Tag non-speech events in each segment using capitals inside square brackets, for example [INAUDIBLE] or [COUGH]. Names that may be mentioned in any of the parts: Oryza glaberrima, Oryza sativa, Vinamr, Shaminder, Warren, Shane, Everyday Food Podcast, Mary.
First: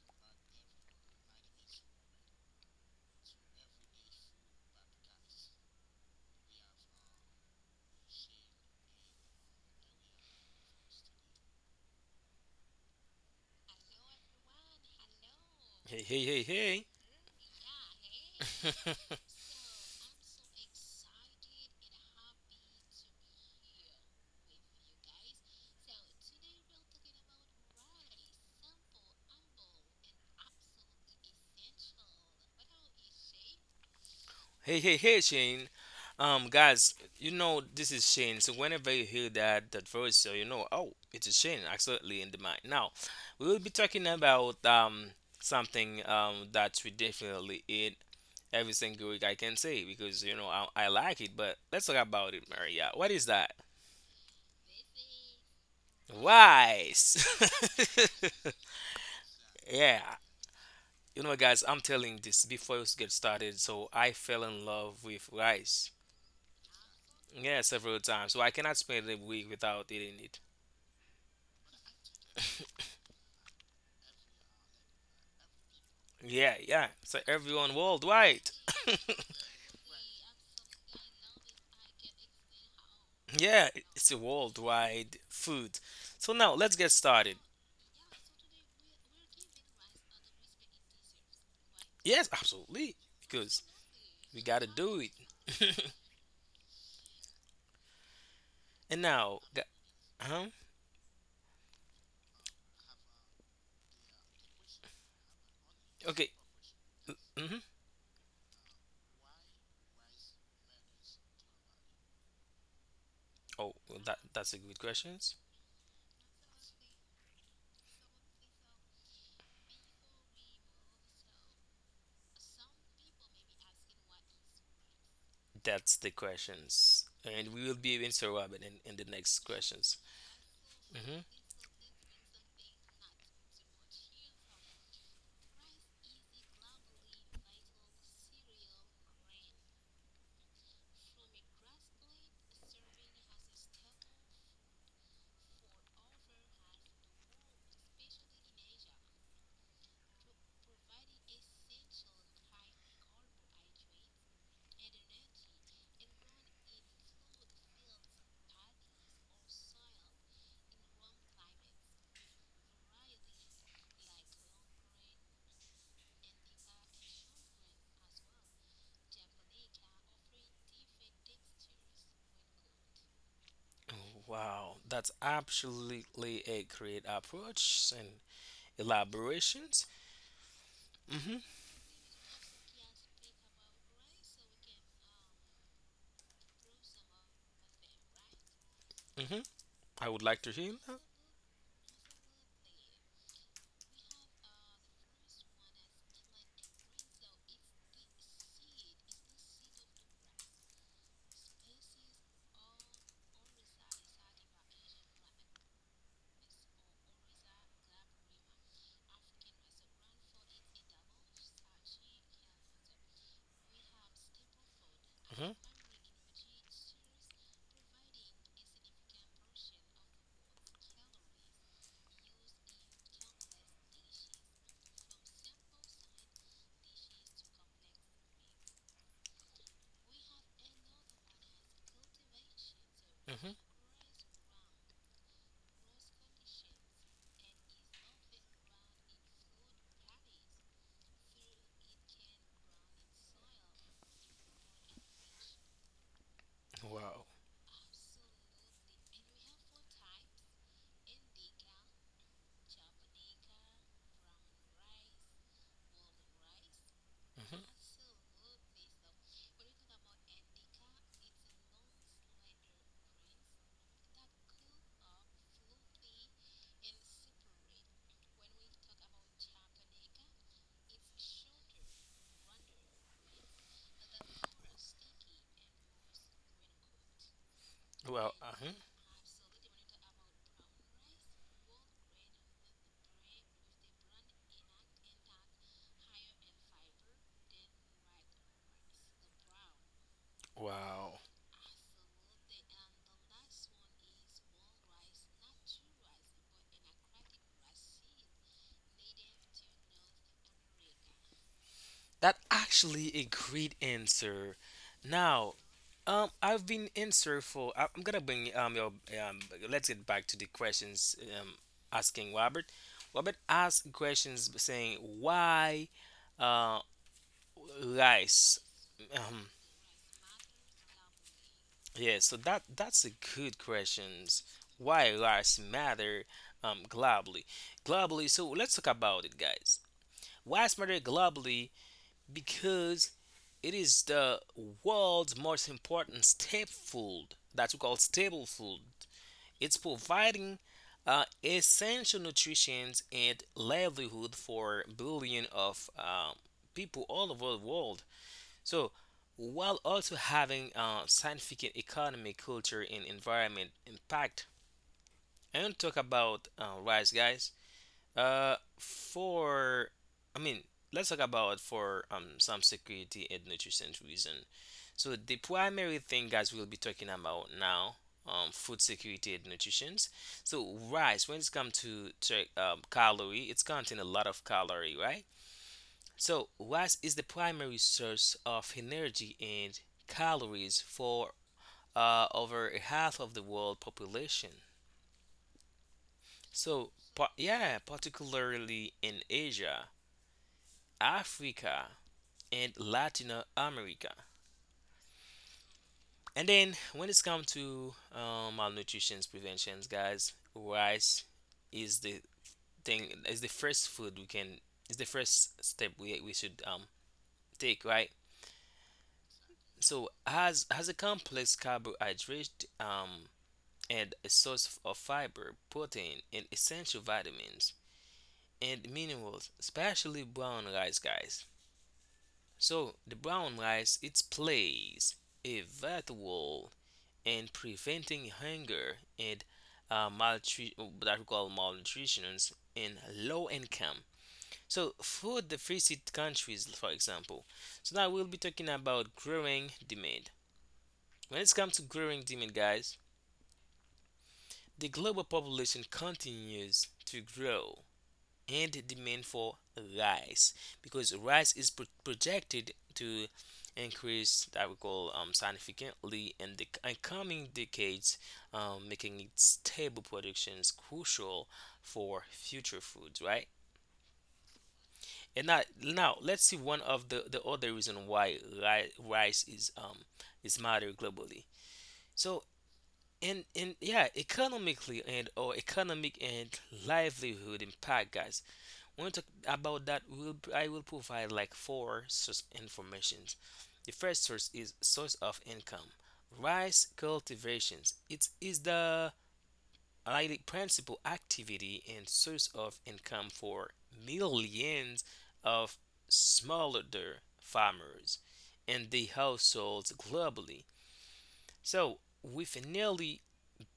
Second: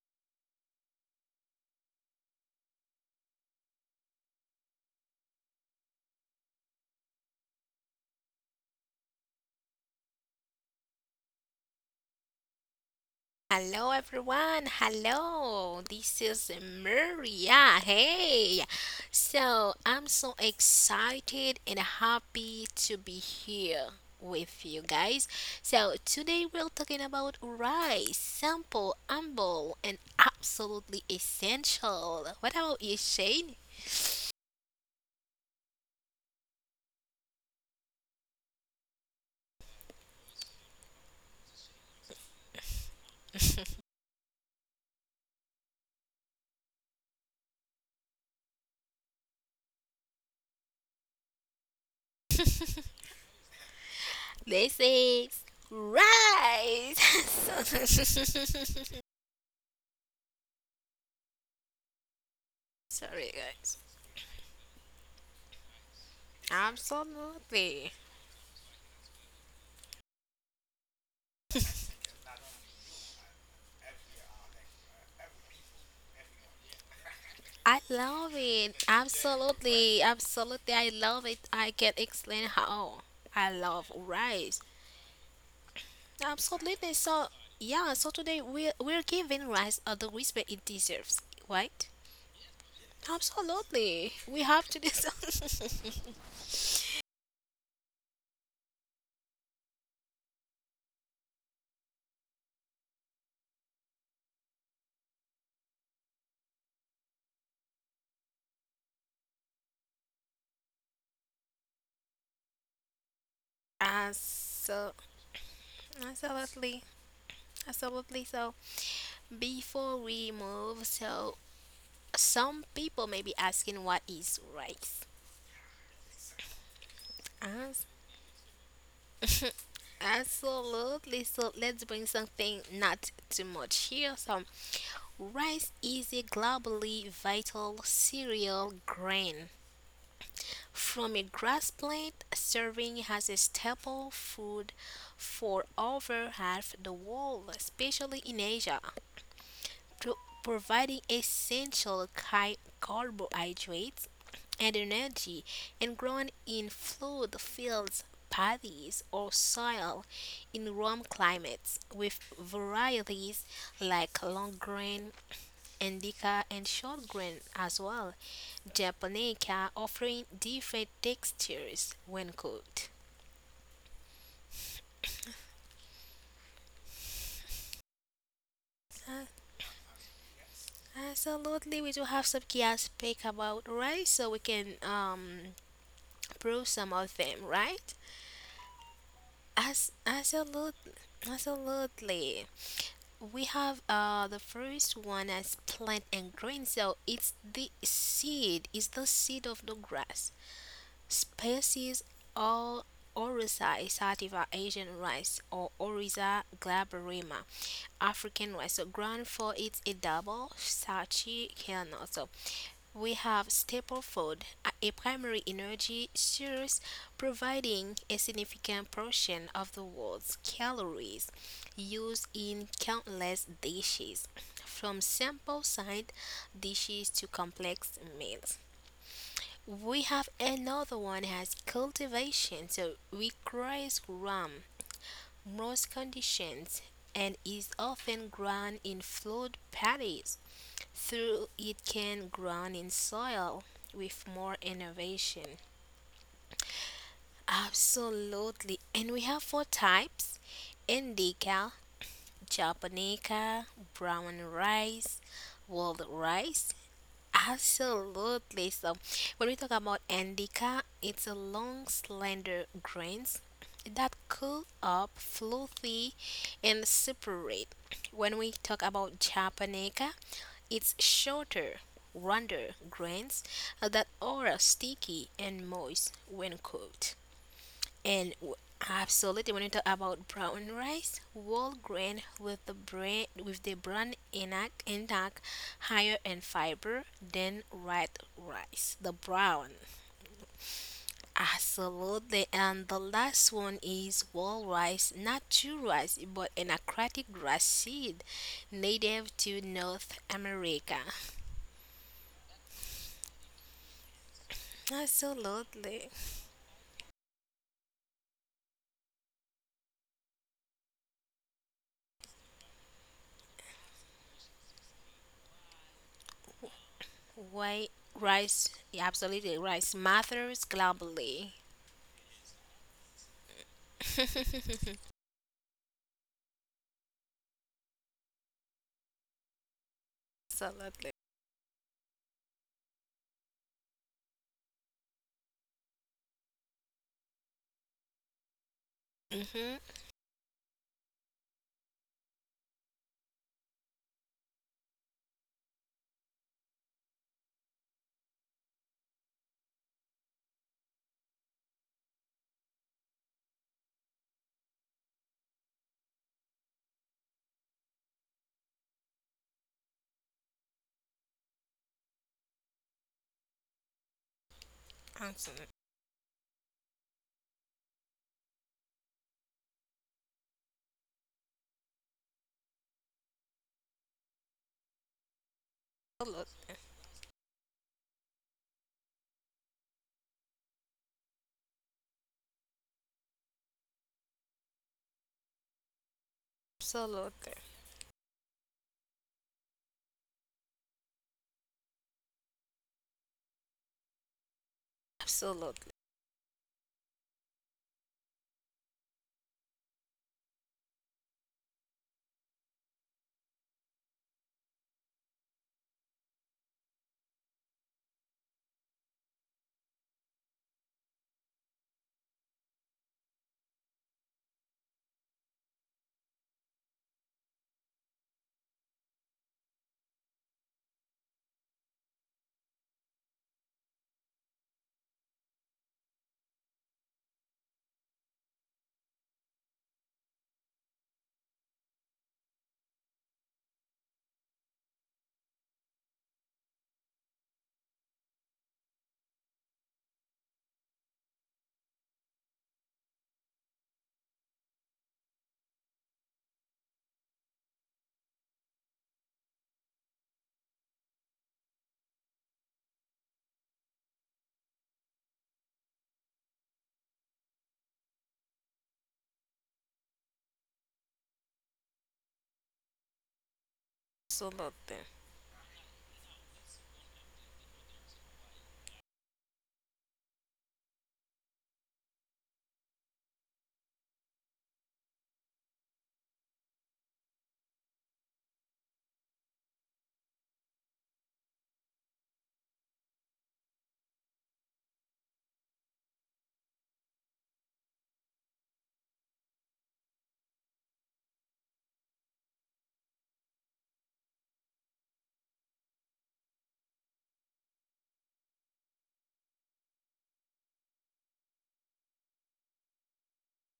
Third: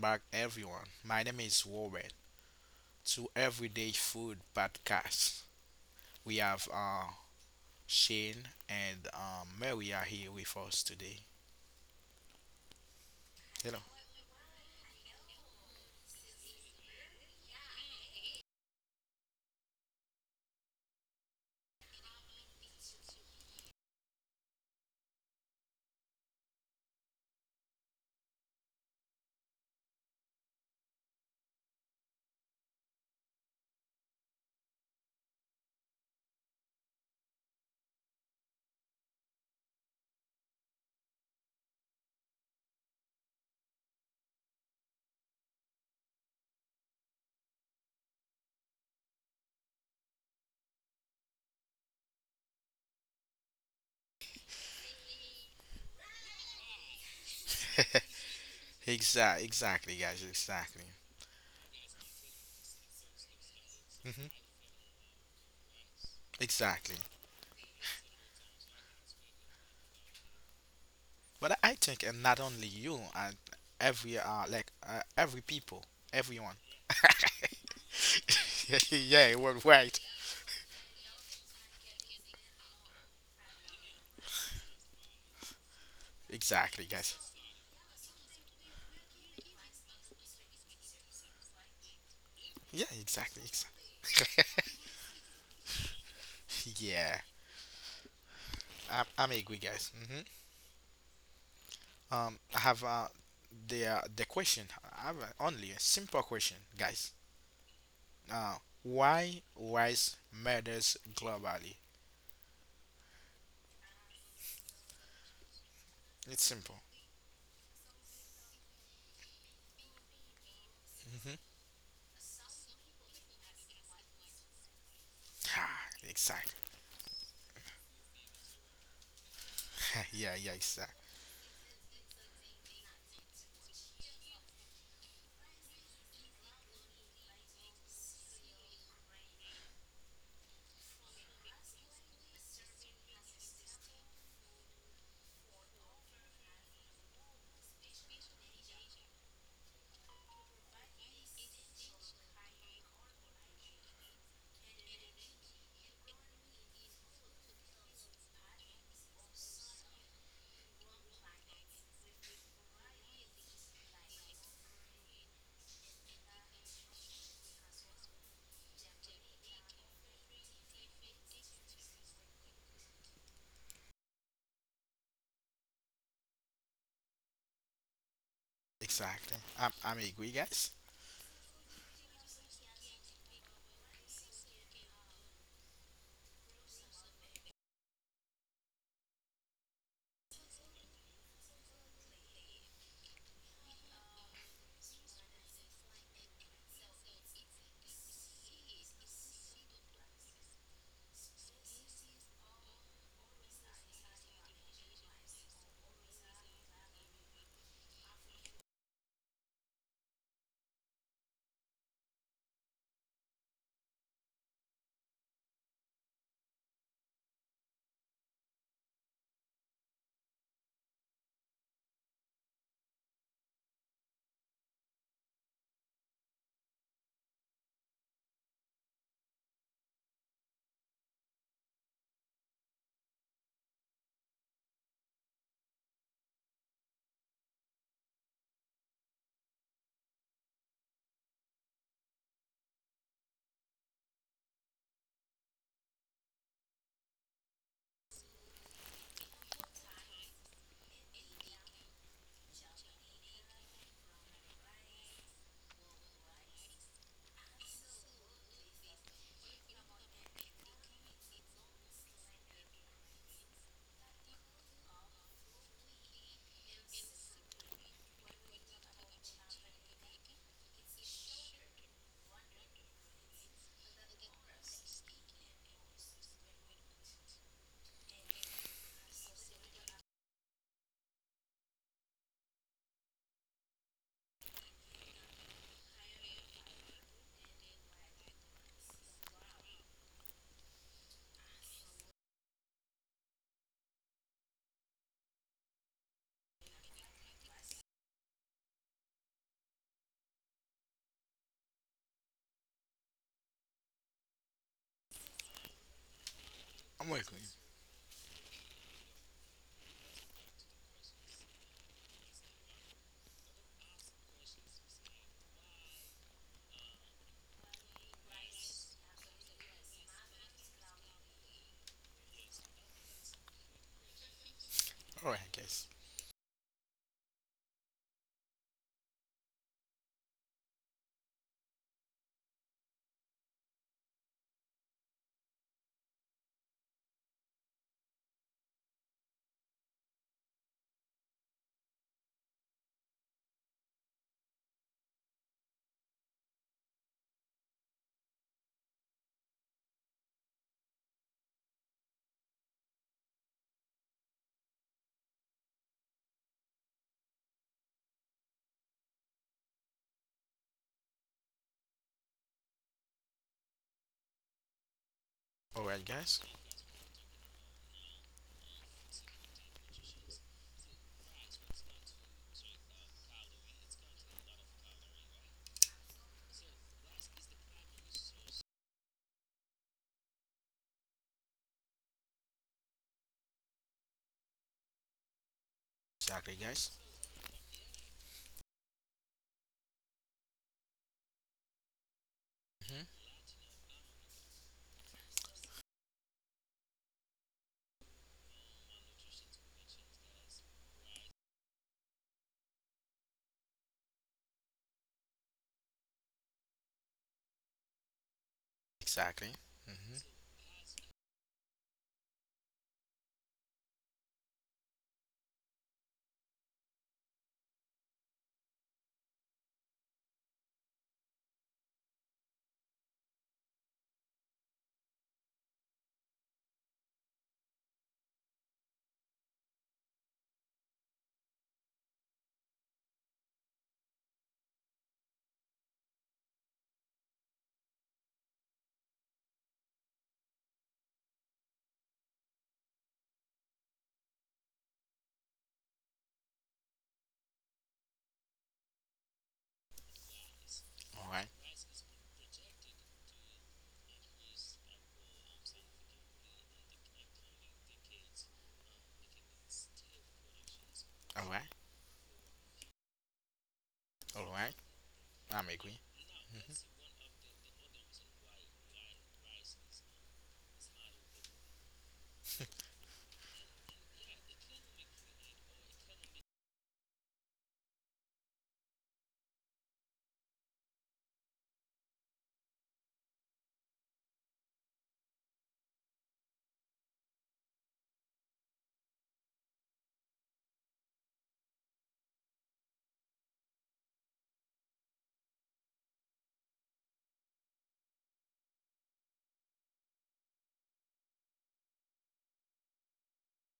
back, everyone. My name is Warren to Everyday Food Podcast. We have Shane and Mary are here with us today. Hello. Hello everyone, hello. Hey, This hey, hey, is hey. Maria. Hey. [LAUGHS] So, I'm so excited and happy to be here with you guys. So, today we're talking about rice, simple, humble, and absolutely essential. What about you, Shane? Hey, hey, hey, Shane. Guys, you know this is Shane. So whenever you hear that voice, oh, it's a Shane. Absolutely in the mic. Now, we will be [LAUGHS] talking about something that we definitely eat every single week. I can say because you know I like it. But let's talk about it, Maria. What is that? This is rice. Rice. [LAUGHS] [LAUGHS] Exactly, [LAUGHS] exactly, Yeah. guys, exactly. You know, guys, I'm telling this before you get Sorry, started. guys. So I hmm fell in love with rice. Exactly. Yeah, Absolutely. several times. So I cannot spend a week without eating it. But I think, and not only you, and every every people, Yeah, everyone. yeah. So everyone I love worldwide. it. [LAUGHS] Yeah, well, right. Absolutely. Absolutely. I love it. I can explain how [LAUGHS] I Yeah, love it's a rice. worldwide food. So now let's Exactly, get Absolutely. guys. So, started. yeah, so today we're giving rice the respect it deserves, right? Yes, Yeah, absolutely. exactly, Because Absolutely. we We exactly. gotta have to do do it. something. [LAUGHS] [LAUGHS] Yeah. [LAUGHS] And I'm now, agree, guys. Huh? I have the question. I have only a simple Okay. question, guys. Hmm. Uh, why rice matters globally? Oh, well, Uh, that's a good so, questions. It's simple. absolutely. Absolutely. So, before we move, so hmm some people may be asking what is rice? Ah, That's the exactly. questions, and we will As be answer Robin in the next questions. [LAUGHS] Yeah, yeah, exactly. Mm-hmm. Absolutely. So let's bring something not too much here. So rice is a globally vital cereal grain from a grass plant, serving as a staple food for over half the world, especially in Asia pro- providing essential carbohydrates and energy and grown in flood fields, paddies, or soil in warm climates with varieties like long grain, indica, and short grain as well, japonica offering different textures when cooked. Wow, that's absolutely a great approach and Exactly. I'm, elaborations. I'm agree, guys. Mhm, Absolutely, we do have some key aspect about rice, so we can prove some of them, right? mhm. As I would like to hear absolutely, that. absolutely. We have the first one as plant and grain. So it's the seed. It's the seed of the grass. Species all Oryza isativa Asian rice or Oryza glabrima African rice. So ground for it's a double starchy kernel. So we have staple food, a primary Mhm, energy source providing a significant portion of the world's calories used in countless dishes, from simple side dishes to complex meals. We have another one as cultivation, so mhm. requires warm, moist conditions and is often grown in flood paddies, though it can grown in soil with more innovation. Wow. Absolutely. And we have four types indica, japonica, brown rice, wild rice, Mhm. absolutely. So, when we talk about indica, it's a long, slender grains that curl up, fluffy, and separate. When we talk about japonica, it's shorter, rounder grains that are sticky and moist when cooked. And Well, w- uh-huh. absolutely, when you talk about brown rice, whole grain with the bran intact, higher in fiber than white rice. The brown, Wow. absolutely. And the last one is whole rice, not true rice, but an aquatic grass seed, native to North America. That actually a great answer. Now, Absolutely, I've been I'm answer agree. for. I'm gonna bring your um. Let's get back to the questions asking Robert. Robert asked questions saying why, um, white rice rice, um absolutely, rice matters globally. yeah, so that's a good questions, [LAUGHS] why All right, rice guys. matter um globally globally. So let's talk about it, guys. Rice matter Absolutely. globally because it is the world's most important staple food, that we call staple food. It's Mm-hmm. providing essential nutrition and livelihood for billion of people all over the world. So, while also having scientific, economic, culture, and environment impact, I want to talk about rice, guys. For I mean, let's talk about for some security and nutrition reason. So the Absolutely. All primary right, thing, guys. guys, we'll be talking about now, food security and nutrition. So rice, when it's come to check calorie, it's contain a lot of calorie, right? So, rice is the primary source of energy and calories for over half of the world population. Exactly, guys. So, Absolutely. yeah, particularly in Asia, Africa, and hmm Latin America. Absolutely. And then when it's come to malnutrition preventions, guys, rice is the thing, is the first food we can, is the first step we should take, right? Exactly. So hmm has a complex carbohydrate, and a source of fiber, protein, and essential vitamins and minerals, especially brown rice, guys. So the brown rice, it plays a vital role in preventing hunger and malnutrition, that we call malnutrition, in low income. So food deficit countries, for example. So now we'll be talking about growing demand. When it comes to growing demand, guys, the global population continues to grow and demand for rice, because All right. rice is projected to increase, that we call significantly, in the in coming decades, making its stable productions All crucial right. for future foods, right? All right. Absolutely. And now, I'm agree. Let's see hmm one of the other reason why rice is matter globally. So, and yeah, economically, and or economic and livelihood impact, guys. When we talk about that, we'll I will provide like four source informations. The first source is source of income. Rice cultivations, it is the, like, the principal activity and source of income for millions of smallholder farmers and the households globally, so with nearly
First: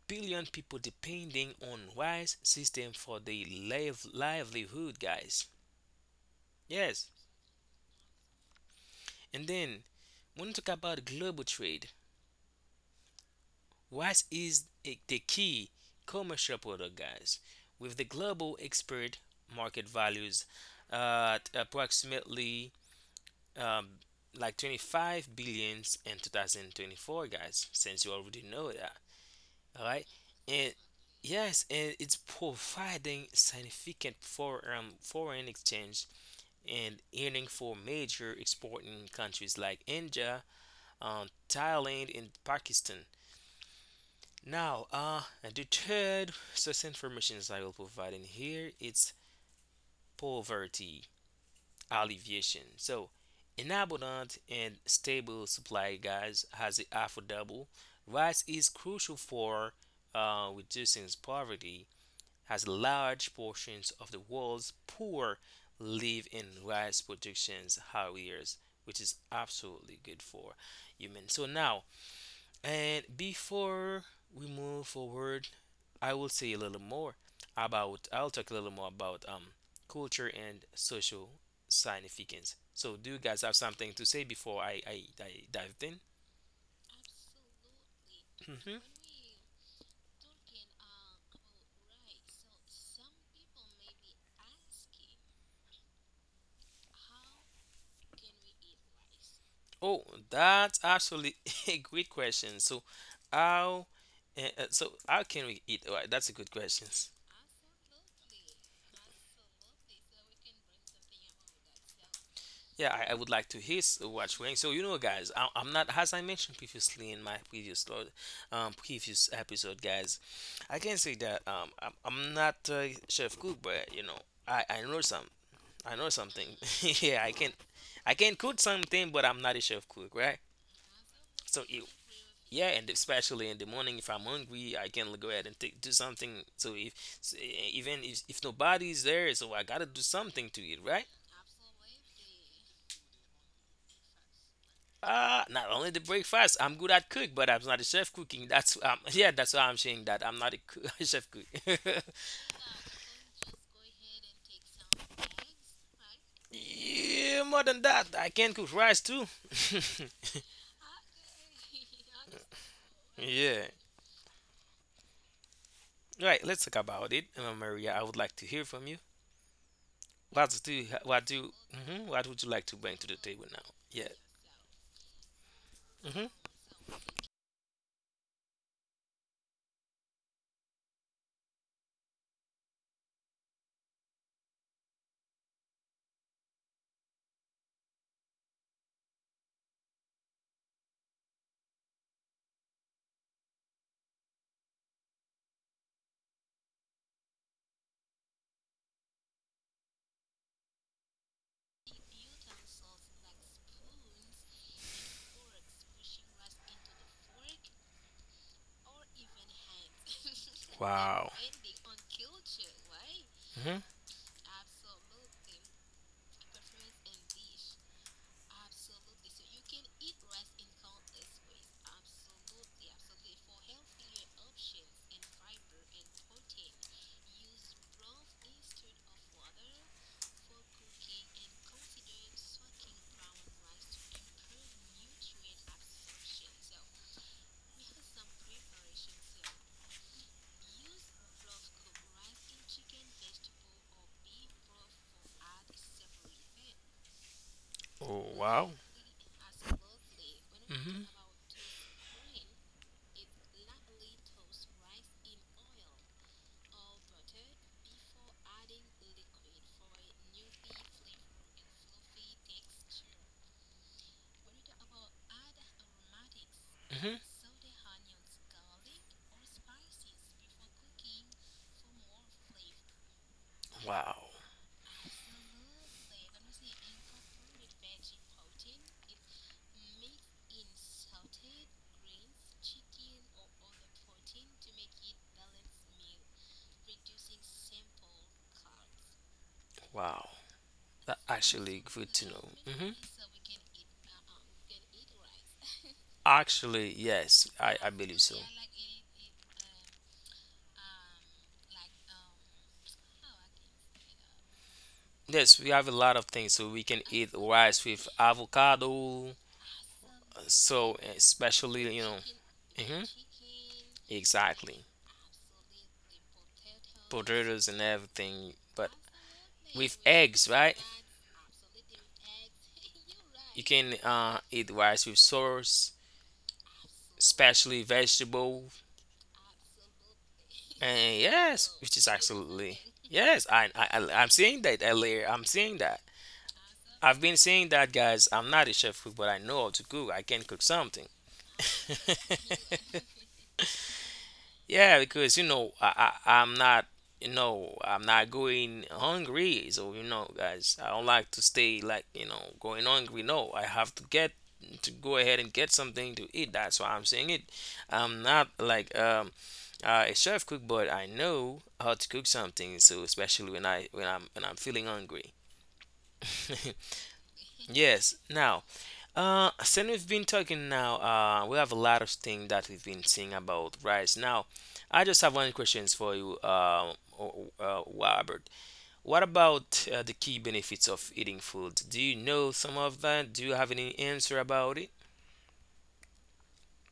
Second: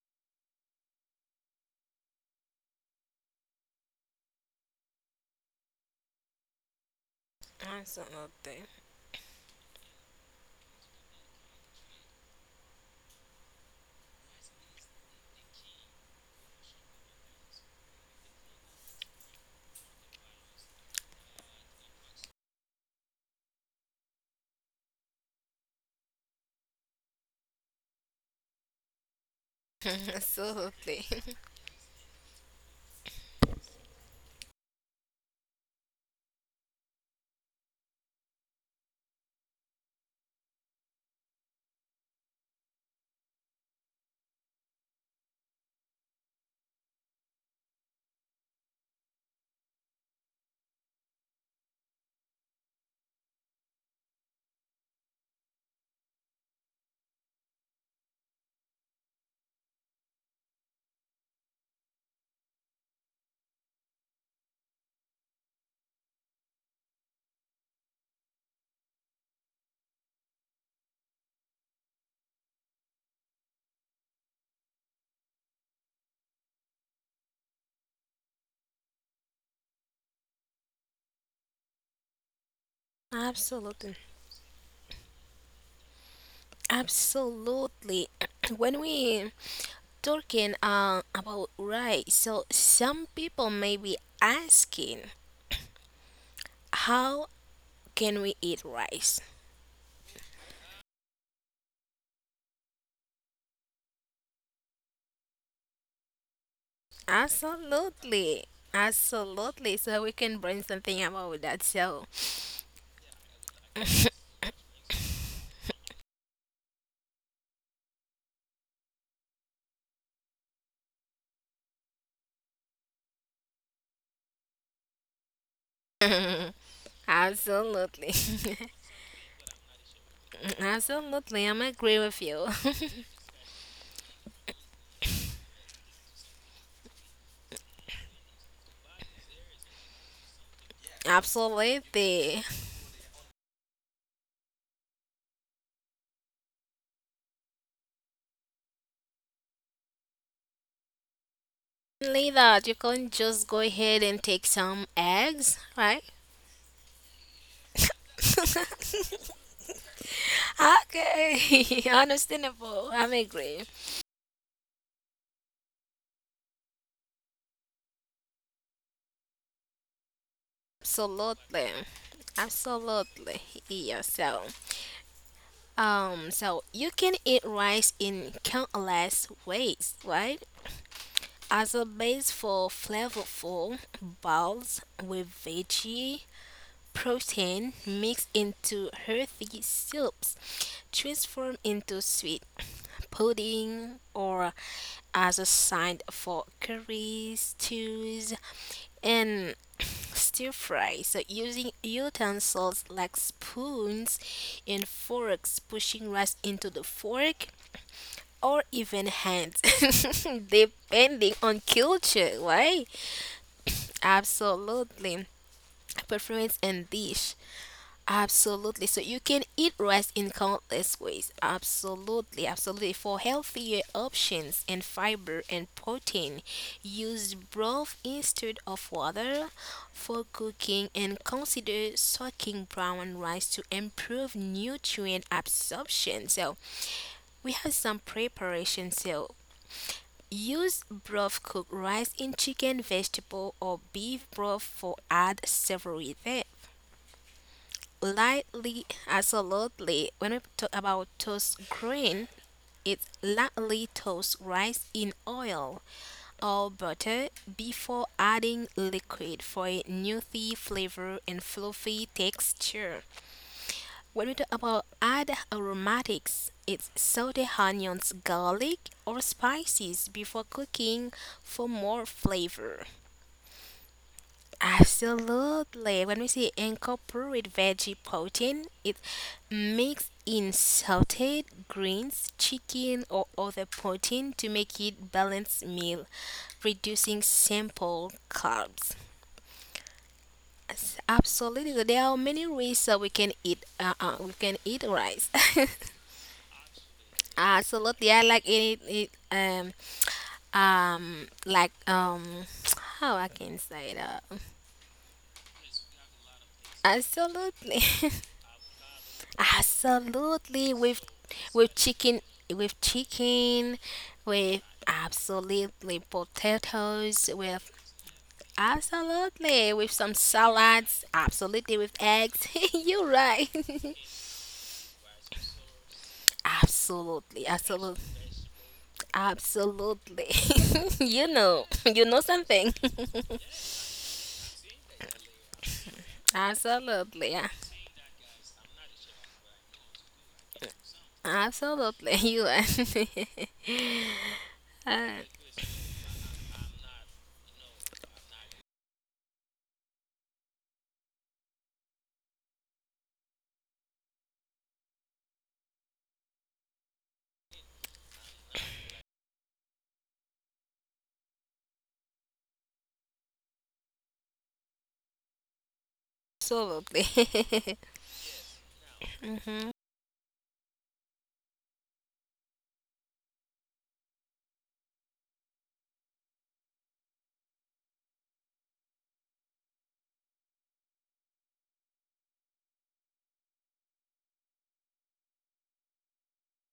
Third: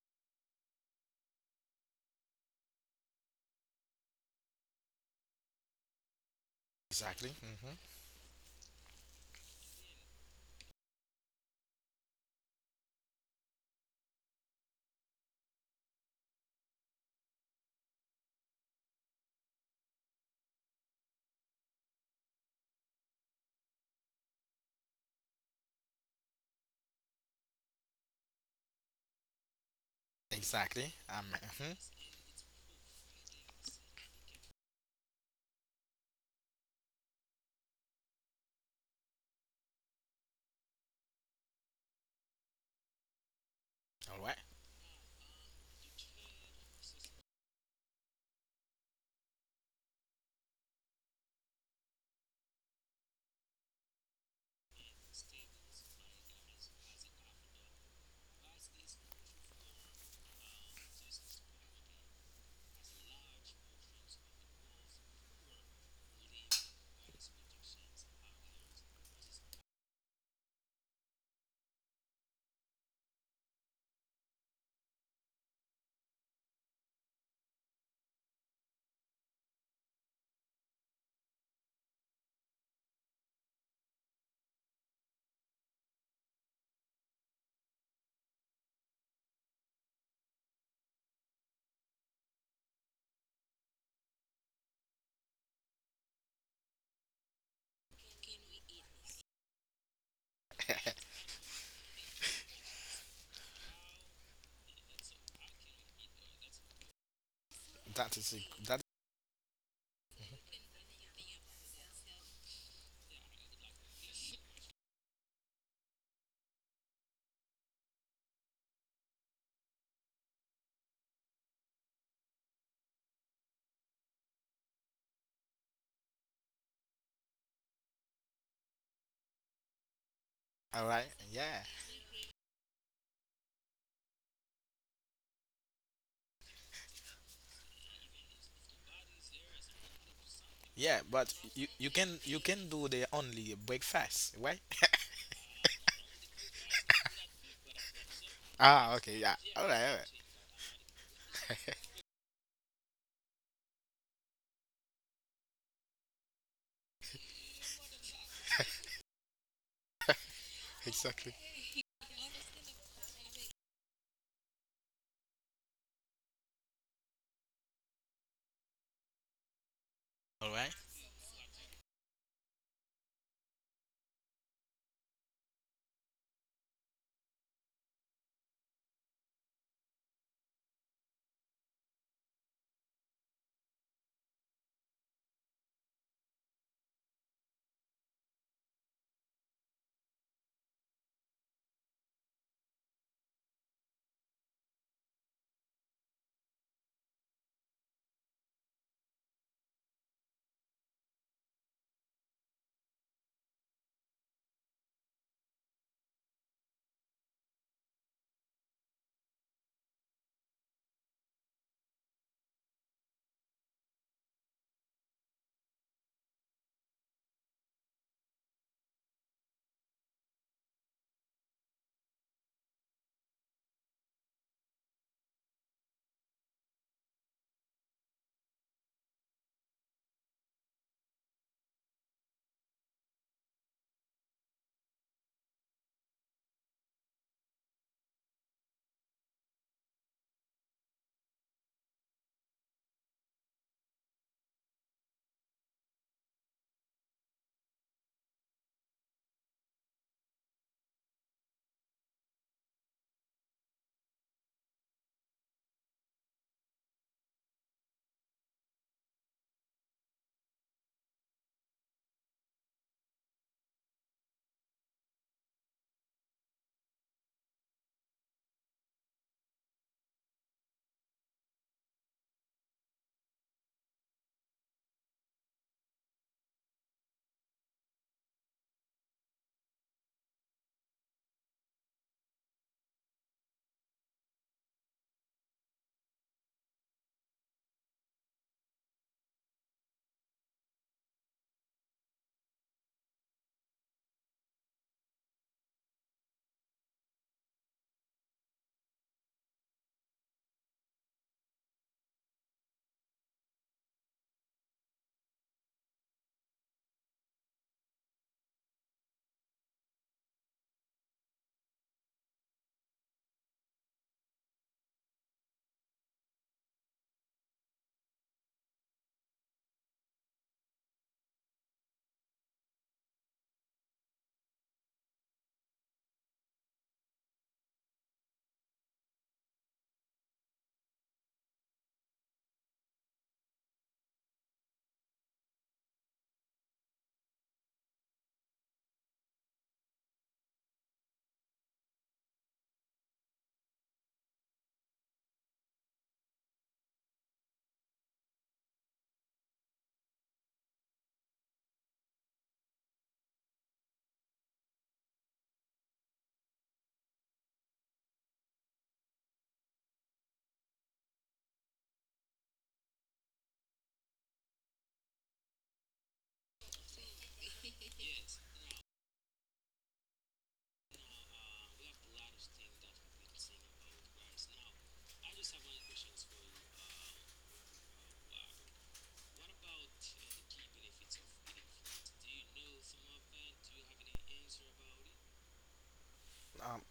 billion people depending on rice system for their livelihood, guys. Yes. Exactly. Absolutely. Absolutely. And then when we talk about global trade, rice is the key commercial product, guys, with the global export market values at approximately um, like 25 billions in 2024, guys, since you already know that. All right, [LAUGHS] and Exactly. Absolutely. I'm. yes, Mhm. and it's providing significant for foreign exchange and earning for major exporting countries like India, Thailand, and Pakistan. All right. Now, the third source informations I will provide in here is poverty alleviation. So, an abundant and stable supply, guys, has a affordable. Rice is crucial for reducing poverty, as large portions of the world's poor live in rice production areas, which is absolutely good for humans. So now, and before we move forward, I will say a little more about. I'll talk a little more about culture and social significance. So, do you guys have something [LAUGHS] Absolutely. to say before I dive in? Absolutely. [CLEARS THROAT] Hmm. When we talking about rice, so some people may be asking, how can we eat rice? Oh, that's actually [LAUGHS] a great question. So, how, so how can we eat? That's a good question. That is it. Absolutely. That Absolutely. So we can bring something about that. So Yeah, I would like to hear what you're. So, you know, guys, I'm not, as I mentioned previously in my previous, previous episode, guys, I can say that I'm not a chef cook, but I know some, I know something. [LAUGHS] [LAUGHS] Yeah, I absolutely. can, cook something, but I'm not a chef cook, right? [LAUGHS] All right. Absolutely. Yeah. I'm So, it, agree with you. yeah, [LAUGHS] and especially in the morning, if I'm hungry, I can go ahead and do something. So if even if nobody's there, so I gotta do something to eat, Yeah, right? but you, Absolutely. you can you The can do the only breakfast, right? Not only the breakfast. I'm good at cook, but I'm not a chef cooking. That's Ah, [LAUGHS] okay. yeah, Yeah. that's why All I'm right. All right. saying that I'm not a [LAUGHS] chef cook. only that you can just go ahead and take some eggs, right? [LAUGHS] Yeah, more than that, I can cook rice too. Exactly. Okay, [LAUGHS] understandable. I'm [LAUGHS] agree. Yeah, right. Let's talk about it, Maria. I would like to hear from you. All What do right. you, what do Absolutely. mhm, what would you like to bring to the Absolutely. table now? Yeah, Yeah. so Mm-hmm. So you can eat rice in countless ways, right? As a base for flavorful bowls with veggie protein mixed into healthy soups transformed into sweet pudding or as a side for curries, stews, and [CLEARS THROAT] stir fry. So using utensils like spoons and forks, pushing rice into the fork or even hands, [LAUGHS] [LAUGHS] Wow. depending on culture, right? Hmm. Absolutely. Preference and dish. Absolutely. So you can eat rice in countless ways. Absolutely, absolutely. For healthier options and fiber and protein, use broth instead of water for cooking and consider soaking brown rice to improve nutrient absorption. So we have some preparation. So use broth cooked rice in chicken, vegetable, or beef broth for add savory Oh, wow. lightly, absolutely. When we talk hmm about toast green, it's lightly toast rice in oil or butter before adding liquid for a nutty flavor and fluffy texture. When we talk about add aromatics, it's about this, saute onions, garlic, or spices before cooking for more flavor. hmm, wow. Absolutely. When we say incorporate veggie protein, it mixed in sauteed greens, chicken, or other protein to make it balanced meal, reducing simple carbs. Wow. Yes, That actually absolutely. There good are to know. many Hmm. ways that we can eat. We can eat rice. [LAUGHS] Actually, [LAUGHS] yes, I Absolutely. believe I so. like it. Like [TSK] how I can say that. Like in yes, we have a lot of things, so we can eat Absolutely. rice with, absolutely, [LAUGHS] avocado. Absolutely. Absolutely, So with especially, chicken, with with chicken, with exactly. absolutely potatoes, Potatoes with and everything, but absolutely with with some eggs, right? salads, absolutely with eggs. [LAUGHS] You're right. You can [LAUGHS] eat rice with sauce, Absolutely, especially absolutely, vegetable, absolutely. [LAUGHS] and you know, yes, [LAUGHS] which you is know something. absolutely yes. I'm seeing that earlier. I'm seeing that. [LAUGHS] I've absolutely, been yeah. seeing that, guys. I'm not a chef cook, but I know how to cook. I can cook something. absolutely. [LAUGHS] You are [LAUGHS] [LAUGHS] Yeah, because you absolutely, know, I'm not, I'm not going hungry. So guys, I don't like to stay like going hungry. No, I have to get to go ahead and get something to eat. That's why I'm saying it. I'm not like a chef cook, but I know how to cook something. So especially when I'm feeling hungry. [LAUGHS] Yes. Now, [LAUGHS] since hmm we've been talking now, we have a lot of things that we've been seeing about rice. Now, I just have one questions for you, Robert. What about the key benefits of eating food? Do you know some of that? Do you have any answer about it? Um,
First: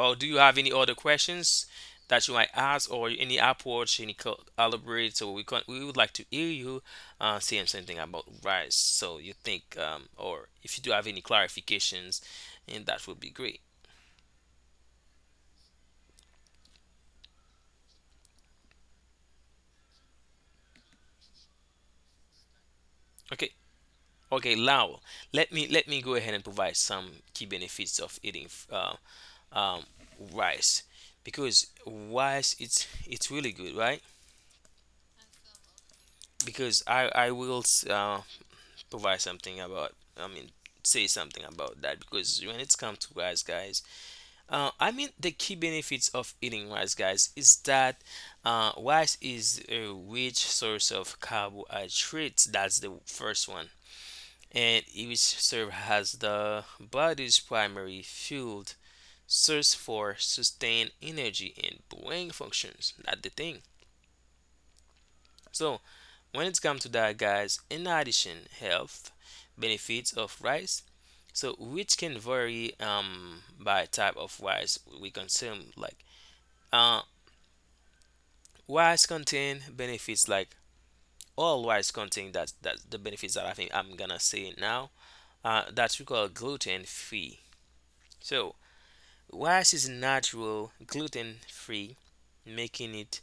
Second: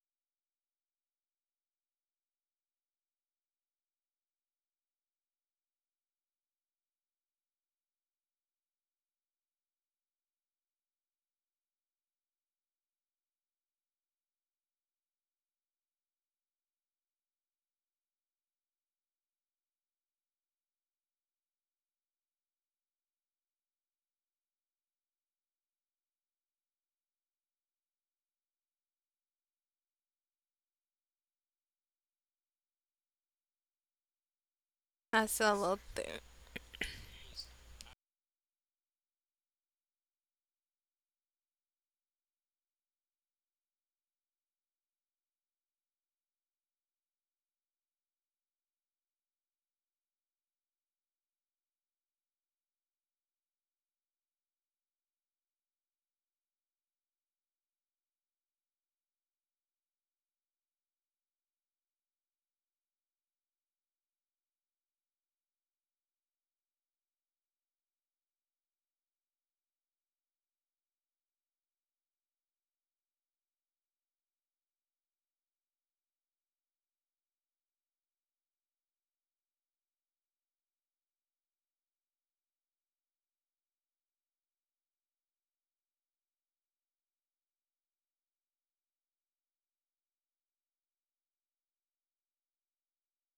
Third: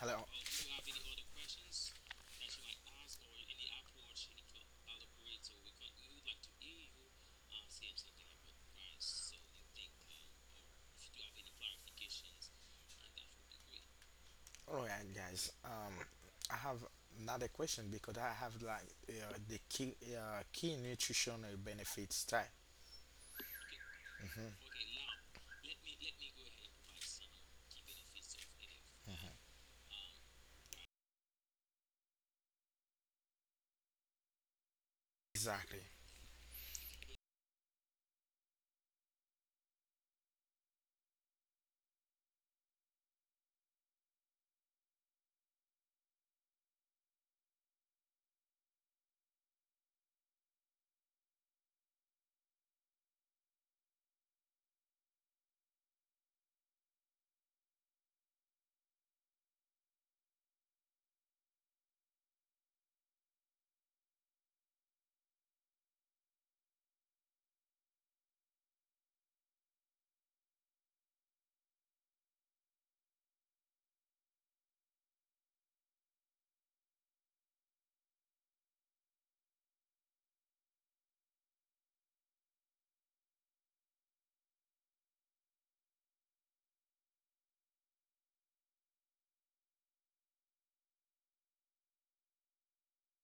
hello. do you have any other questions that you might ask, or any approach, any elaborate? So we would like to hear you saying something about rice. So you think, or if you do have any clarifications, and that would be great. All right, guys. I have another question because I have like the key nutritional benefits type. Okay. Okay, hmm now let me go ahead and provide some key benefits of eating um, rice, because rice, it's really good, right? Exactly. Absolutely. Because I will uh, provide something about, I mean, say something about that, because when it's come to rice, guys, I mean, the key benefits of eating rice, guys, is that rice is a rich source of carbohydrates, that's the first one, and each serve has the body's primary fuel source for sustained energy and brain functions, that's the thing. So when it comes to that, guys, in addition, health benefits of rice, so which can vary by type of rice we consume. Like uh, rice contain benefits like all rice contain, that the benefits that I think I'm gonna say now. That's, we call, gluten free. So rice is natural, gluten free, making it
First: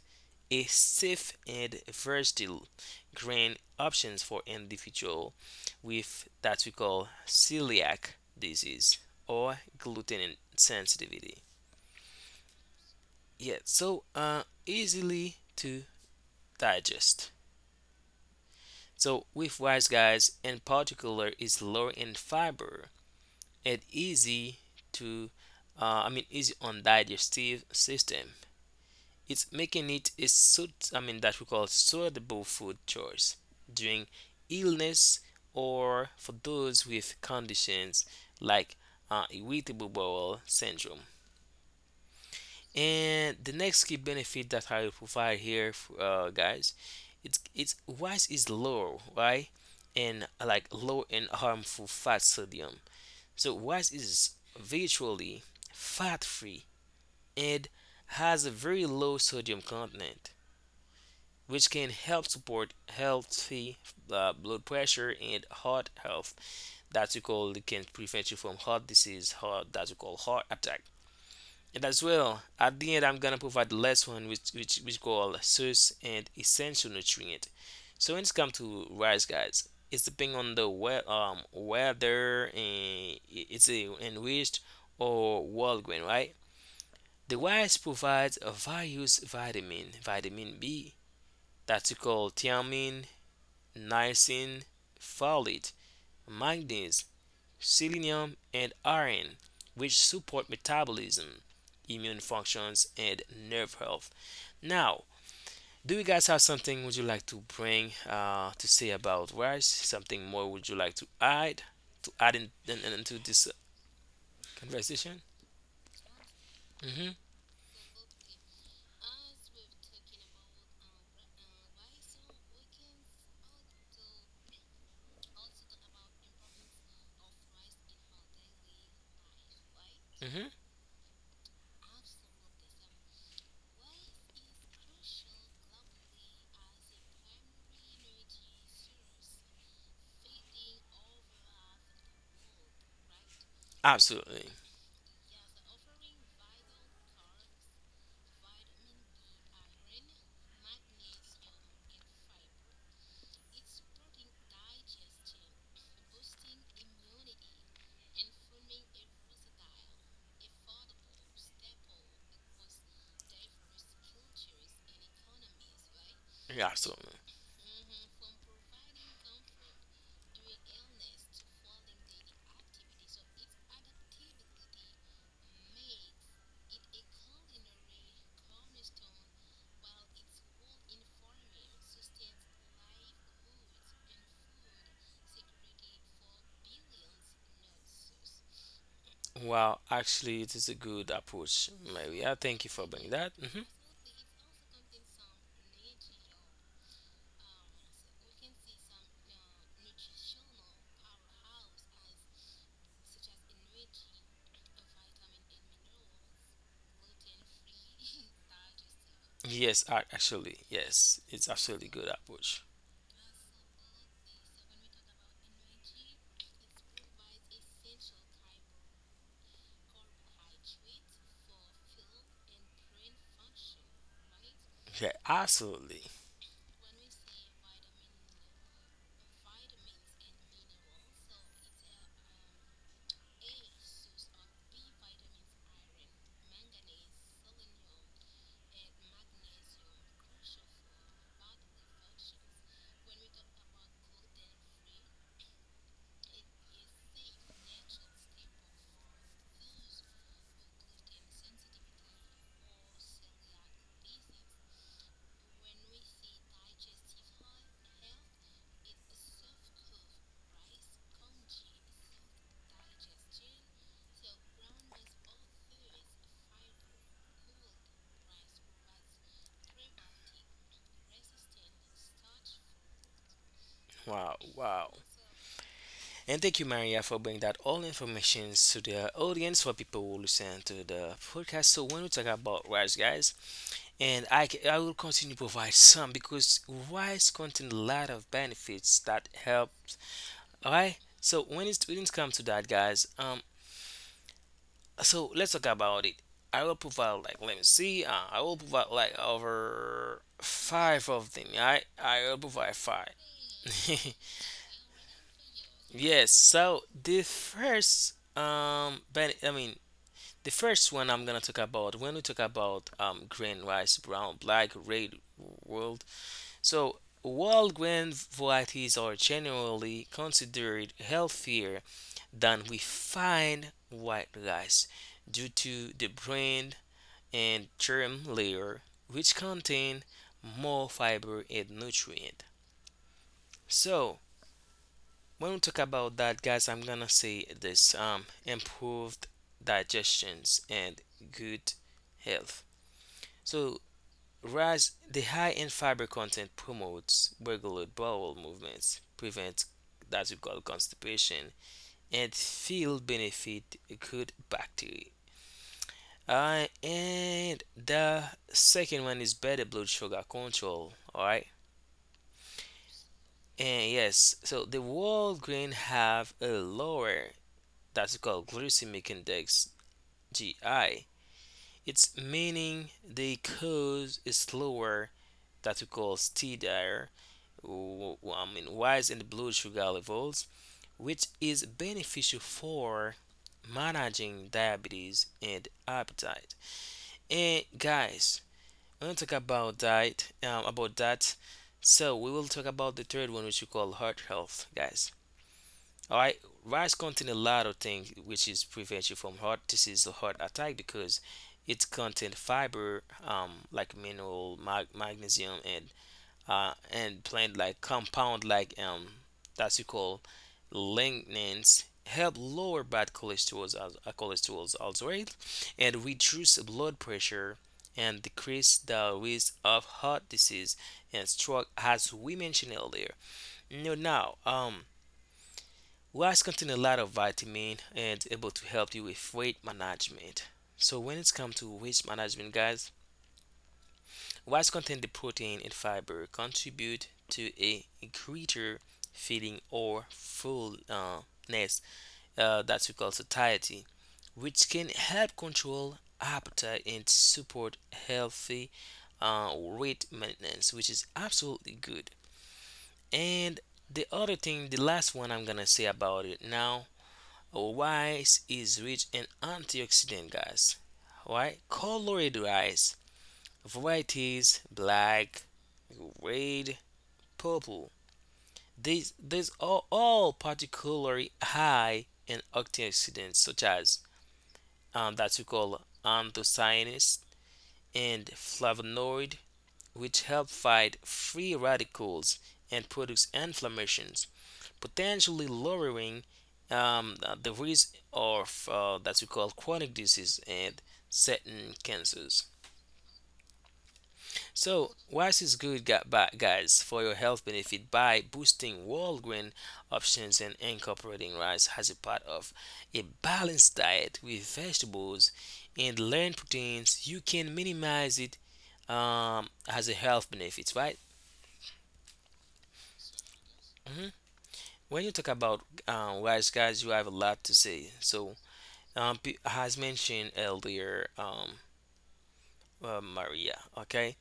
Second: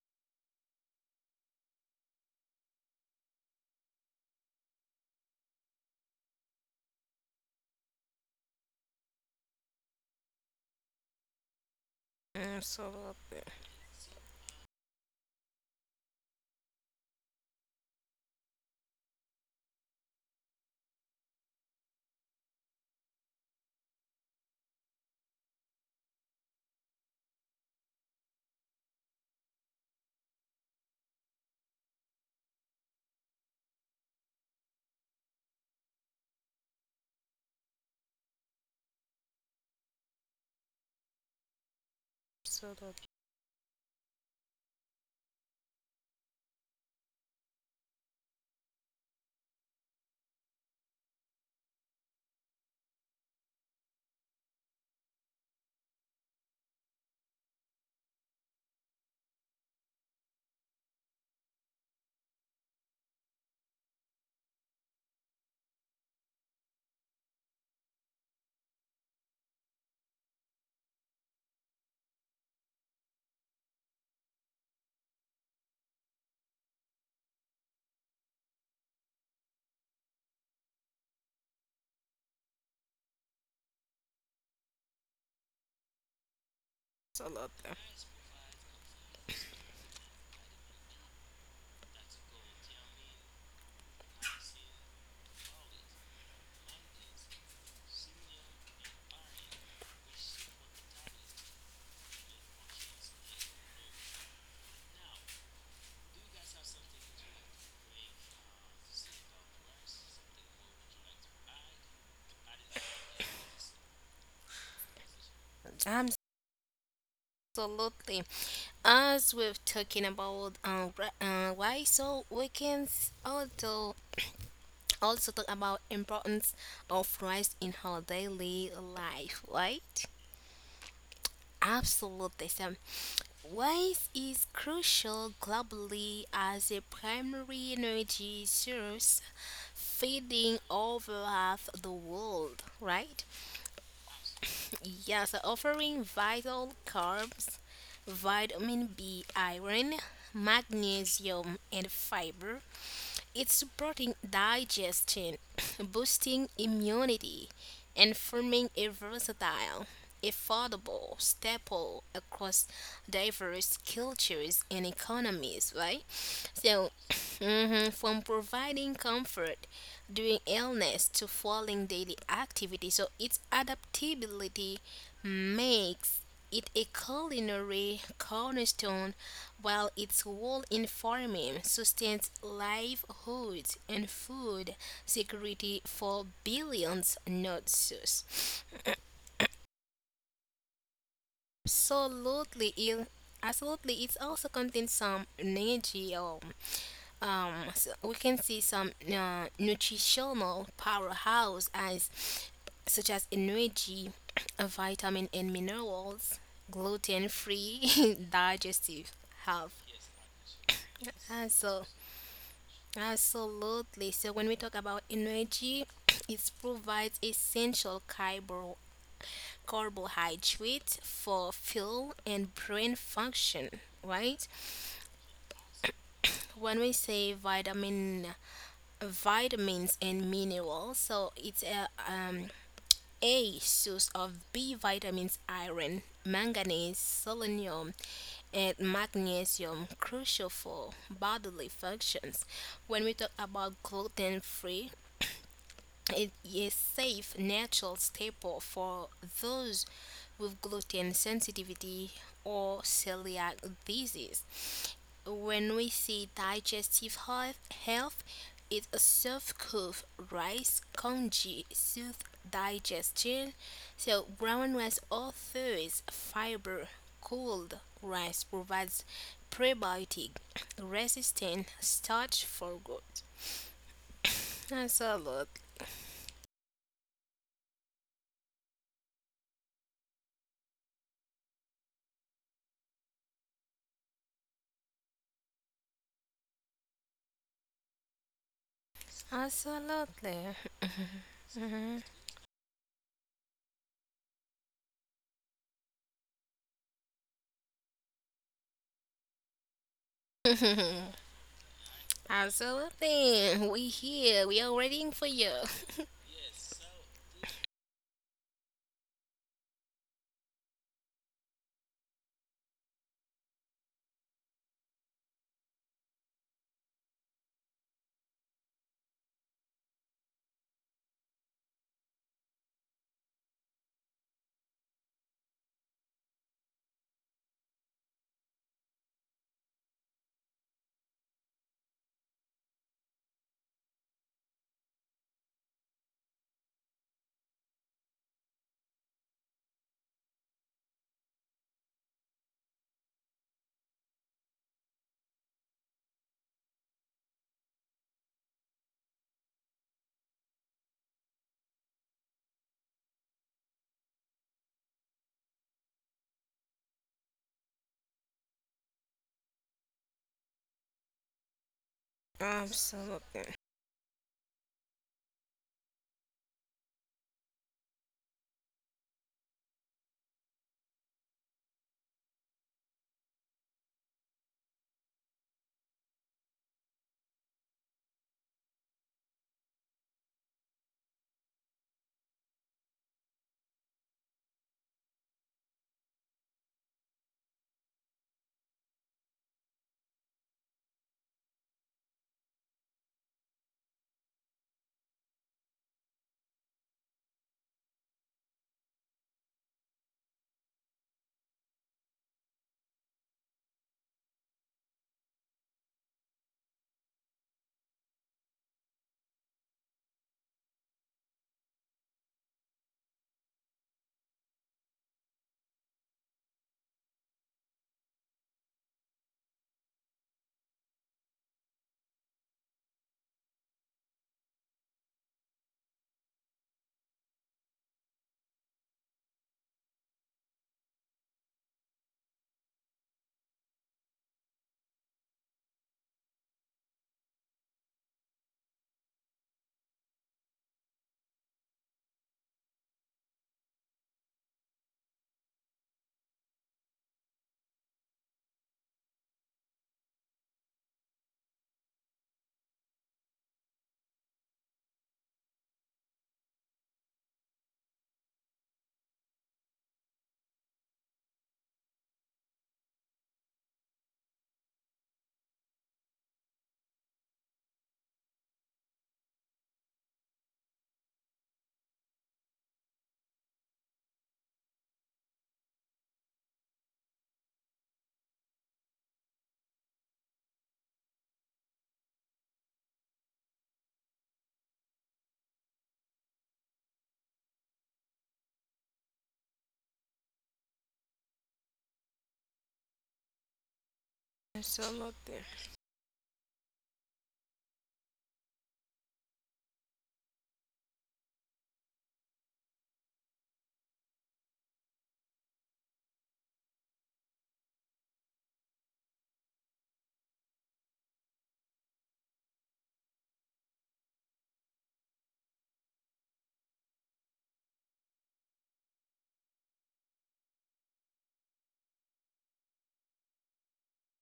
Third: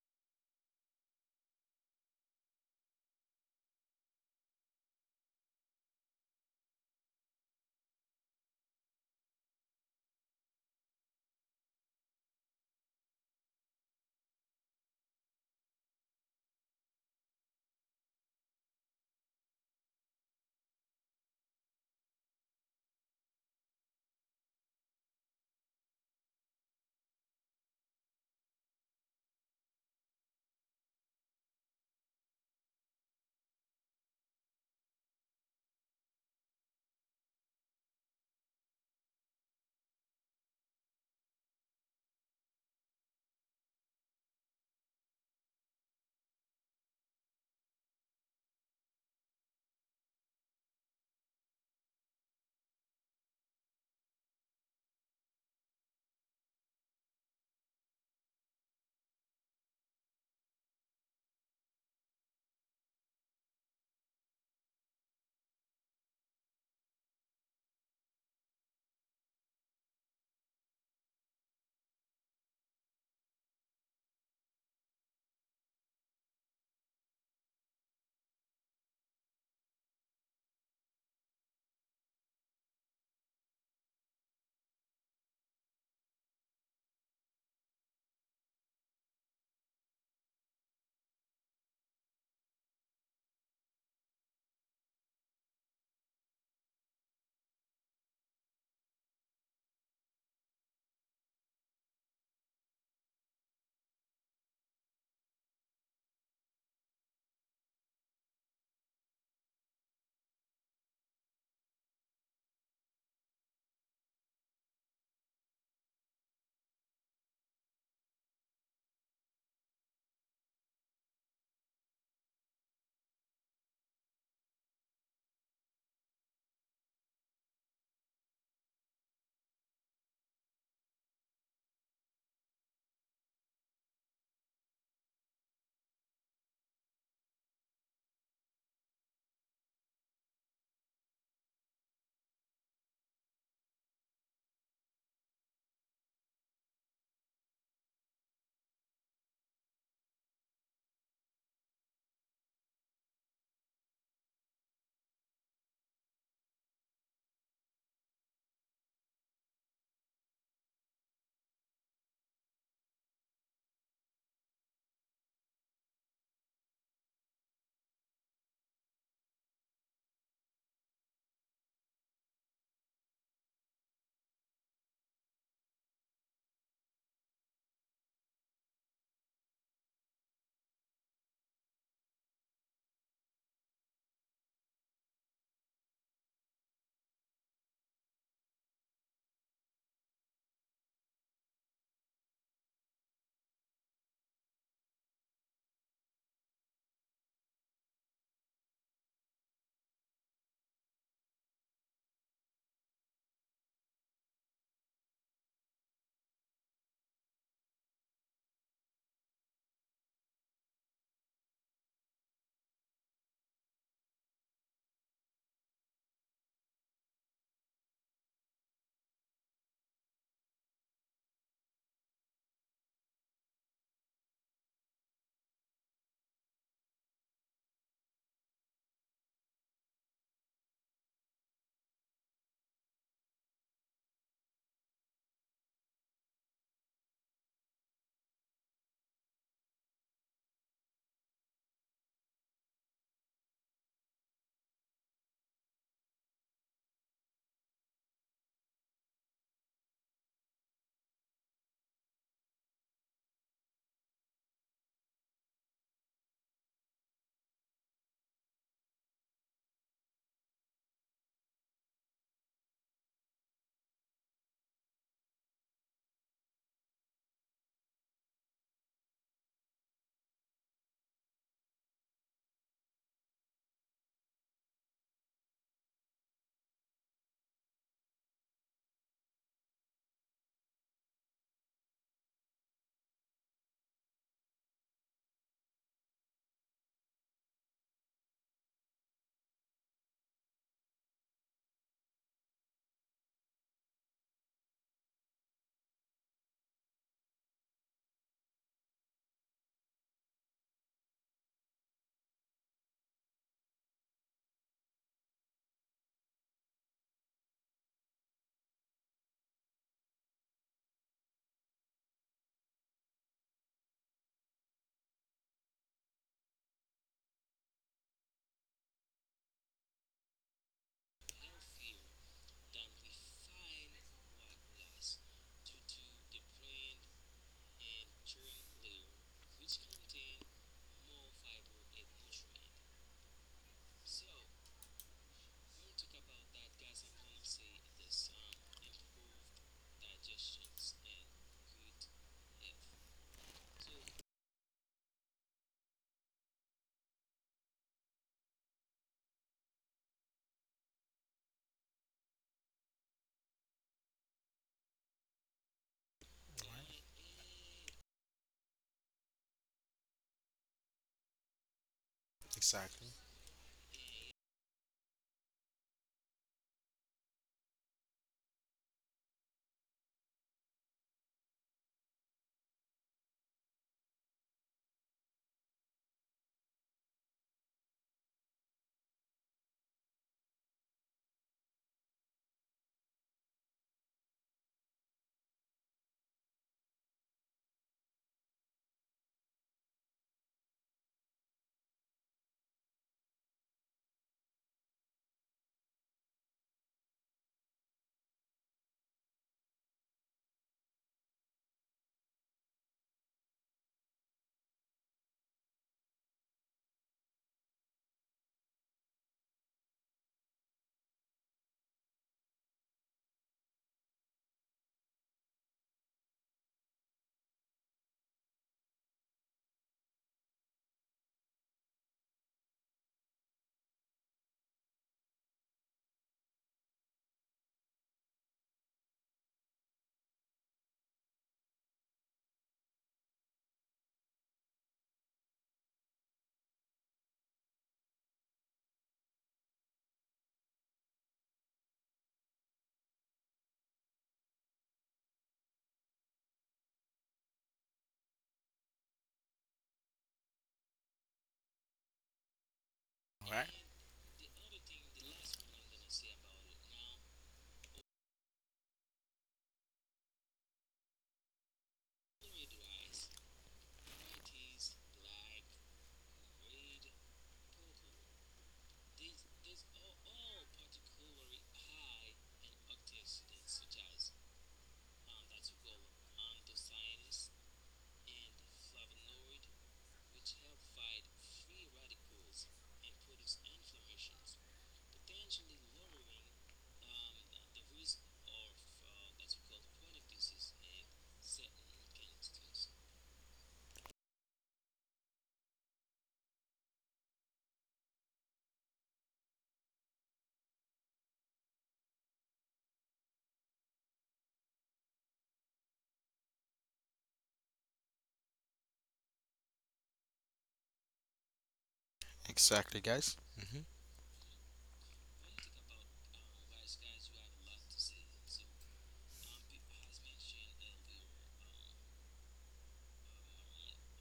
a safe and versatile grain options for individual with, that we call, celiac disease or gluten sensitivity. Absolutely. Yeah, so easily to digest. So with rice, guys, in particular, is low in fiber and easy to, I mean, easy on digestive system. It's making it a I mean, that we call suitable food choice during illness or for those with conditions like irritable bowel syndrome. Absolutely. And the next key benefit that I will provide here, guys, it's rice is low, right? And like low in harmful fat sodium. So rice is virtually fat free and has a very low sodium content, which can help support healthy blood pressure and heart health. That you call, it can prevent you from heart disease, heart, that you call, heart attack. And as well, at the end, I'm gonna provide the last one, which call source and essential nutrient. So when it's come to rice, guys, it's depending on the weather and it's a enriched or well grain, right? The Absolutely. rice provides a various vitamin, vitamin B, that's called thiamine, niacin, folate, manganese, selenium, and iron, which support metabolism, immune functions, and nerve health. Now, do you guys have something would you like to bring to say about rice? Something more would you like to add into this conversation? hmm Absolutely. As we've talking about why so we can also talk about importance of rice in our daily life, right? hmm Absolutely. So rice is crucial globally as a primary energy source feeding over half the world, right? Absolutely, Yeah, so offering vital carbs, vitamin B, iron, magnesium, and fiber. It's supporting digestion, [COUGHS] [CLEARS THROAT] boosting immunity, and forming a versatile affordable staple across diverse cultures and economies, right? yeah, So, [CLEARS THROAT] absolutely. mhm, from providing comfort during illness to following daily activity, so its adaptability makes it a culinary cornerstone while its role in farming sustains livelihoods and food security for billions not us. Well, actually, it is a good approach, Maria. Thank Absolutely, you for it bringing that. Mhm. absolutely it also contains some energy. So we can see some nutritional powerhouse as such as energy, [CLEARS THROAT] vitamin and minerals, gluten-free, [LAUGHS] digestive health. Yes, actually, yes, it's And so, absolutely good approach. absolutely. So when we talk about energy, [CLEARS THROAT] it provides essential carbohydrate for fuel and brain function, right? Yeah, absolutely. When we say vitamins and minerals, so it's a source of B vitamins, iron, manganese, selenium, and magnesium, crucial for bodily functions. When we talk about gluten free, it is safe natural staple for those with gluten sensitivity or celiac disease. When we see digestive health it's a soft cooked rice congee soothe digestion. So brown rice offers fiber. Cold rice provides prebiotic resistant starch for good. Wow, wow. That's a lot. And thank you, Maria, for bringing that all information to the audience for people who listen to the podcast. So when we talk about rice, guys, and I will continue to provide some because rice contain a lot of benefits that helps. Absolutely. All right. So when it's when Mhm. it comes to that, guys, so let's talk about it. I will provide like let me see. I will provide like over five [LAUGHS] of them. I will provide five. Absolutely. We [LAUGHS] here. We are waiting for you. Yes. So the first ben, I mean the first one I'm gonna talk about when we talk about grain, rice, brown, black, red, world. So world grain varieties are generally considered healthier than we find white rice due to the bran and germ layer, which contain more fiber and nutrient. So when we talk about that, guys, I'm gonna say this: improved digestions and good health. So rise the high in fiber content promotes regular bowel movements, prevents that we call constipation, and feel benefit good bacteria. And the second one is better blood sugar control. All right. Exactly. Absolutely. And yes, so the world grain have a lower that's called glycemic index GI. It's meaning they cause a slower that we call steadier, I mean, rise in the blood sugar levels, which is beneficial for managing diabetes and appetite. And guys, I'm gonna talk about that. So we will talk about the third one, which we call heart health, guys. All right, rice contain a lot of things which is prevent you from heart disease or heart attack because it contain fiber, like mineral, magnesium, and plant like compound like that's you call lignans help lower bad cholesterol as cholesterols also, right? And reduce blood pressure and decrease the risk of heart disease and stroke, as we mentioned earlier. Now now Rice contain a lot of vitamin and able to help you with weight management. So when it's come to weight management, guys, whilst contain the protein and fiber contribute to a greater feeling or fullness, that we call satiety, which can help control appetite and support healthy weight maintenance, which is absolutely good. All And right. the other thing, the last one I'm gonna say about it now, rice is rich in antioxidant, guys. All right? Colored rice varieties black, red, purple. These are all particularly high in antioxidants such as that we call anthocyanins and flavonoid, which help fight free radicals and produce inflammations, potentially lowering um, the risk of that we call chronic disease and certain cancers. So, Absolutely. rice is good, guys, for your health benefit by boosting whole grain options and incorporating rice as a part of a balanced diet with vegetables and lean proteins. You can minimize it as a health benefits, right? Exactly, guys. hmm When you talk about rice, guys, you have a lot to say. So, as mentioned earlier, Maria, okay?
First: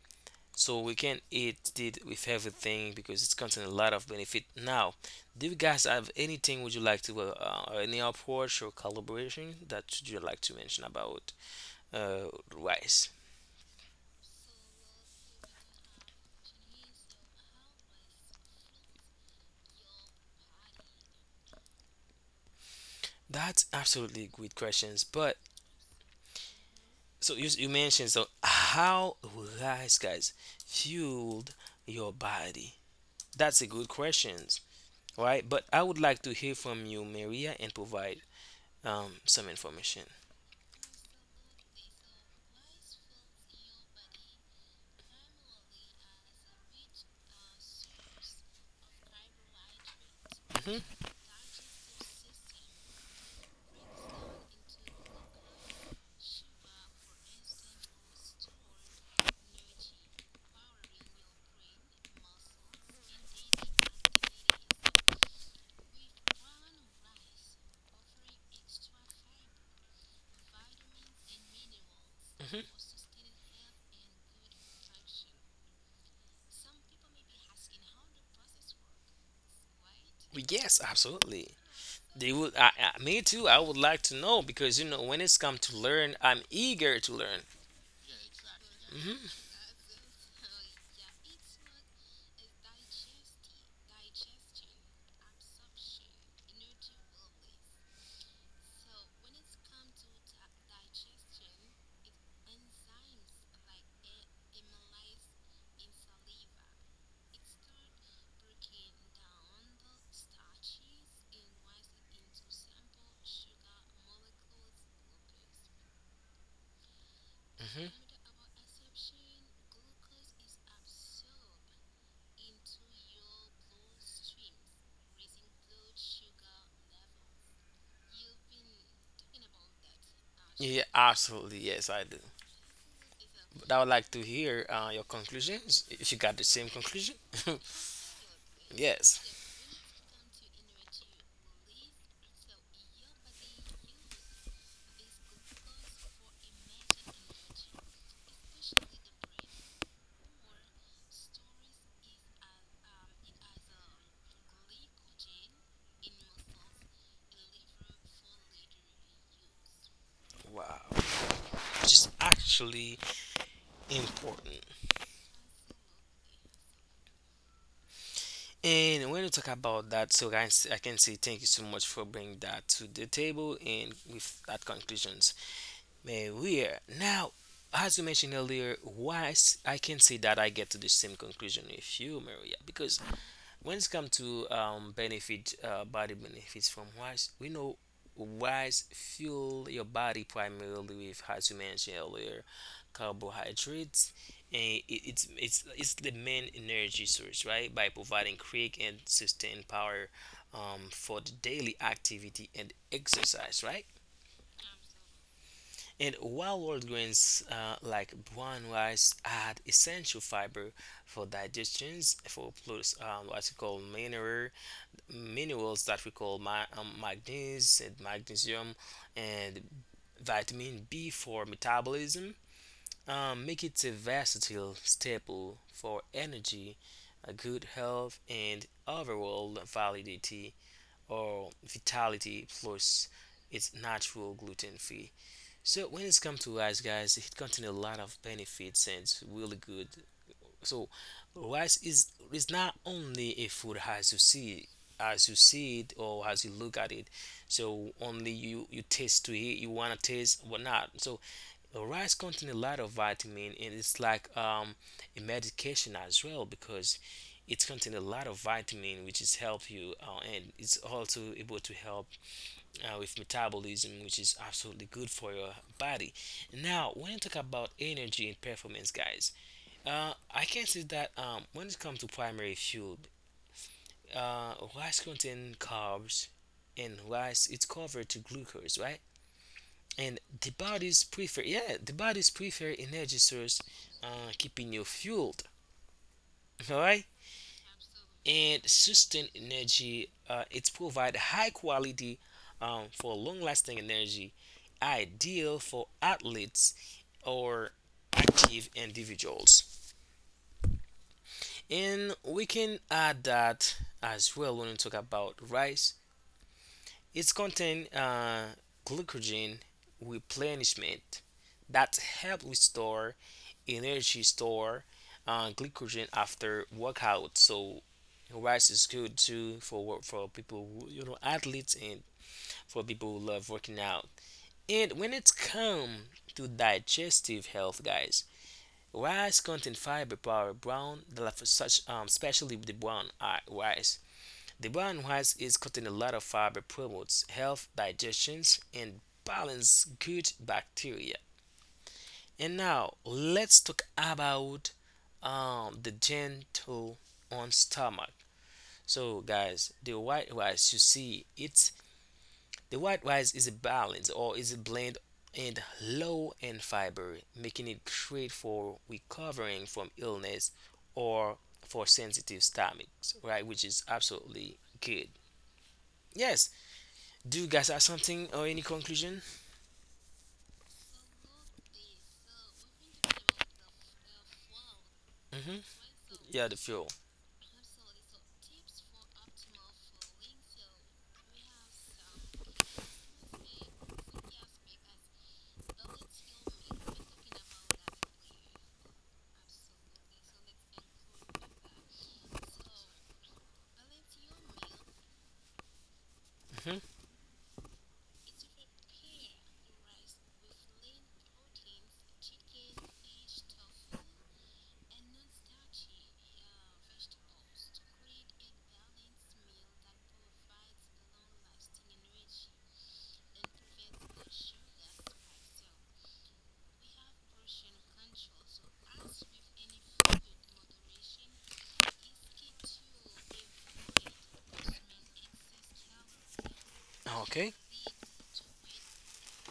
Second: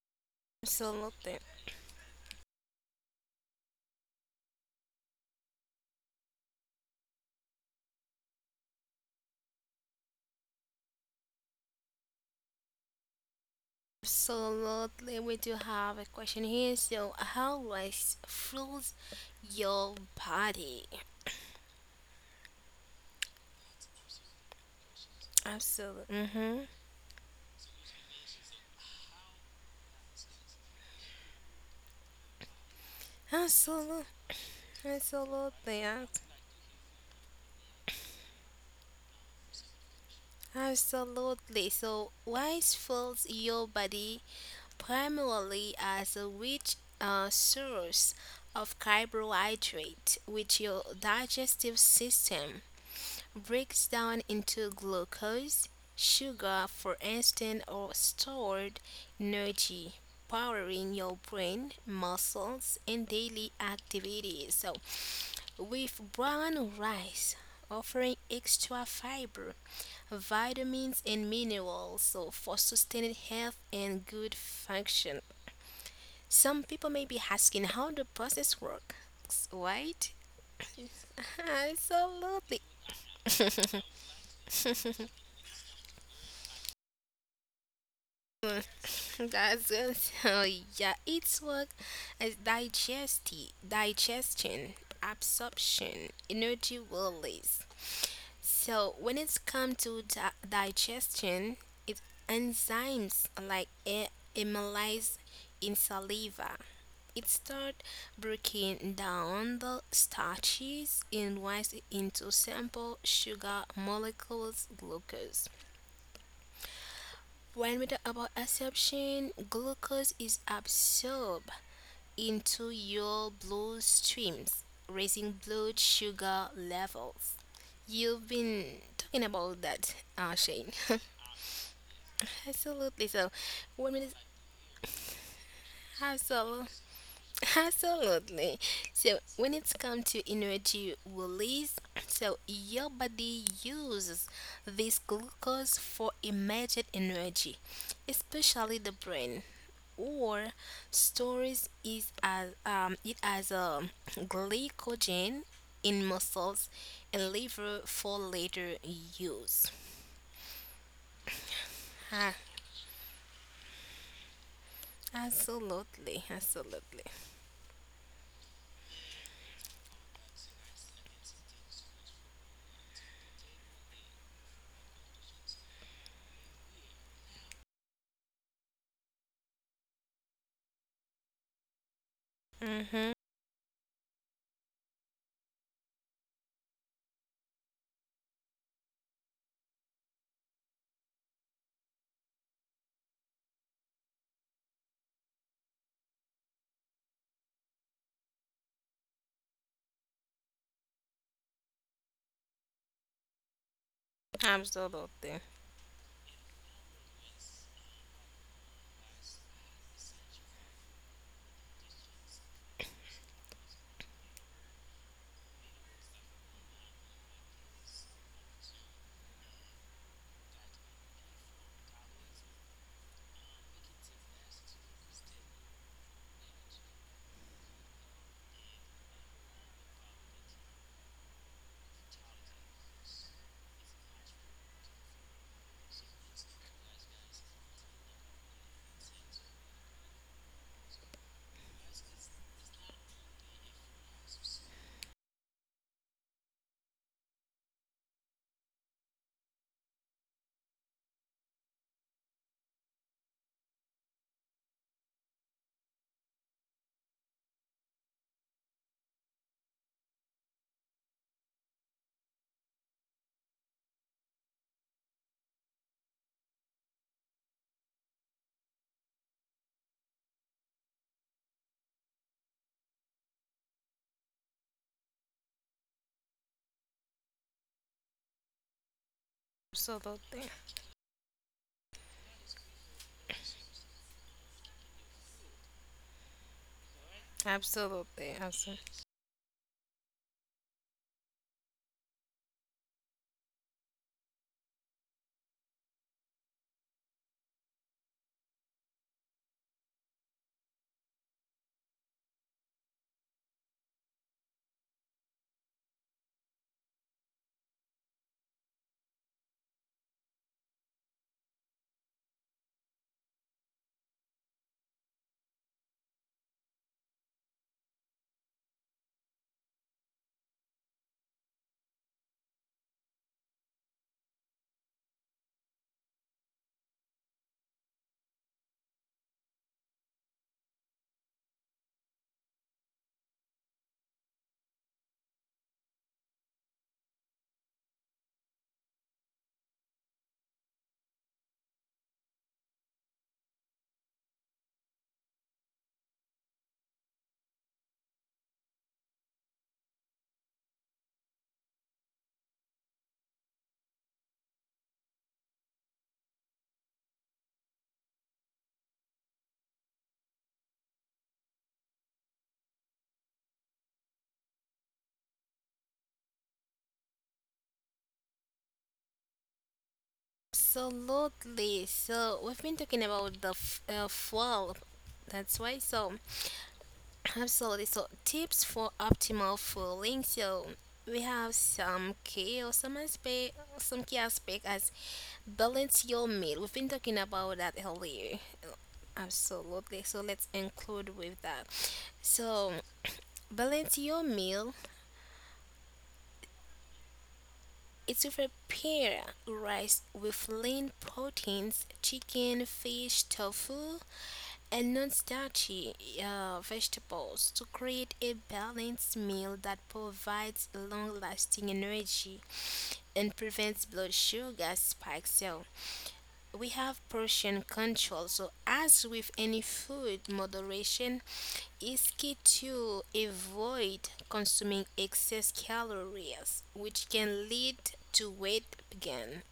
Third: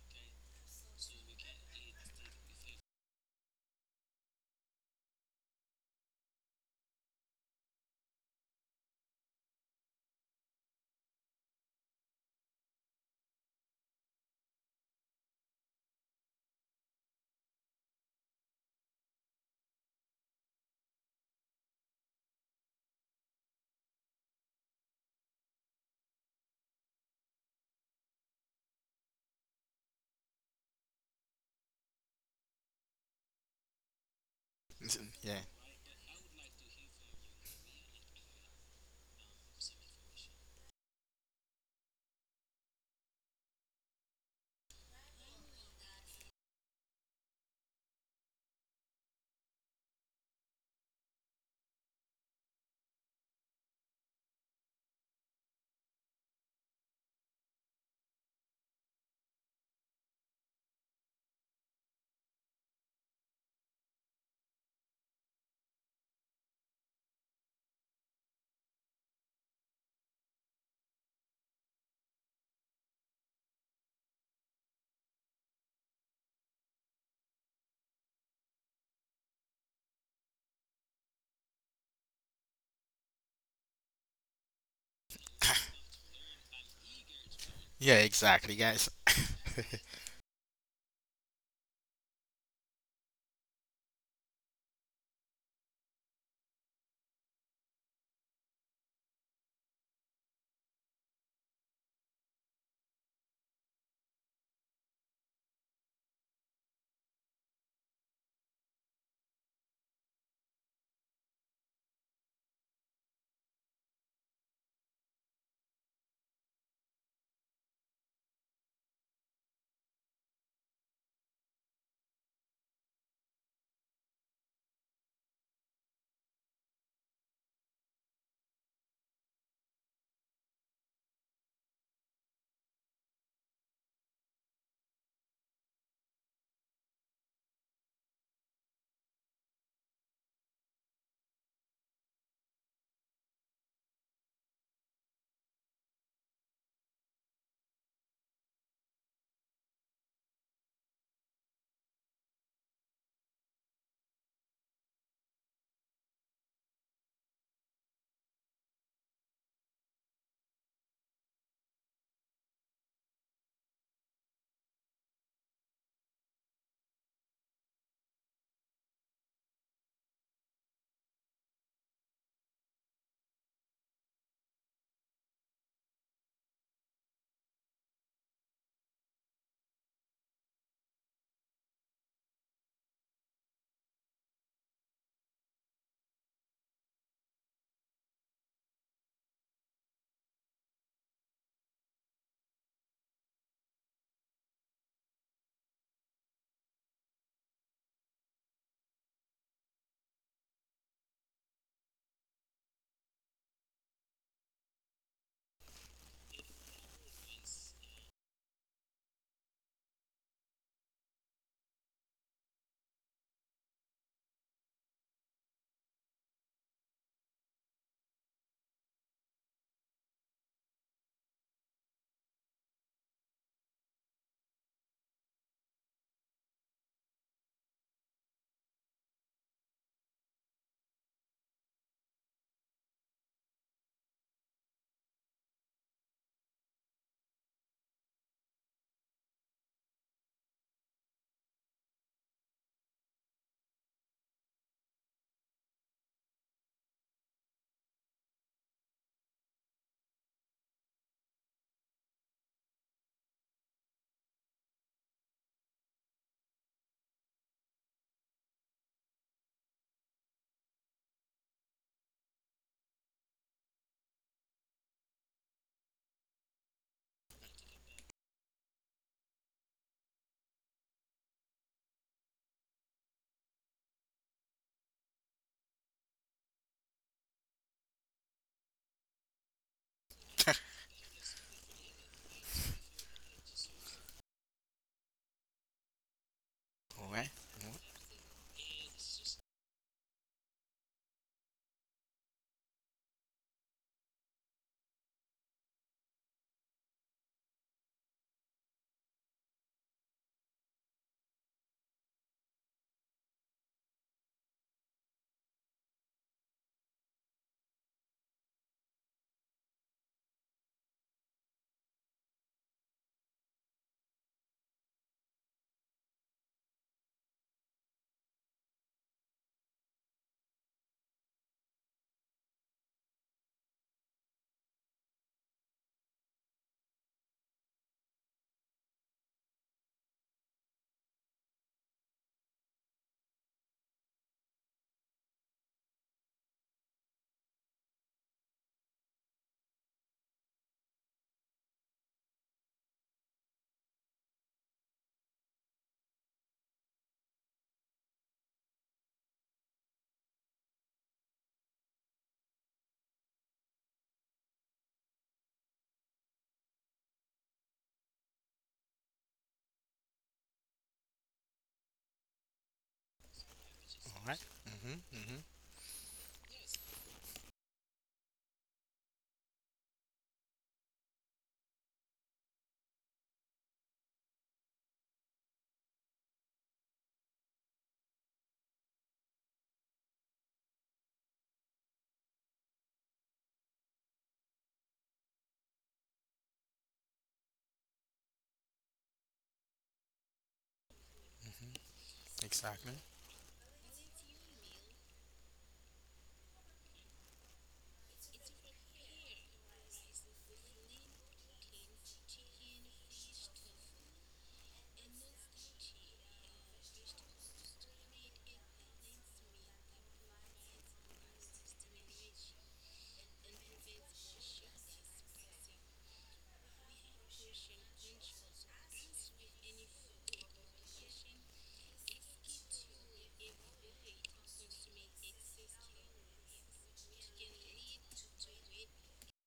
So we can Absolutely. eat it with everything because it's contain a lot of benefit. Now, do you guys have anything would you like to any approach or collaboration that you like to mention about uh, rice? Absolutely. We do have a question here. So, how rice fuels your body? That's absolutely good questions. But Absolutely. Mm-hmm. so you mentioned so how rice guys fueled your body? That's a good Absolutely. questions, [LAUGHS] Yeah. right? Absolutely. But I would like to hear from you, Maria, and provide some information. Absolutely. So, rice fills your body primarily as a rich source of carbohydrate, which hmm your digestive system breaks down into glucose, sugar, for instance, or stored energy, powering your brain, muscles, and daily activities. So, with brown rice, offering extra fiber, vitamins, and minerals so for hmm sustained health and good function. Some people may be asking how the process works, right? Yes, [LAUGHS] absolutely. They would. Absolutely. Me too. I would like to know because you know when it's come to learn, I'm eager to learn. Yeah. Exactly, guys. [LAUGHS] hmm [LAUGHS] That's good. So [LAUGHS] yeah, it's work as digestion, absorption, energy release. So when it's come to digestion, it enzymes like amylase in saliva. It start breaking down the starches and rice into simple sugar molecules, glucose. When we hmm talk about absorption, glucose is absorbed into your bloodstreams, raising blood sugar levels. You've been talking about that, Shane. Yeah, [LAUGHS] absolutely. Yes, I do. absolutely. So, But I would when we like to hear your conclusions. If you got the absolutely, same conclusion, [LAUGHS] absolutely. So yes. when it's come to energy release, so your body uses this glucose for immediate energy, especially the brain, or stores is as it as a glycogen in muscles and liver for later use. Wow, which is Ah, actually important. absolutely, absolutely. And when you talk about that, so guys, I can say thank you so much for bringing that to the table and with that conclusions. Man, we are now, as you mentioned earlier, I can say that I get to the same conclusion with you, Maria, because Mhm. when it's come to benefit, body benefits from rice, we know rice fuel your body primarily with, as you mentioned earlier, carbohydrates, and it, it's the main energy source, right? By providing quick and sustained power for the daily activity and exercise, right? Absolutely. And while whole grains like brown rice add essential fiber for digestions, for plus what we call minerals that we call manganese and magnesium and vitamin B for metabolism, make it a versatile staple for energy, good health, and overall validity or vitality. Plus, it's natural gluten free. So when it's come to rice, guys, it contains a lot of benefits and it's really good. So rice is not only a food as you see it or as you look at it. So only you taste to it, you wanna taste or not. So rice contains a lot of vitamin and it's like a medication as well because it contains a lot of vitamin which is help you and it's also able to help with metabolism, which is absolutely good for your body. Now, when you talk about energy and performance, guys, I can say that when it comes to primary fuel, rice contains carbs, and rice it's covered to glucose, right? And Absolutely. The body's prefer energy source, keeping you fueled, [LAUGHS] all right? All right. Absolutely. And Absolutely. sustain energy. It provides high quality for long lasting energy, ideal for athletes or active individuals. And we can add that as well when we talk about rice. It's contain glycogen replenishment that help restore energy store glycogen after workout. So rice is good too for people who, you know, athletes and for people who love working out. And when it's come to digestive health, guys, rice contain fiber power brown for such especially the brown rice, the brown rice is contain a lot of fiber, promotes health digestions and balance good bacteria. And now let's talk about the gentle on stomach. So, guys, the white rice you see it's the white rice is a balance or is a blend and low in fiber, making it great for recovering from illness or for sensitive stomachs, right? Which is All right. absolutely Mm-hmm. good. Mm-hmm. Yes. Do you guys have something or any conclusion? Absolutely. So we've been talking about the fall. Hmm That's why. So Yeah, the fuel. [CLEARS THROAT] absolutely. So tips for optimal falling. So we have some key or some aspect, some key aspect as balance your meal. We've been talking about that earlier. Absolutely. So let's include with that. So Exactly. balance your meal Hmm it's with a pair rice with lean proteins, chicken, fish, tofu, and non-starchy vegetables to create a balanced meal that provides long-lasting energy and prevents blood sugar spikes. So we have portion control. So, as with any food, moderation is key to avoid consuming excess calories, which can Okay. lead to weight gain.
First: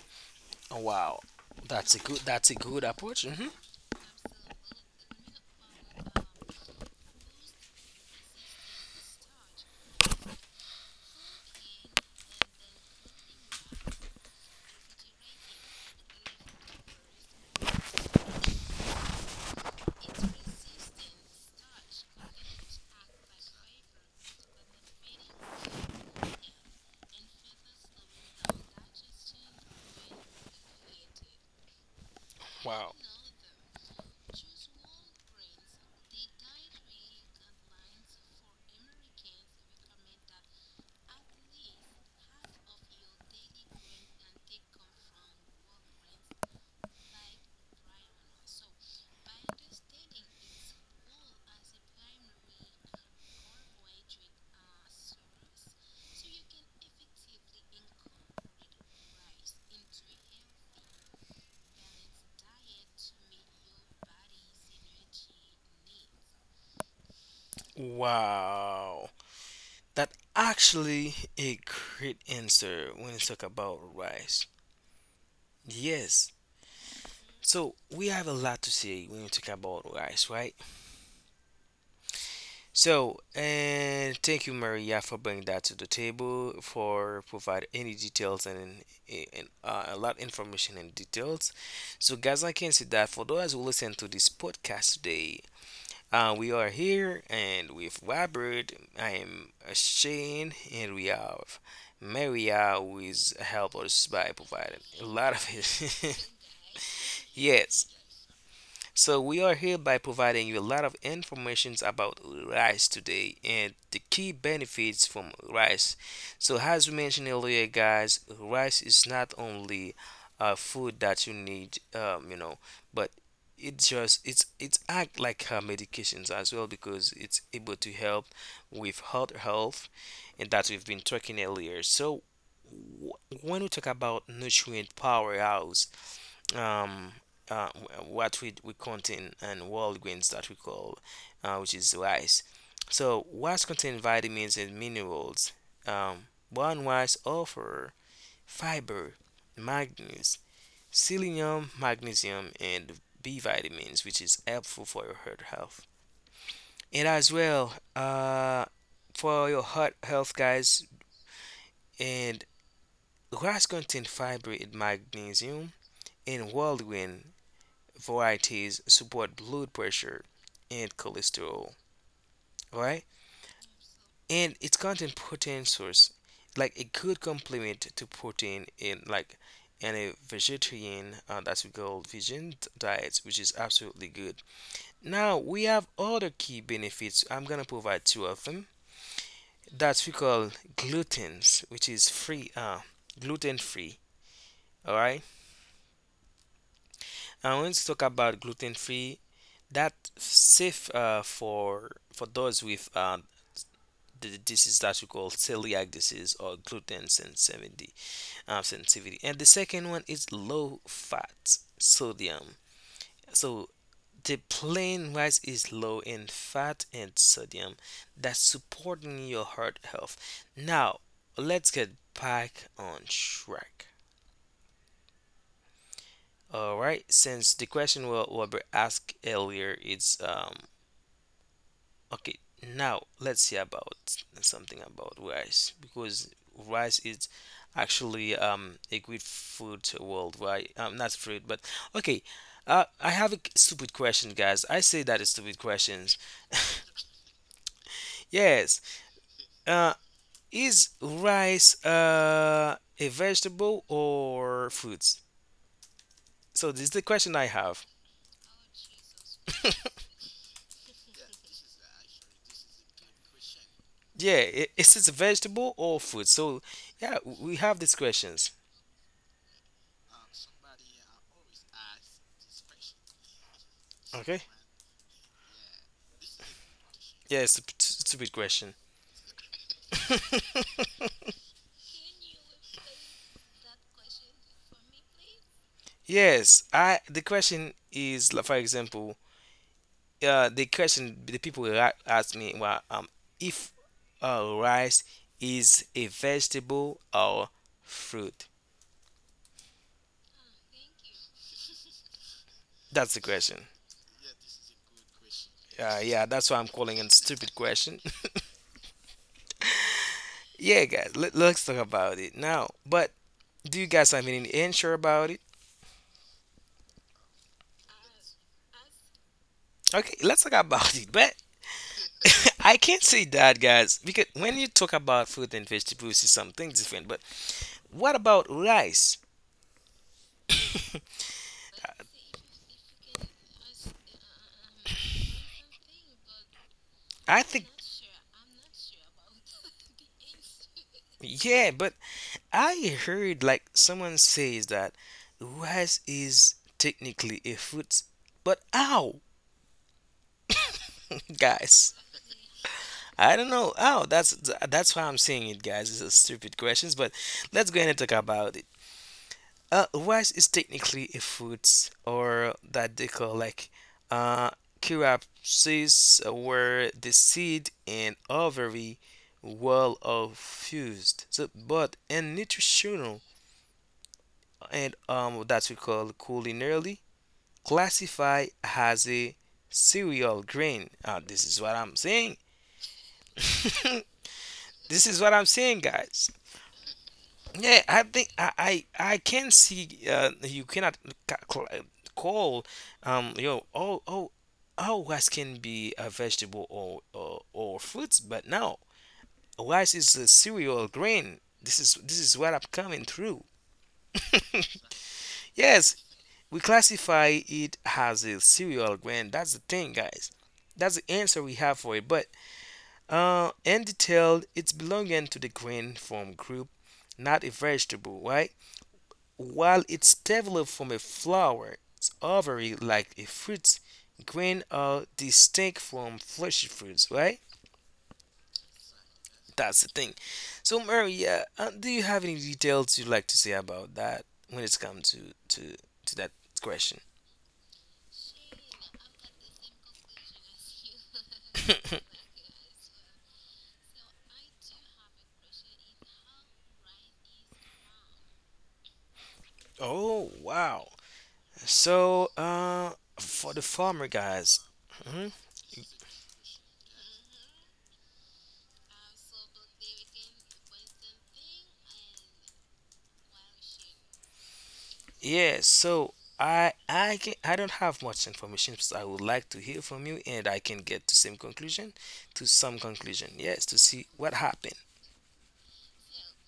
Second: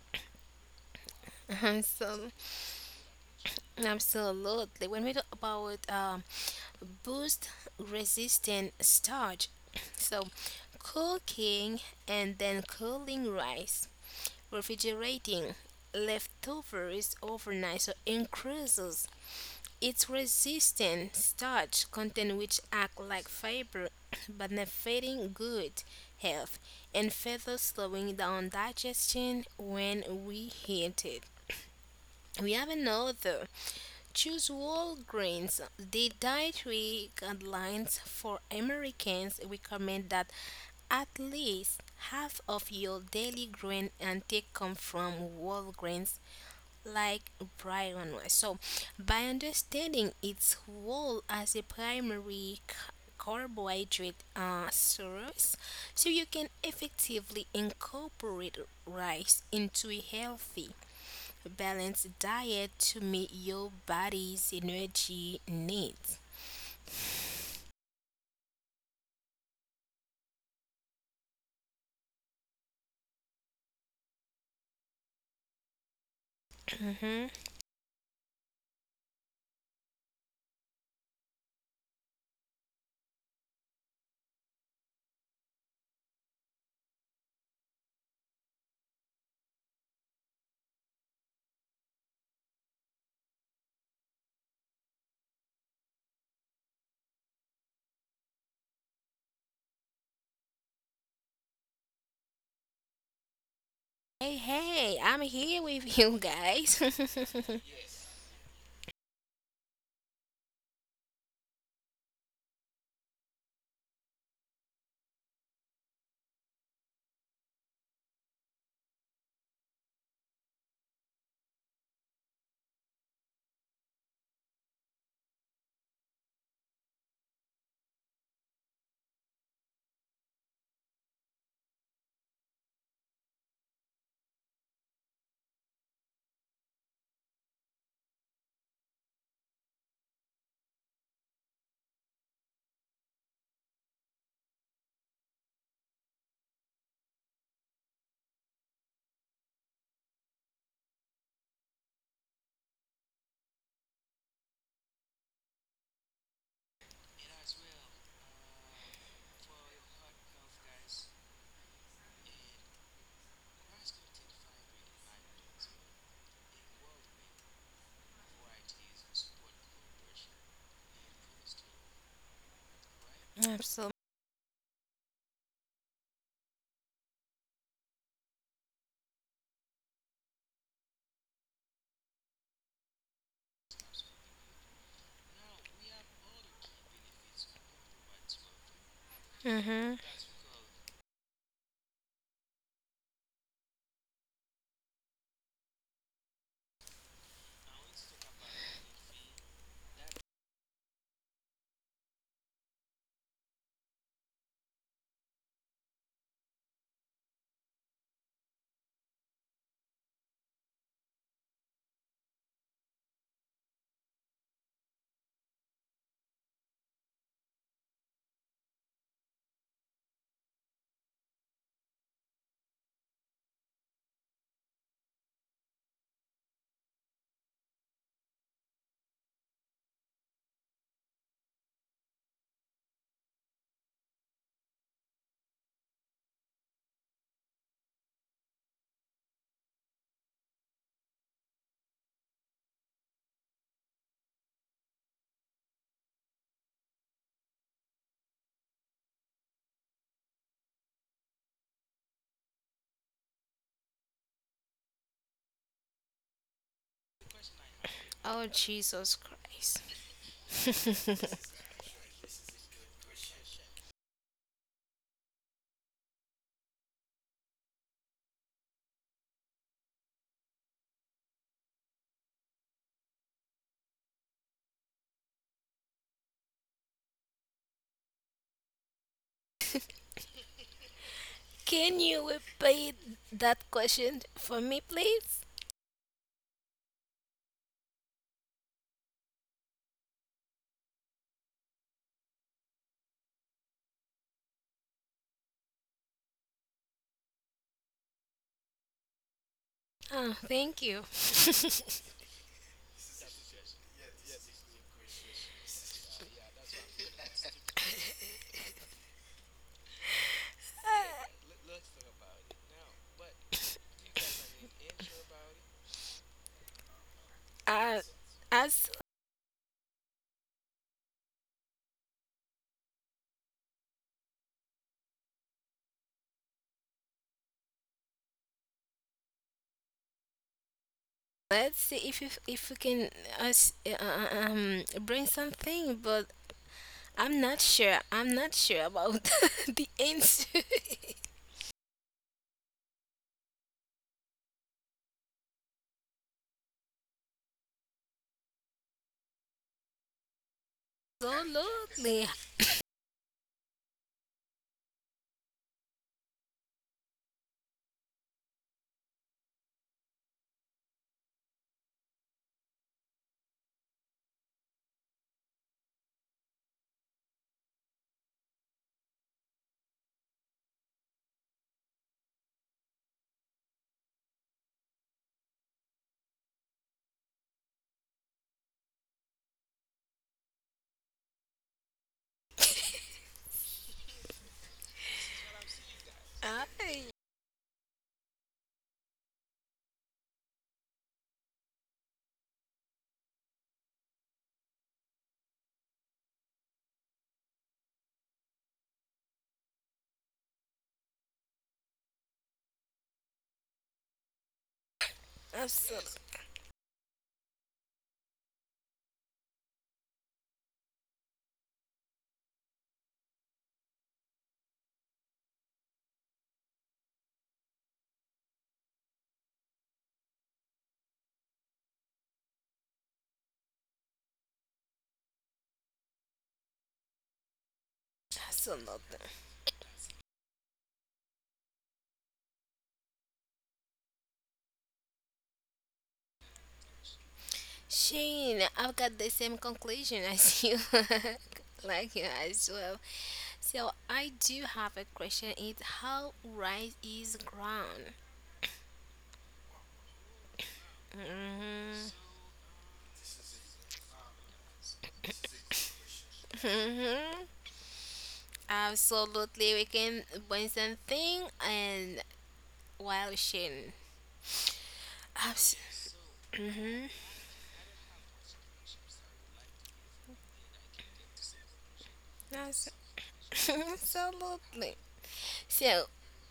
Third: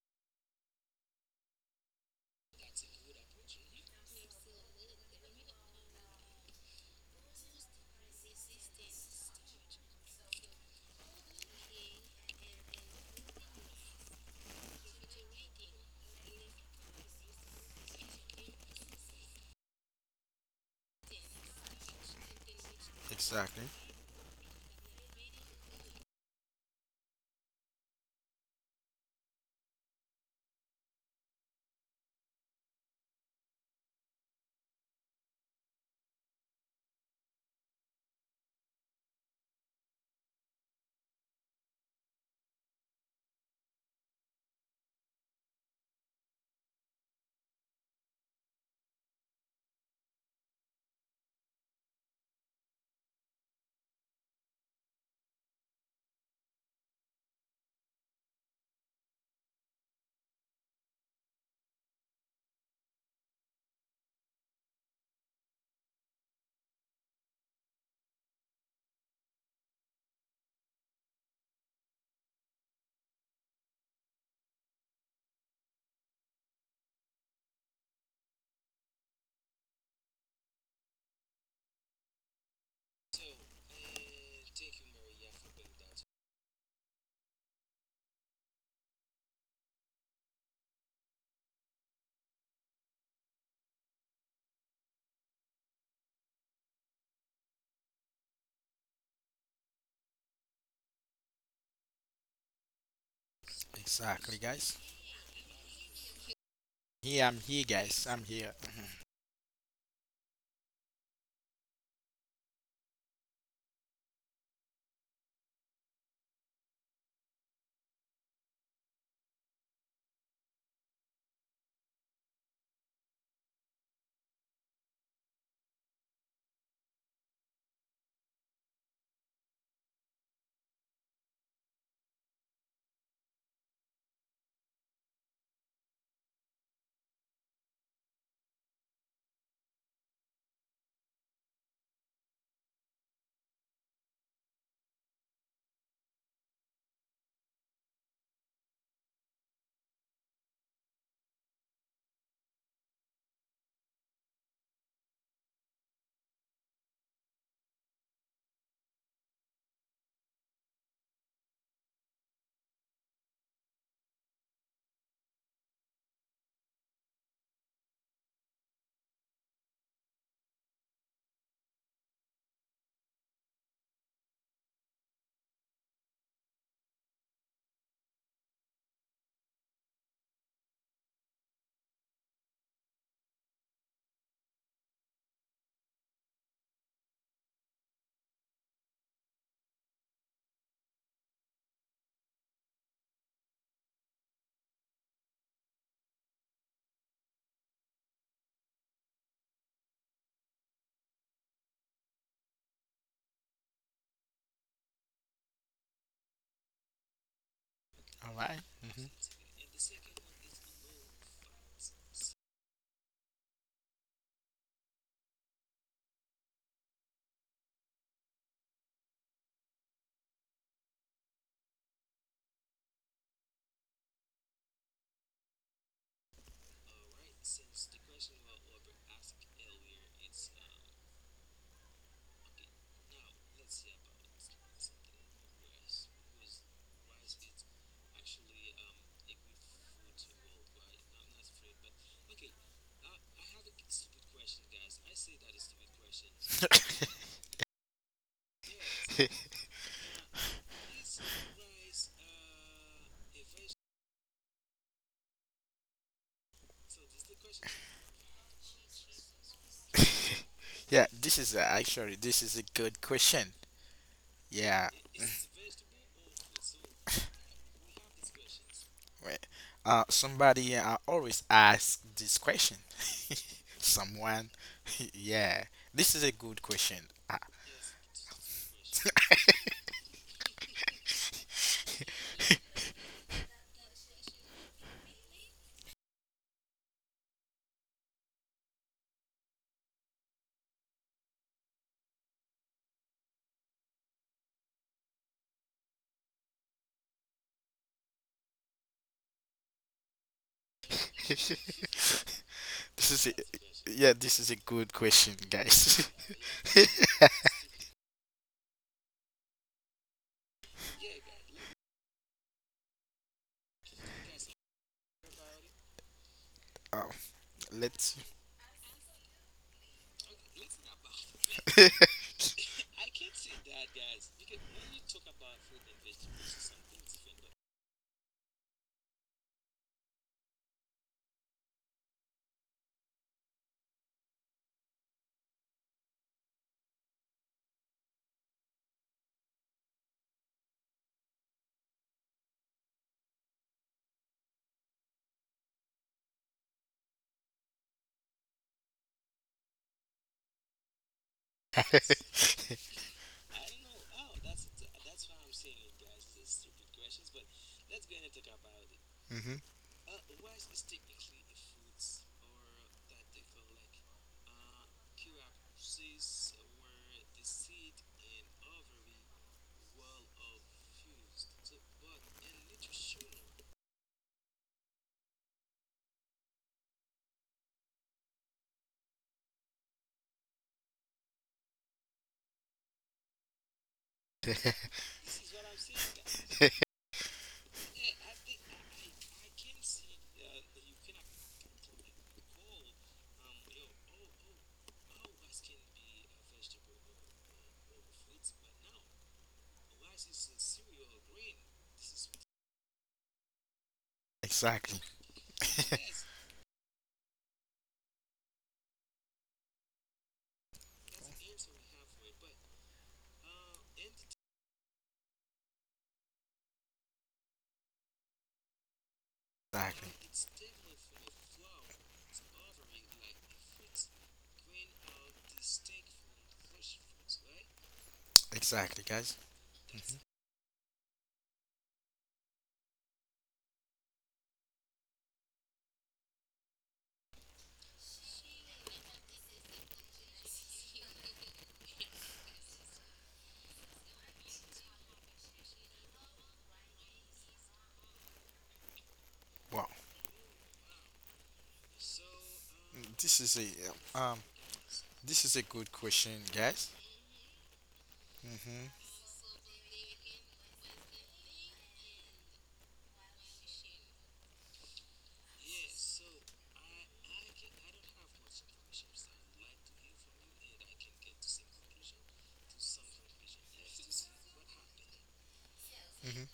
Oh, wow. [LAUGHS] That's a good. so, That's a good approach. Hmm absolutely. When we talk about boost resistant starch, [CLEARS THROAT] so cooking and then cooling rice, refrigerating leftovers overnight, so increases it's resistant starch content which act like Exactly. fiber, [CLEARS THROAT] benefiting good health and further slowing down digestion when we eat it. We have Wow. another. Choose whole grains. The dietary guidelines for Americans recommend that at least half of your daily grain intake come from whole grains like Brian was. So, by understanding its role as a primary carbohydrate source, so you can effectively incorporate rice into a healthy, balanced diet to meet your body's energy needs. Wow. That actually a great answer when you talk about rice. Yes. hmm So we have a lot to say when you talk about rice, right? So and thank you, Maria, for bringing that to the table, for provide any details and, a lot information and details. So guys, I can see that for those who listen to this podcast today, we are here and with Robert. I am Shane, and we have Maria, who is help us by Hey, Exactly, guys. providing hey, a I'm lot of [LAUGHS] here with you it. guys. Here I'm here, Yes. guys. I'm here. Mhm. So we are here by providing you a lot of informations about rice today and the key benefits from rice. So as we mentioned earlier, guys, rice is not only a food that you need, you know, but it's act like medications as well because it's able to help with heart health and that we've been talking earlier. So w- when we talk about nutrient powerhouse um what we contain and world grains that we call which is rice. So rice contain vitamins and minerals. Brown rice offer fiber, manganese, selenium, magnesium, and B vitamins, which is helpful for your heart health. And as well for your heart health, guys, and rice contain fiber and magnesium, and world grain varieties support blood pressure and cholesterol. All right, [LAUGHS] Absolutely. and it's content protein source, like a good complement to protein in like in a vegetarian that's we call vegan diets, which is absolutely good. Now we have other key benefits. I'm gonna provide two of them. hmm That's we call gluten's, which is free, gluten free. All right. I want to talk about gluten free. That safe for those with the disease that we call celiac disease or gluten sensitivity. All right. Mhm. And the second one is low fat sodium. So the plain rice is low in fat and sodium, that's supporting your heart health. Now, let's get back on track. All right, since the question we were asked earlier, it's Okay, now let's see about something about rice because rice is actually a good food worldwide. Not food, but okay. I have a stupid question, guys. I say that is stupid questions. [LAUGHS] Yes. Uh, is rice a vegetable or fruits? So this is the question I have. Oh, Jesus Christ. Yeah, [LAUGHS] this is actually this is a good question. Yeah, Yeah. is it a vegetable or food? So yeah, we have these questions. Wait. Somebody always asks this question. Okay. Someone? [LAUGHS] Yeah, this is a good question. Yeah, Ah. it's a stupid question. [LAUGHS] Can you repeat that question for me, please? Yes, I the question is like, for example, the question the people will ask me, well, if rice is a vegetable or fruit. Oh, thank you. [LAUGHS] this That's the is a, question. yeah, this is a good question, guys. Yeah, that's why I'm [LAUGHS] calling it stupid question. [LAUGHS] Yeah, guys, [LAUGHS] let's talk about it now. But do you guys have any answer about it? um, uh, let's. as Okay, let's talk about it. But [LAUGHS] I can't say that, guys, because when you talk about fruit and vegetables, it's something different. But what about rice? let's see if you, if we can us bring something, but I'm I not think sure. I'm not sure about [LAUGHS] the answer. [LAUGHS] [LAUGHS] yeah, but I heard like someone says that rice is technically a fruit, but how, [LAUGHS] guys? Absolutely. I don't know. Oh, that's why I'm saying it, guys. It's a stupid questions, but let's go ahead and talk about it. hmm Rice is technically a fruit, or that they call like uh, curiaceae, where the seed and ovary wall are fused. So, but in nutritional and that we call culinarily classify as a cereal grain. This is what I'm saying. This is what I'm saying, guys. I Yeah, I think I can see, you cannot ca- cl- uh, call yo oh oh oh rice can be a vegetable or fruits, but no, rice is a cereal grain. This is what I'm coming through. Exactly. Yes, absolutely. we classify it as a cereal grain. That's the thing, guys. That's the answer we have for it. But in detailed, it's belonging to the grain form group, not a vegetable, right? While it's Exactly. developed from a flower's ovary like a fruit, grain are distinct from fleshy fruits, right? Exactly, Absolutely. guys. That's the thing. So, Maria, do you have any details you'd like to say about that when it's come to to that question? Shane, I've got the same conclusion as you. [LAUGHS] like you as well. So I do have a question. It's how rice is ground. Wow. Oh, wow. Hmm So, this for is the farmer a. guys, mhm. This is a good question, guys. hmm [LAUGHS] Mm-hmm. Absolutely, we can bring something and while sharing. Yeah, Abs- so hmm I don't have much information, so I would like to hear from you, and I can get to same conclusion, to some conclusion. [LAUGHS] Yes, to see what happened. Absolutely. So Mm-hmm.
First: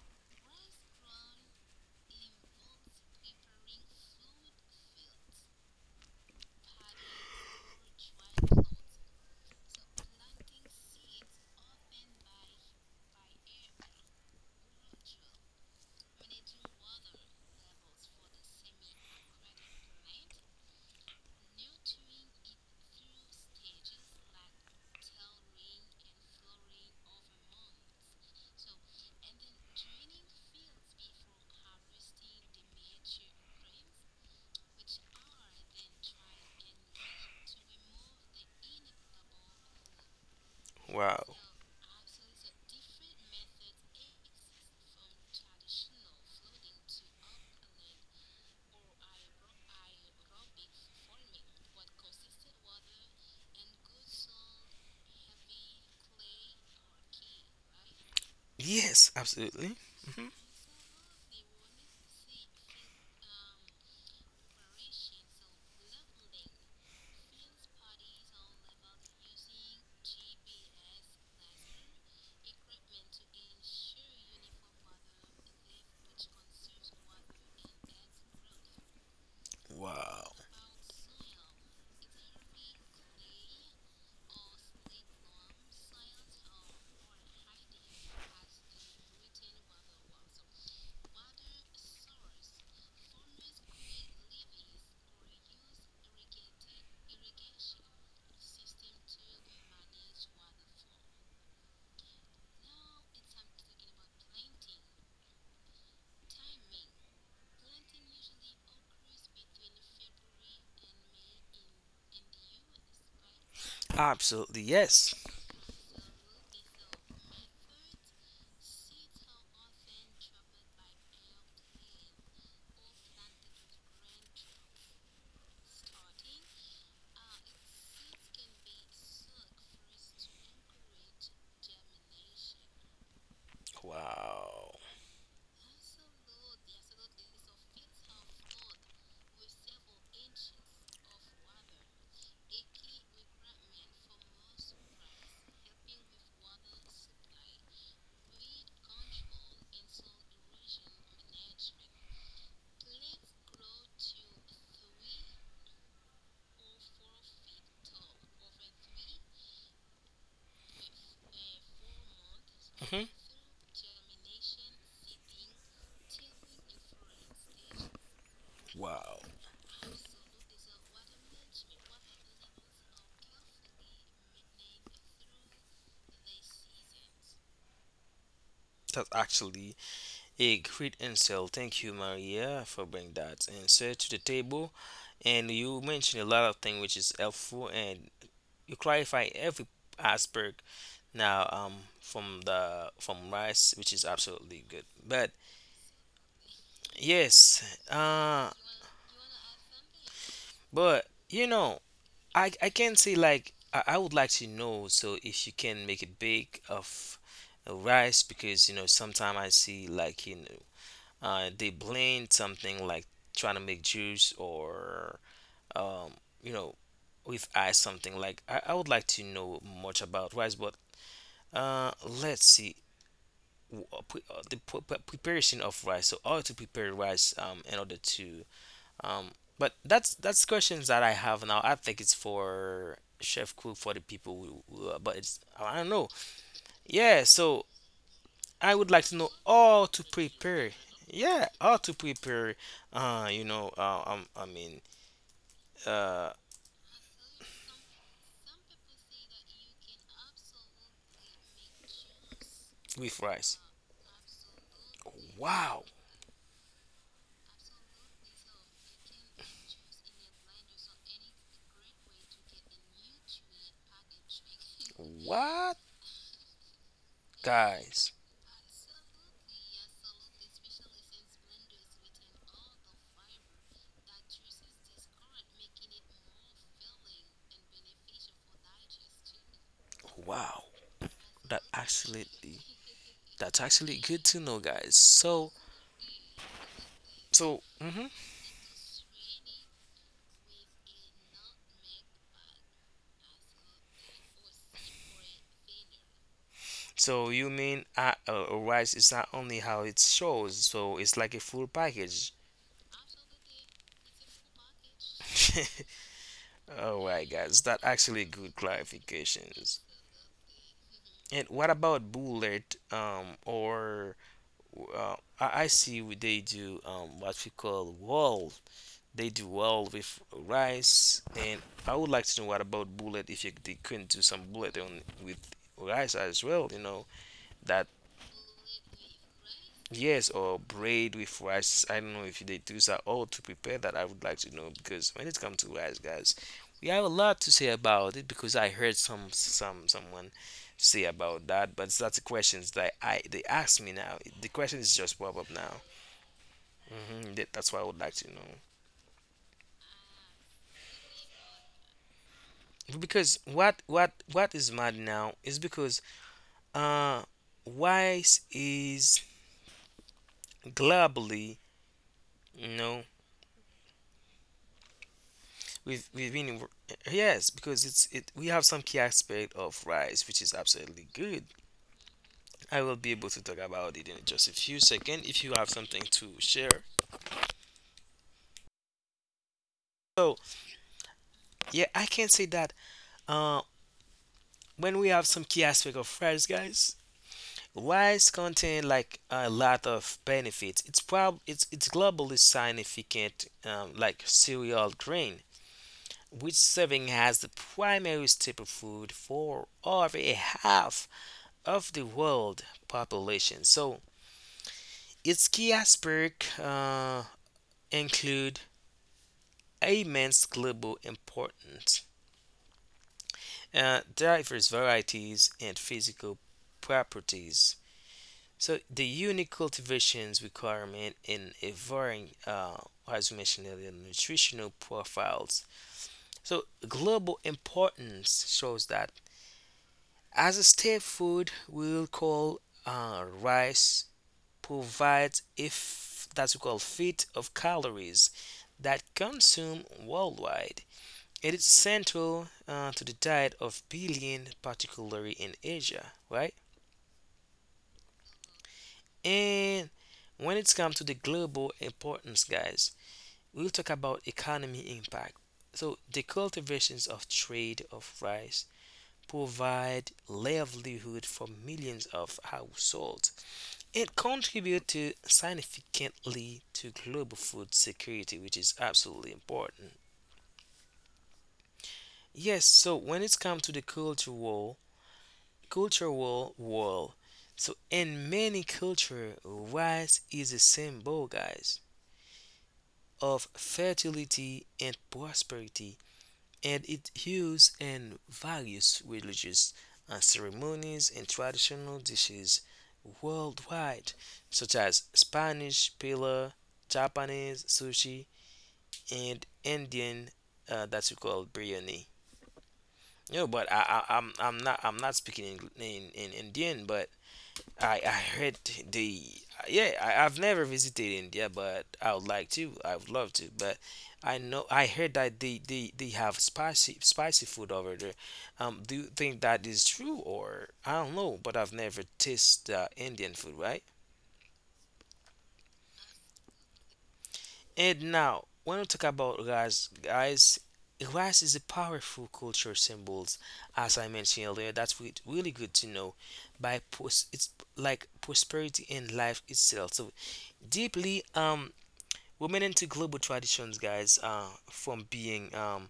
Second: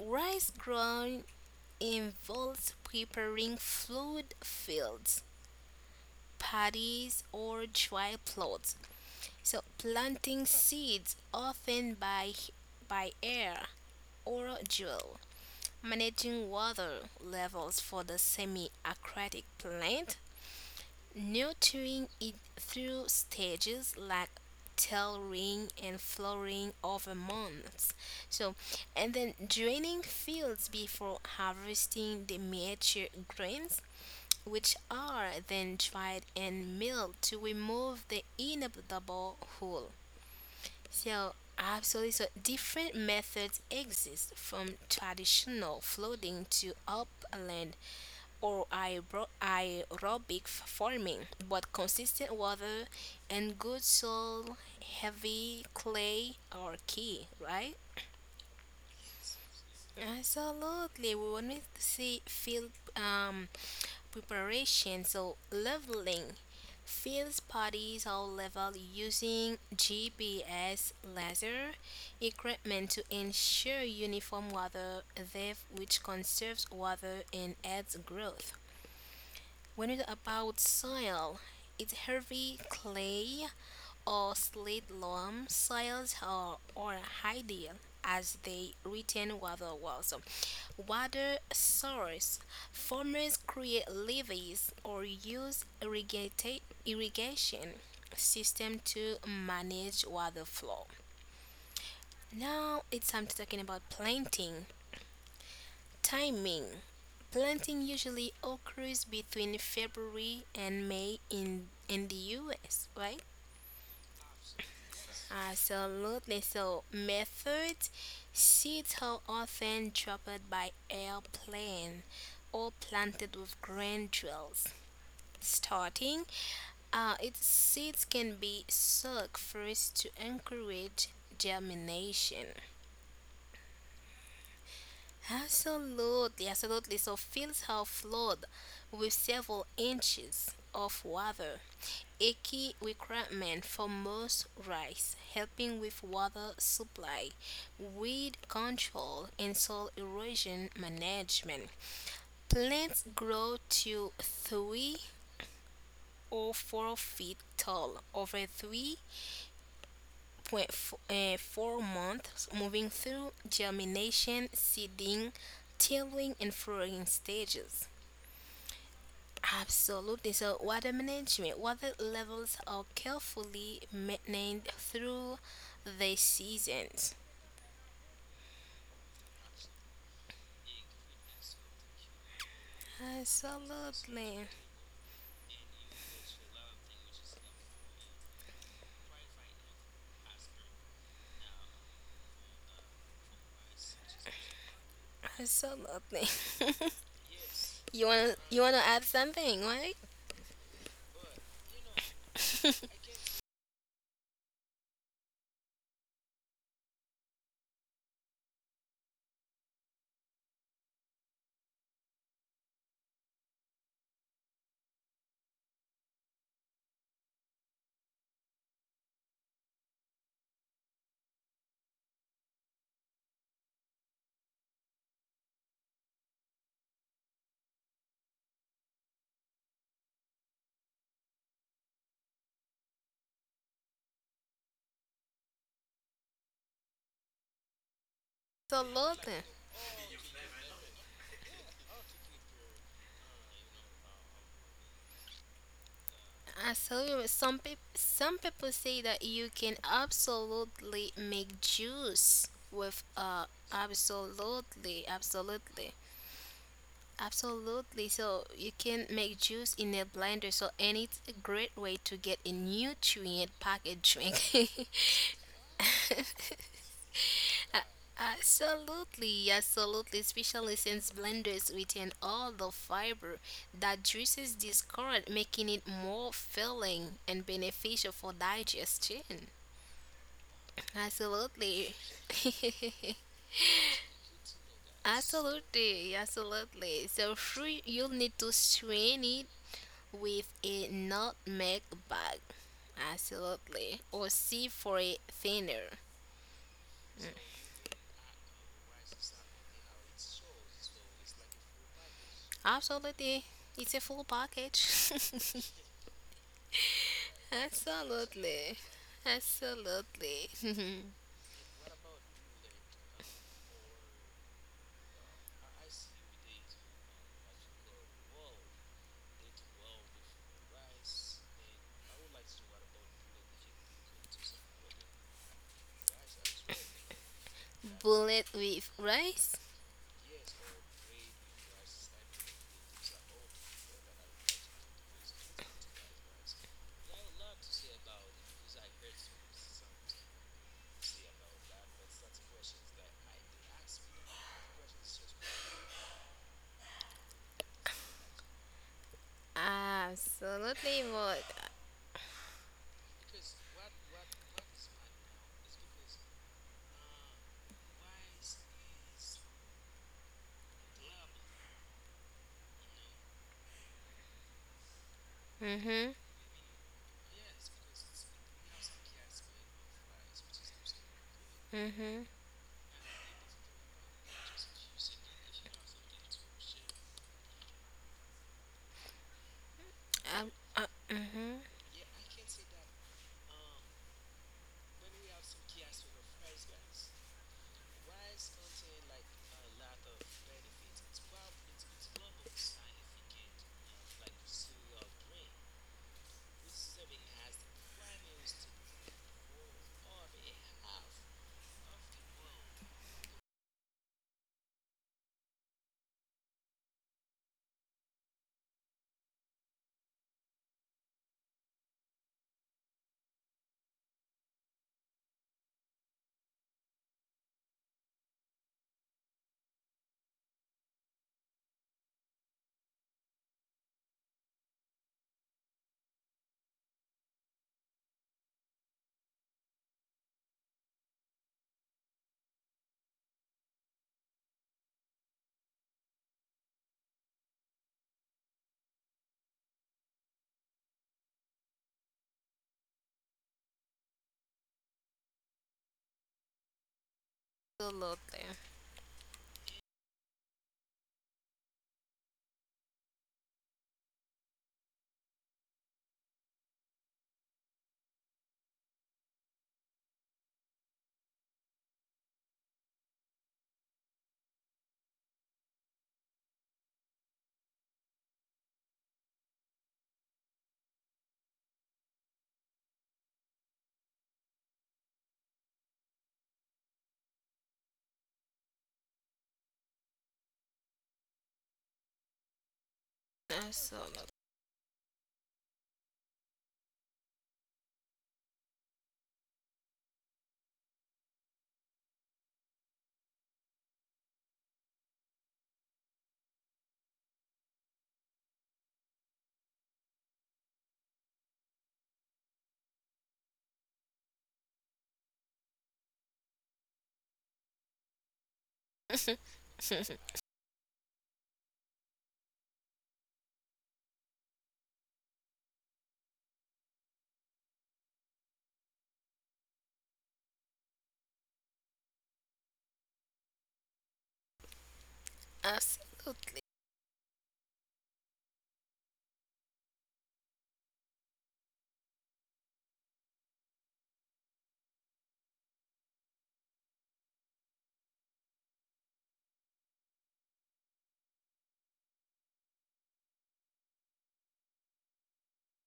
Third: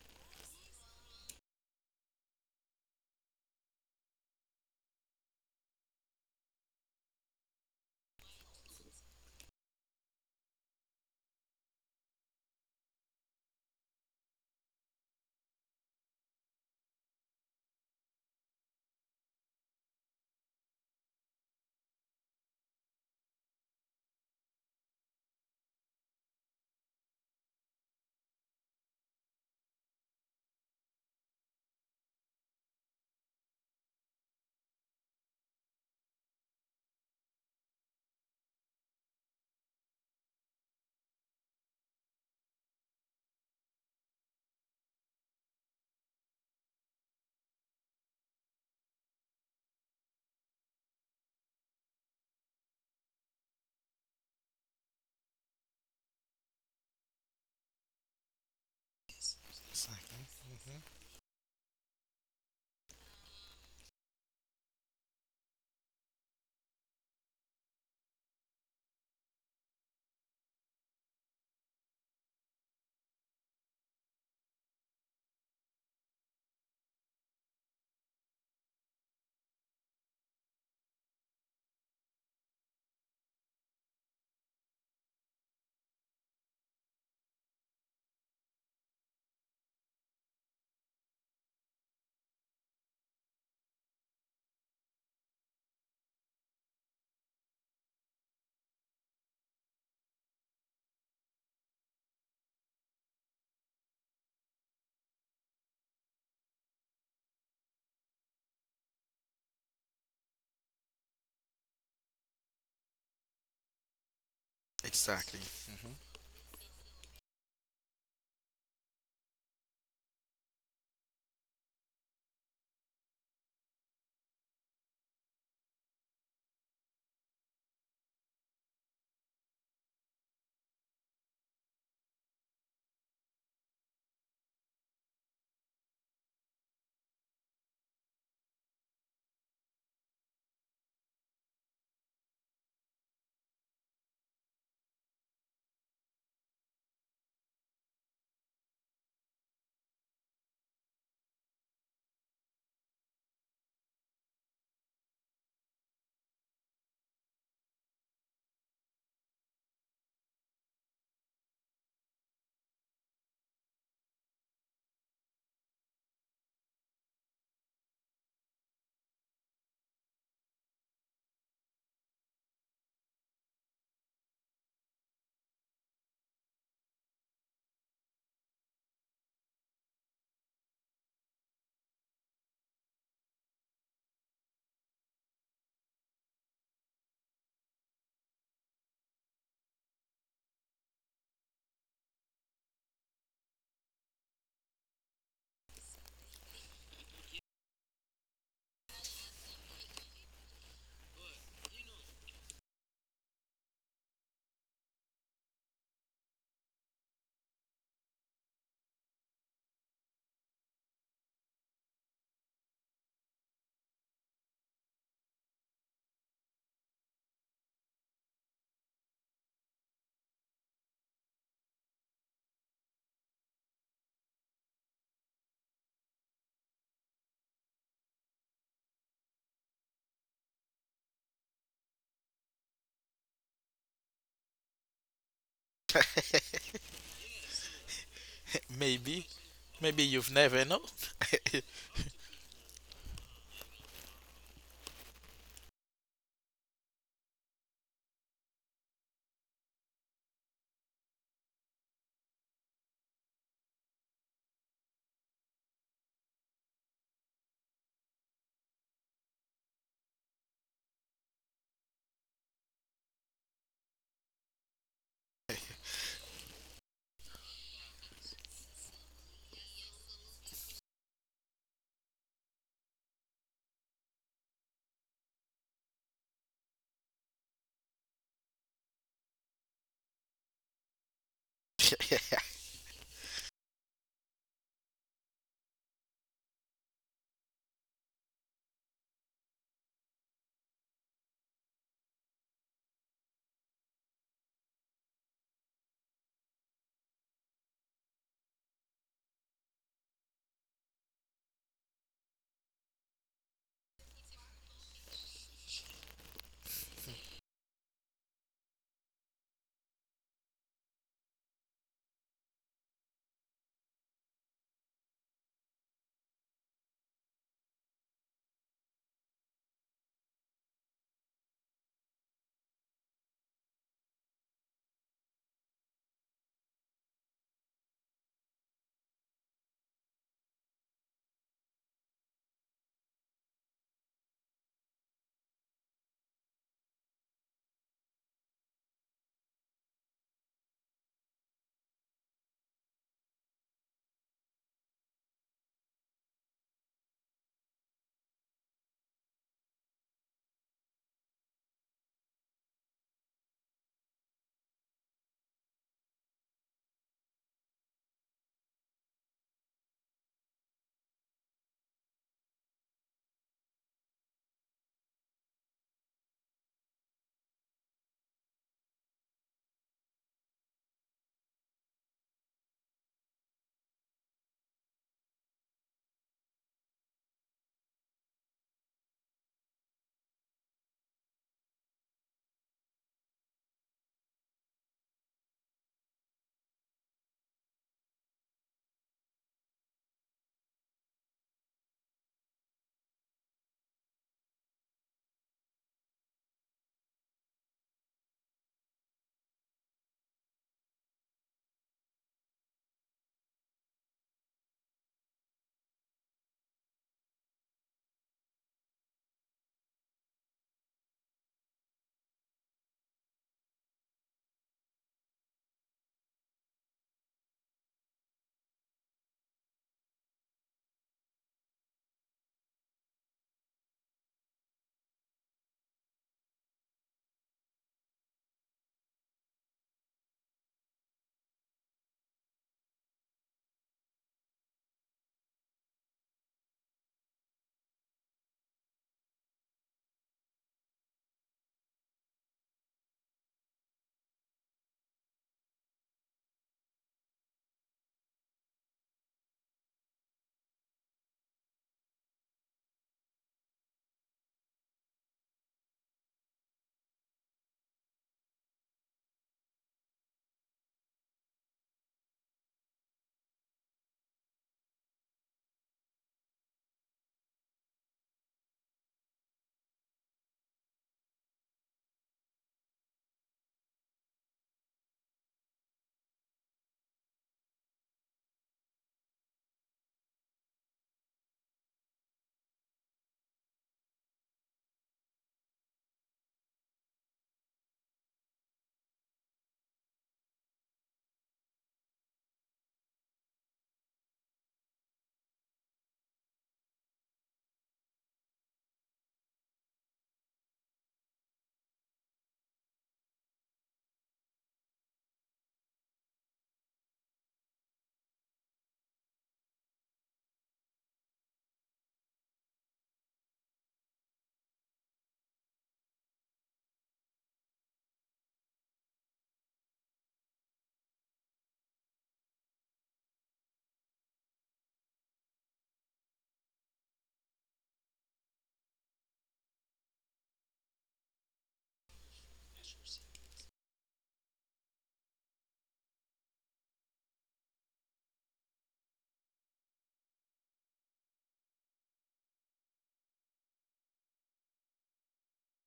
rice ground involves preparing fluid fields, paddies, or dry plots. So planting seeds often by air or drill, managing water levels for the semi aquatic plant, nurturing it through stages like tailoring and flowering over months. So, and then draining fields before harvesting the mature grains, which are then dried and milled to remove the inevitable hull. Wow. So, absolutely. So, different methods exist from traditional floating to upland or aerobic farming, but consistent water and good soil, heavy clay are key, right? Yes, absolutely. Exactly. Hmm. Mm-hmm. Absolutely. We want to see field preparation, so leveling. Fields parties are leveled using GPS laser equipment to ensure uniform water depth, which conserves water and adds growth. When it's Wow. about soil, it's heavy clay or slit loam soils are ideal as they retain water well. So, water source farmers create levees or use irrigation system to manage water flow. Now it's time to talking about planting timing. Planting usually occurs between February and May in the US, right? Absolutely. Yes. Exactly. hmm Absolutely. So, method seeds are often dropped by airplane or planted with granules. Starting, its seeds can be soaked first to encourage germination. Wow. Absolutely, absolutely. So, fields are flooded with several inches of water, a key requirement for most rice, helping with water supply, weed control, and soil erosion management. Plants grow to 3 or 4 feet tall over 3.4 months, moving Hmm. through germination, seeding, tilling, and flowering stages. Wow. Absolutely. So, water management, water levels are carefully maintained through the seasons. That's actually a great insult. Thank you, Maria, for bringing that answer to the Absolutely. table. And you mentioned a lot of things which is helpful, and you clarify every aspect now from the from rice which is absolutely good, but Absolutely. [LAUGHS] yes, you want to add something, right? but you know, I can say like I would like to know, so if you can make it big of rice, because you know, sometimes I see like, you know, they blend something like trying to make juice, or um you know, with ice something like, I would like to know much about rice, but uh let's see, preparation of rice, so how to prepare rice in order to um but that's questions that I have now. I think it's for chef cook for the people who, but it's, I don't know. Yeah, so [LAUGHS] I would like to Maybe. know Absolutely. how Maybe to you've never prepare, know. yeah, how to prepare, I mean uh I tell you, some people say that you can absolutely make juice with with rice. absolutely, Wow. absolutely. Absolutely. So you can make juice in a blender. So and it's a great way to get a nutrient packed drink. [LAUGHS] What, guys? Absolutely, absolutely, especially since blenders retain all the fiber that juices discard, making it more filling and beneficial for digestion. Wow. that Absolutely. actually [LAUGHS] [LAUGHS] that's actually good to know, guys. So Absolutely, absolutely. So So, fruit hmm, you'll need to strain it with a nutmeg bag. Absolutely. Or C for a thinner. so you mean, a rice is not only how it shows, so it's like a full package. Absolutely. It's a full package. [LAUGHS] Alright, guys, [LAUGHS] that actually good Absolutely. clarifications. Absolutely. [LAUGHS] And what about bullet? Or I see what they do, what we call wall. They do wall with rice, and I would like to know what about bullet if you, they couldn't do some bullet on with rice as well. You know that, Bullet with rice. yes, or braid with rice. I don't know if they do that or to prepare that. I would like to know because when it comes to rice, guys, we have a lot to say about it because I heard some someone say about that. But that's the questions that I they ask me now. The question is just pop up now. Hmm, that's what I would like to know, Absolutely, Maud. because what what is mad now is because uh rice is globally, you know. We've Mhm. we've been, yes, because it's it, we have some key aspect of rice which is absolutely good. Mhm. I will be able to talk about it in just a few seconds if you have something to share. So Um, mhm. yeah, I can say that, uh, when we have some key aspect of rice, guys, rice contain like a lot of benefits. It's prob it's globally significant, like cereal grain which serving as the primary staple food for over a half of the world population. So its key aspects include immense global importance, diverse varieties, and physical properties. So the unique cultivations requirement in a varying, as we mentioned earlier, nutritional profiles. So global importance shows that, as a staple food, we'll call rice provides, if that's we call, feet of calories that consume worldwide. It is central to the diet of billion, particularly in Asia, right? And when it's come to the global importance, guys, we'll talk about economy impact. So the cultivations of trade of rice provide livelihood for millions of households. It contributes to significantly to global food security, which is absolutely important. Yes, so when it comes to the cultural world, so in many culture, rice is a symbol, guys, of Absolutely. Absolutely. fertility and prosperity, and it used in various religious ceremonies and traditional dishes worldwide, such as Spanish paella, Japanese sushi, and Indian that we call biryani. You know, but I'm not, I'm not speaking in Indian, but I heard the, [LAUGHS] yeah, I've never visited India, but I would like to. I would love to, but I know I heard that they have spicy spicy food over there. Do you think that is true or I don't know? But I've never tasted Indian food, right? Absolutely. And now, when we talk about rice, guys, rice is a powerful culture symbols, as I mentioned earlier. That's really good to know. It's like prosperity and life itself. So deeply remaining to global traditions, guys. From being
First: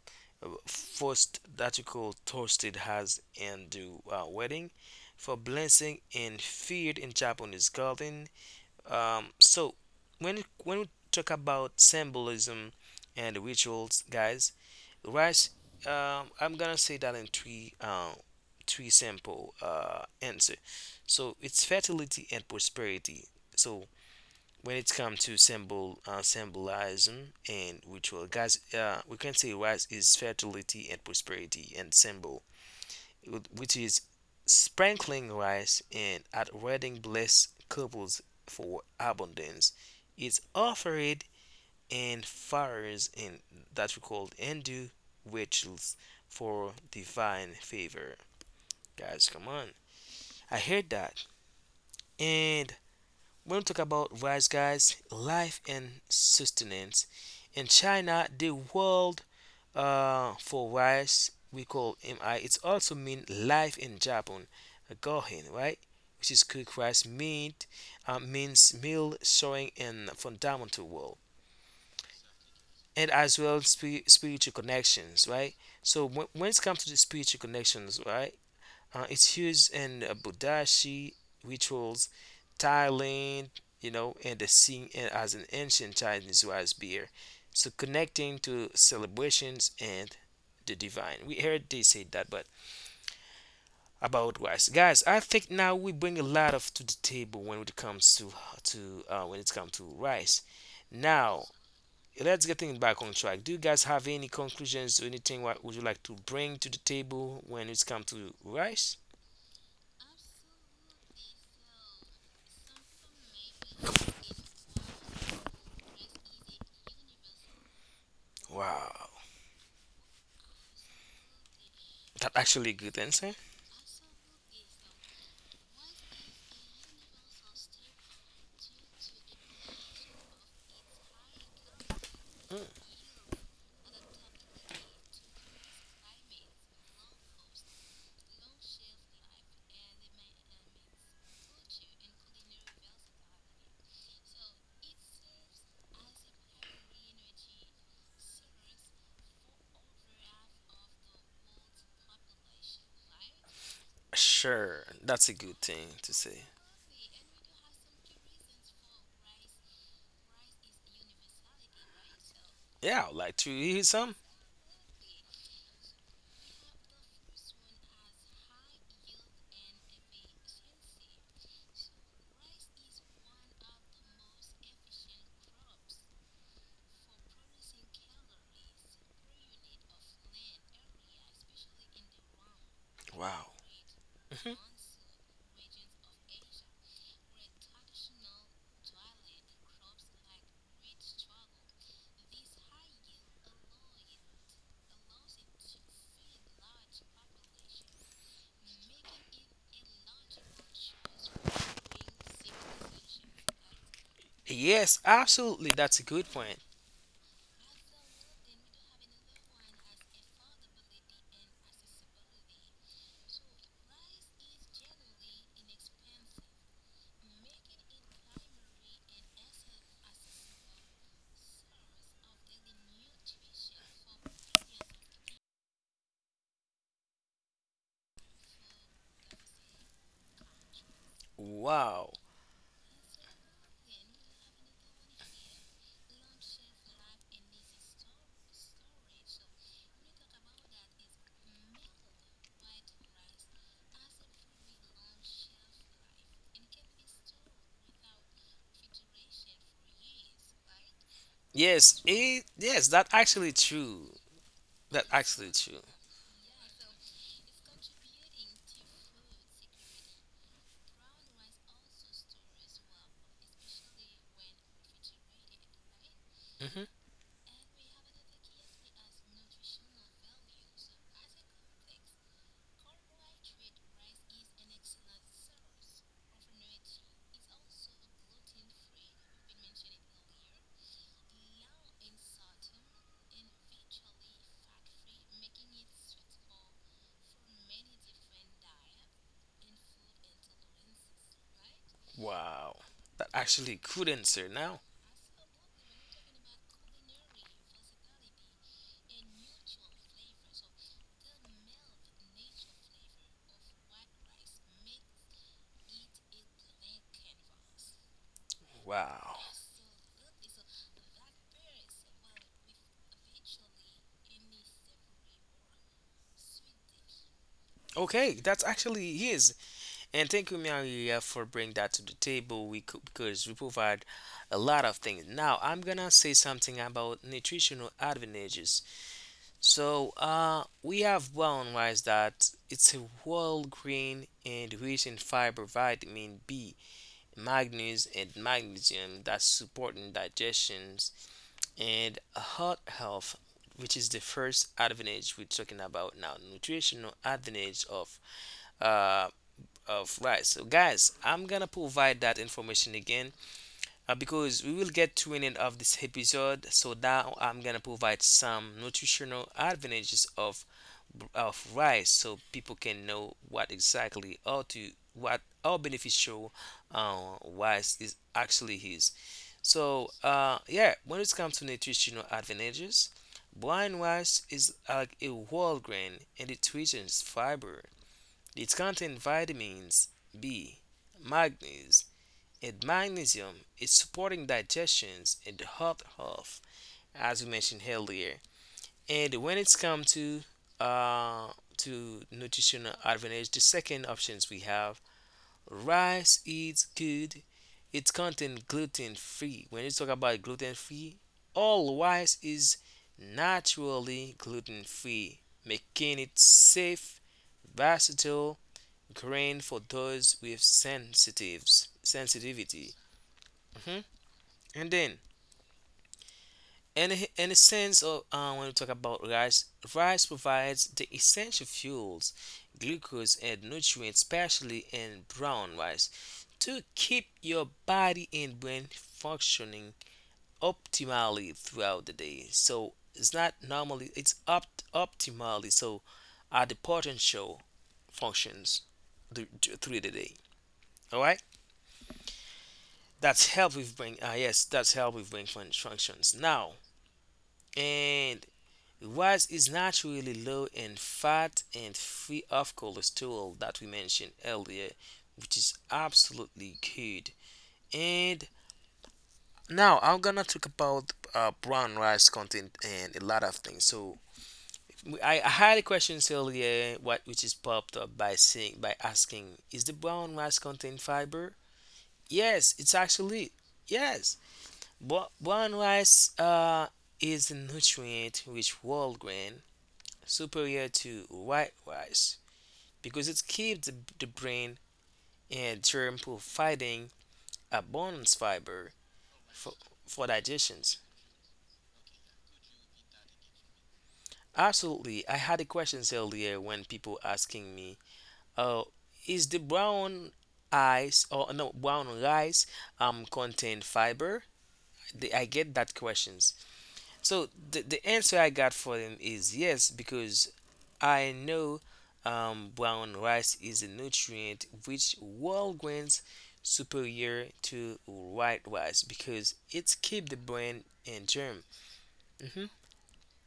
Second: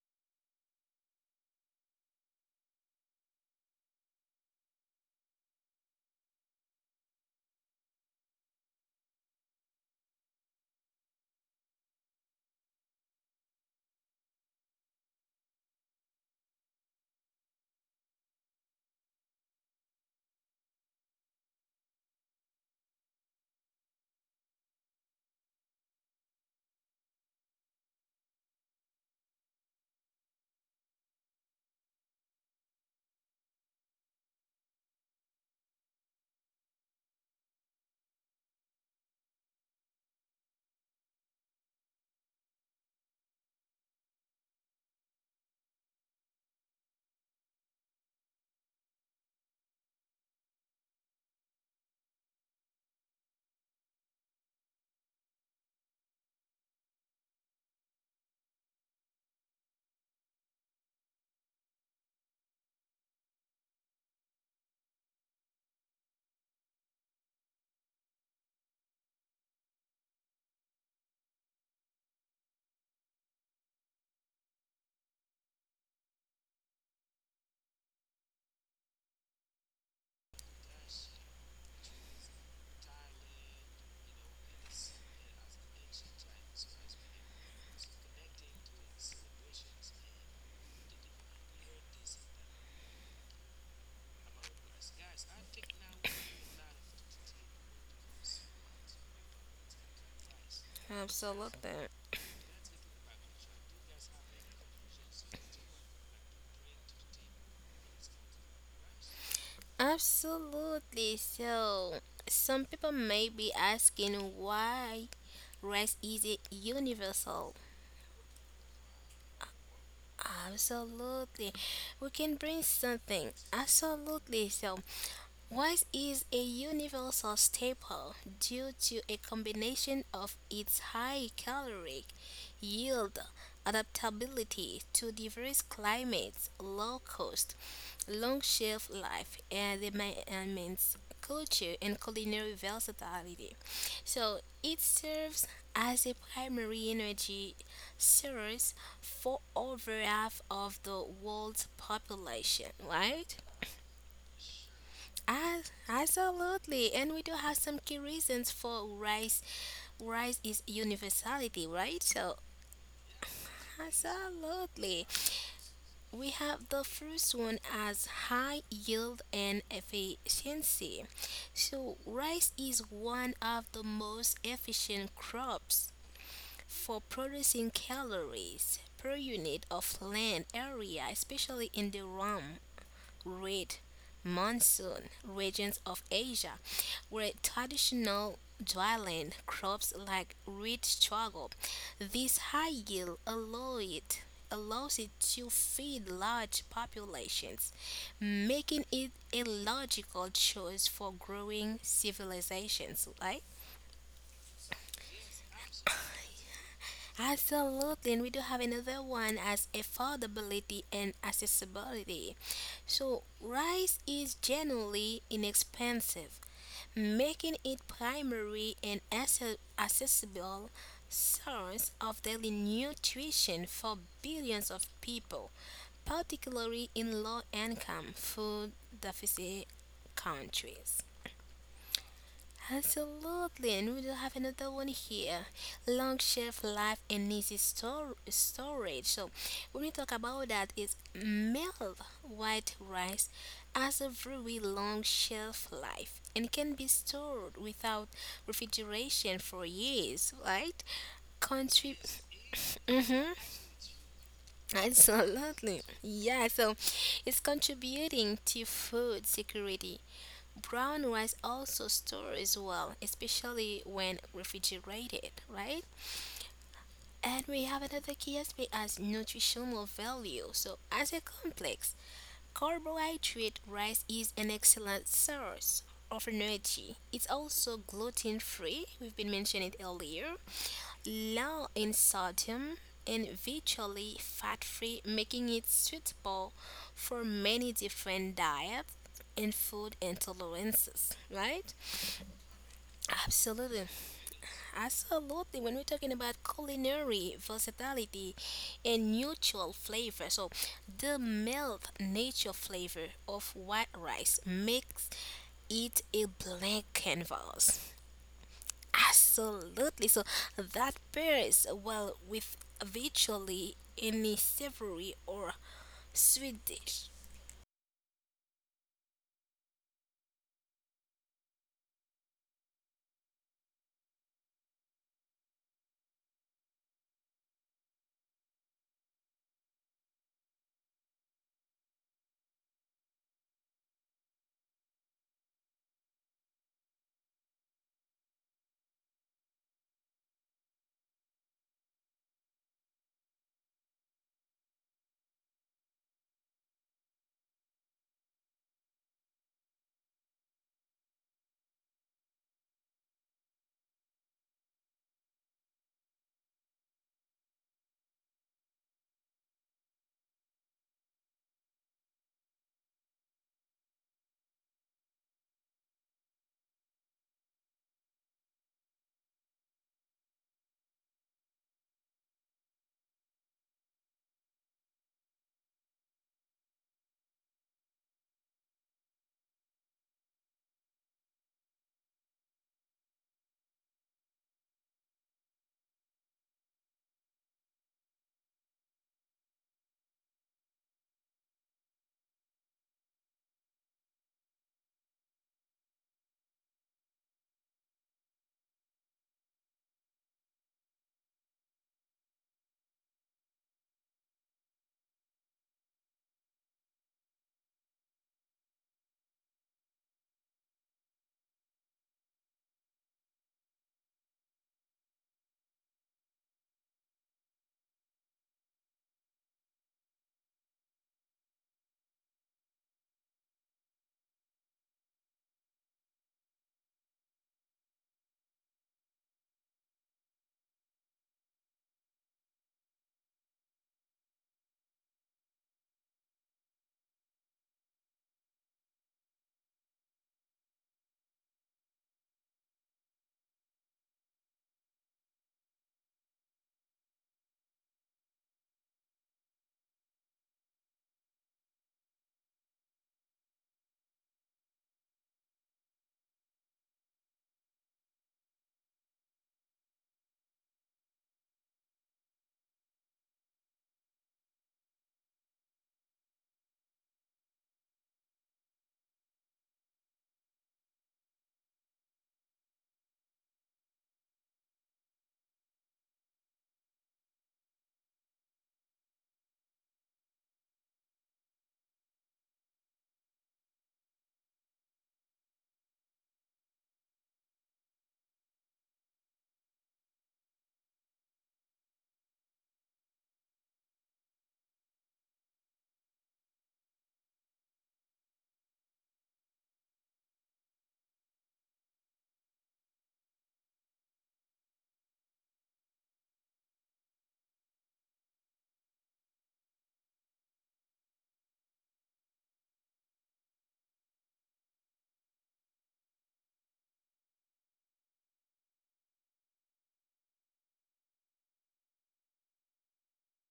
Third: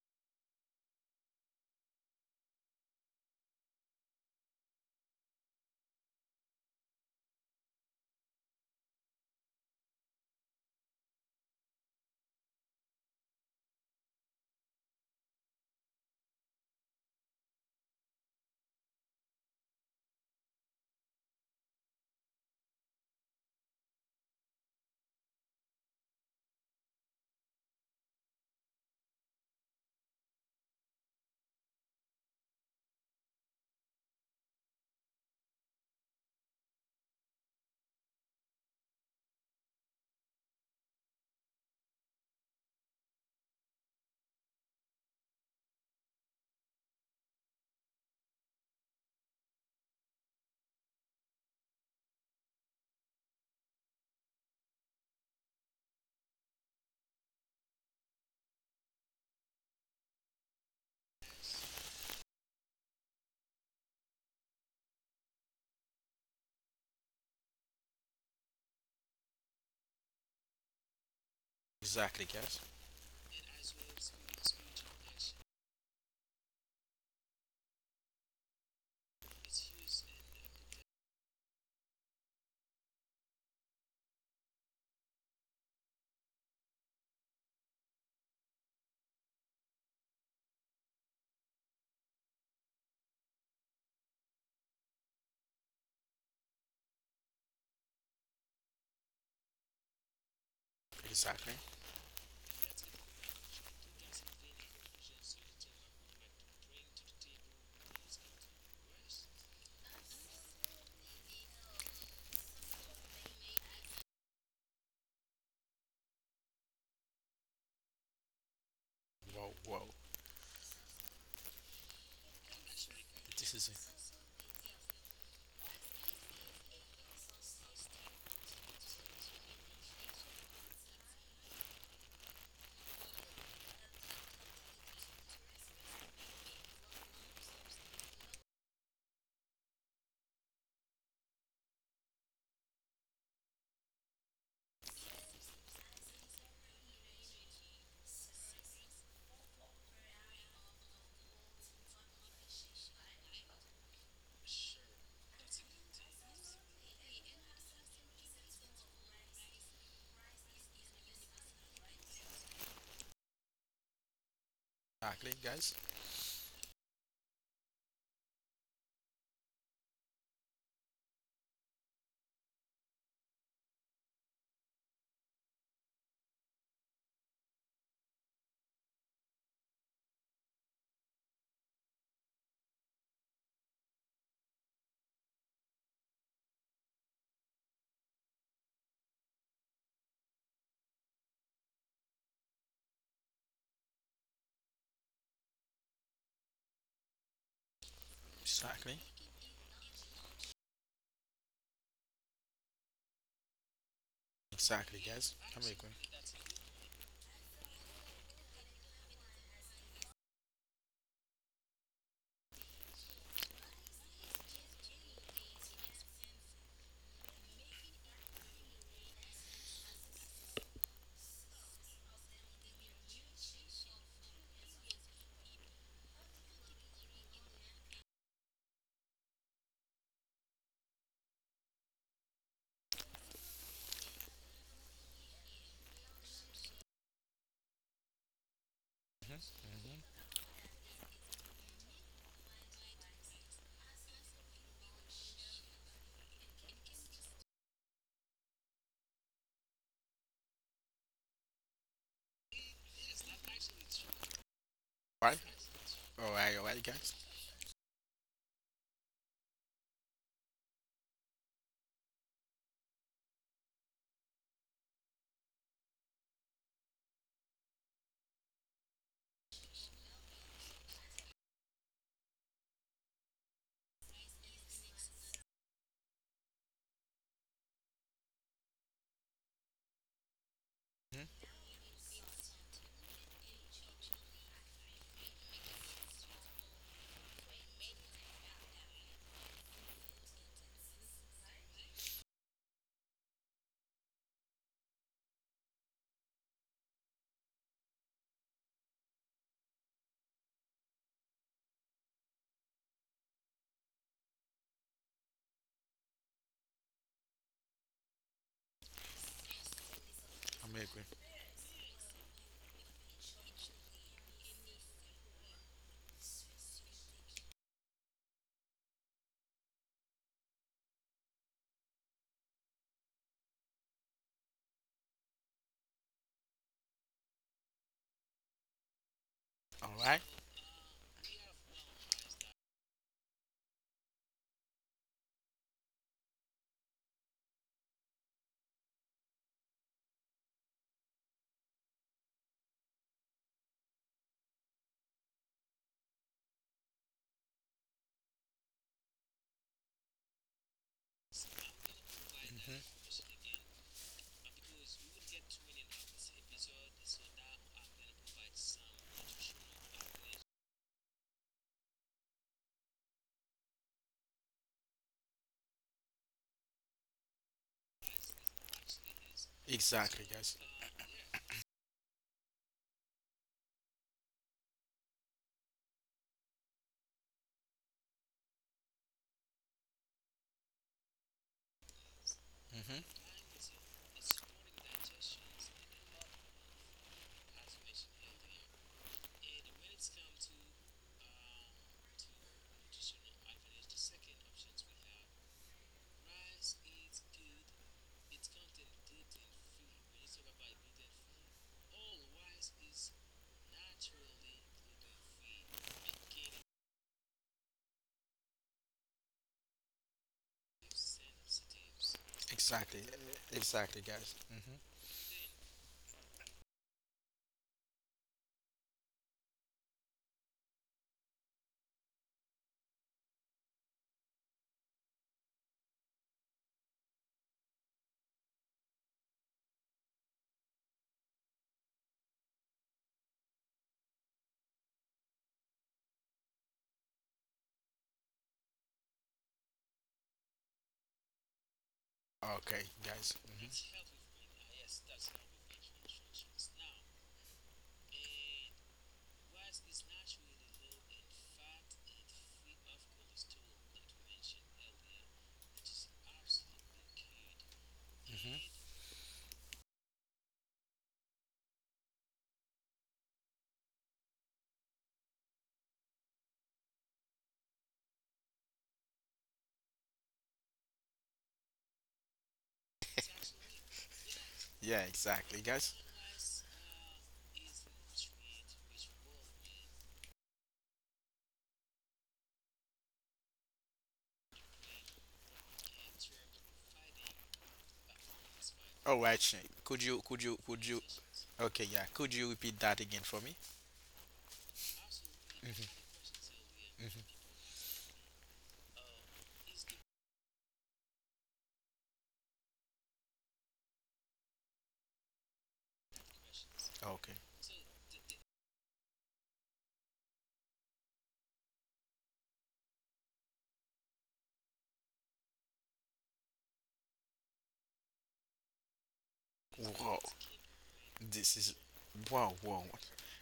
first that you call toasted has and do wedding for blessing and feared in Japanese garden, so when we talk about symbolism and rituals, guys, right? I'm gonna say that in three simple answer. So it's fertility and prosperity. So when it comes to symbolism and ritual, guys, we can say rice is fertility and prosperity and symbol, which is sprinkling rice and at wedding bless couples for abundance. Is offered and fires in that we call Hindu rituals for divine favor. Guys, come on. I heard that. And when we talk about rice, guys, life and sustenance. In China, the world, for rice, we call mi. It also mean life in Japan, gohin, right? Which is cooked rice meat, means meal showing in fundamental world, Exactly, guys. and as well spiritual connections, right? So when it comes to the spiritual connections, right? It's used in Budashi rituals, Thailand, you know, and the seen as an ancient Chinese wise beer. So connecting to celebrations and the divine. We heard they say that, but about wise guys, I think now we bring a lot of to the table when it comes to when it comes to rice. Now Exactly. Absolutely. let's get things back on track. Do you guys have any conclusions or anything what would you like to bring to the table when it comes to rice? Absolutely. So, some people may be asking why rest isn't universal. Wow. Wow, wow. Absolutely. We can That's bring actually a good something. answer. This is Absolutely. So, rice is a universal staple due to a combination of its high caloric Mm. yield, adaptability to diverse climates, low cost, long shelf life, and the and means culture and culinary versatility. So it serves as a primary energy source for over half of the world's population, right? Sure, that's a good As, thing to say. absolutely, and we do have some key reasons for rice. Rice is universality, right? So, Yeah, I'd like to hear some. absolutely. exactly, guys. We have the first one as high yield and efficiency. So, rice is one of the most efficient crops for producing calories per unit of land area, especially in the realm Wow. red Mhm. monsoon regions of Asia, where traditional dwelling crops like wheat struggle. This high yield allows it to feed large populations, making Exactly. it a logical choice for growing civilizations, right? Yes, Exactly, guys. I'm absolutely. agree. That's a good point. Absolutely, and we do have another one as affordability and accessibility. So rice is generally inexpensive, making it primary and accessible source of daily nutrition for billions of people, particularly in low-income food deficit countries. Wow. Absolutely, and we do have another one here. Long shelf life and easy storage. So, when we talk about that, is milled white rice has a very long shelf life and can be stored without refrigeration for years, right? Country. Yes, it, yes, that Mm-hmm. actually true. That Right? actually Absolutely. true. All Yeah, right, all so right, guys. it's contributing to food security. Brown rice also stores well, especially when refrigerated, right? Hmm. And we have another key aspect as nutritional value. So, as a complex carbohydrate, rice is an excellent source of energy. It's also gluten free, we've been mentioning it earlier, hmm low in sodium, and virtually fat free, making it suitable for many different diets and food intolerances, right? Wow. That actually Absolutely, good answer now. absolutely. When we're talking about culinary versatility and neutral flavor, so the mild nature flavor of white rice makes it a blank canvas. Wow. Absolutely. So I'm that agree. pairs well with virtually any savory or sweet dish. Okay, that's actually yes. And thank you, Maria, for bringing that to the table. We could, because we provide a lot of things. Now, I'm gonna say something about nutritional advantages. All So, right. uh, we have brown rice that it's a whole grain and rich in fiber, vitamin B, manganese, and magnesium that supporting digestions and heart health, which is the first advantage we're talking about now. Nutritional advantage uh of rice. So, guys, I'm gonna provide that Mm-hmm. information again because we will get to an end of this episode. So now I'm gonna provide some nutritional advantages of rice so people can know what exactly how to what how beneficial rice is actually is. so Exactly, uh, guys. yeah, when it comes to nutritional advantages, brown rice is like a whole grain and it rich fiber, it contains vitamins B, magnesium, and hmm magnesium is supporting digestions and heart health, as we mentioned earlier. And when it's come uh, to nutritional advantage, the second options we have, rice is good. It contains gluten free. When you talk about gluten free, all rice is naturally gluten free, making it safe, versatile grain for those with sensitives sensitivity. Exactly. Mhm. Exactly, guys. And then in a sense of when we talk about rice, rice provides the essential fuels, glucose, and nutrients, especially in brown rice, to keep your body and brain functioning optimally throughout the day. So it's not normally, it's up optimally. So at the potential functions through the day. All right, Okay, guys. that's help with brain. Ah, yes, that's help with brain functions. Now, and rice is naturally low in fat and free of cholesterol that we mentioned earlier, which is absolutely good. And hmm now I'm gonna talk about brown rice content and a lot of things. So I had a question earlier, what which is popped up by saying by asking, is the brown rice contain fiber? Yes, it's actually yes. Yeah, Bro- exactly, brown guys. rice is a nutrient-rich whole grain superior to white rice because it keeps the brain and germ providing abundance fiber All right, Shane. for, for Could digestions. you? Okay, yeah. Could you repeat that again for me? Absolutely. I had a question Mhm. earlier when people asking me, oh, is the brown ice or no brown rice contain fiber? I get that questions. Okay. So the answer I got for them is yes, because I know brown rice is a nutrient which whole grains superior to white rice because it's Wow. keep the brain in This germ. is wow, Hmm. wow.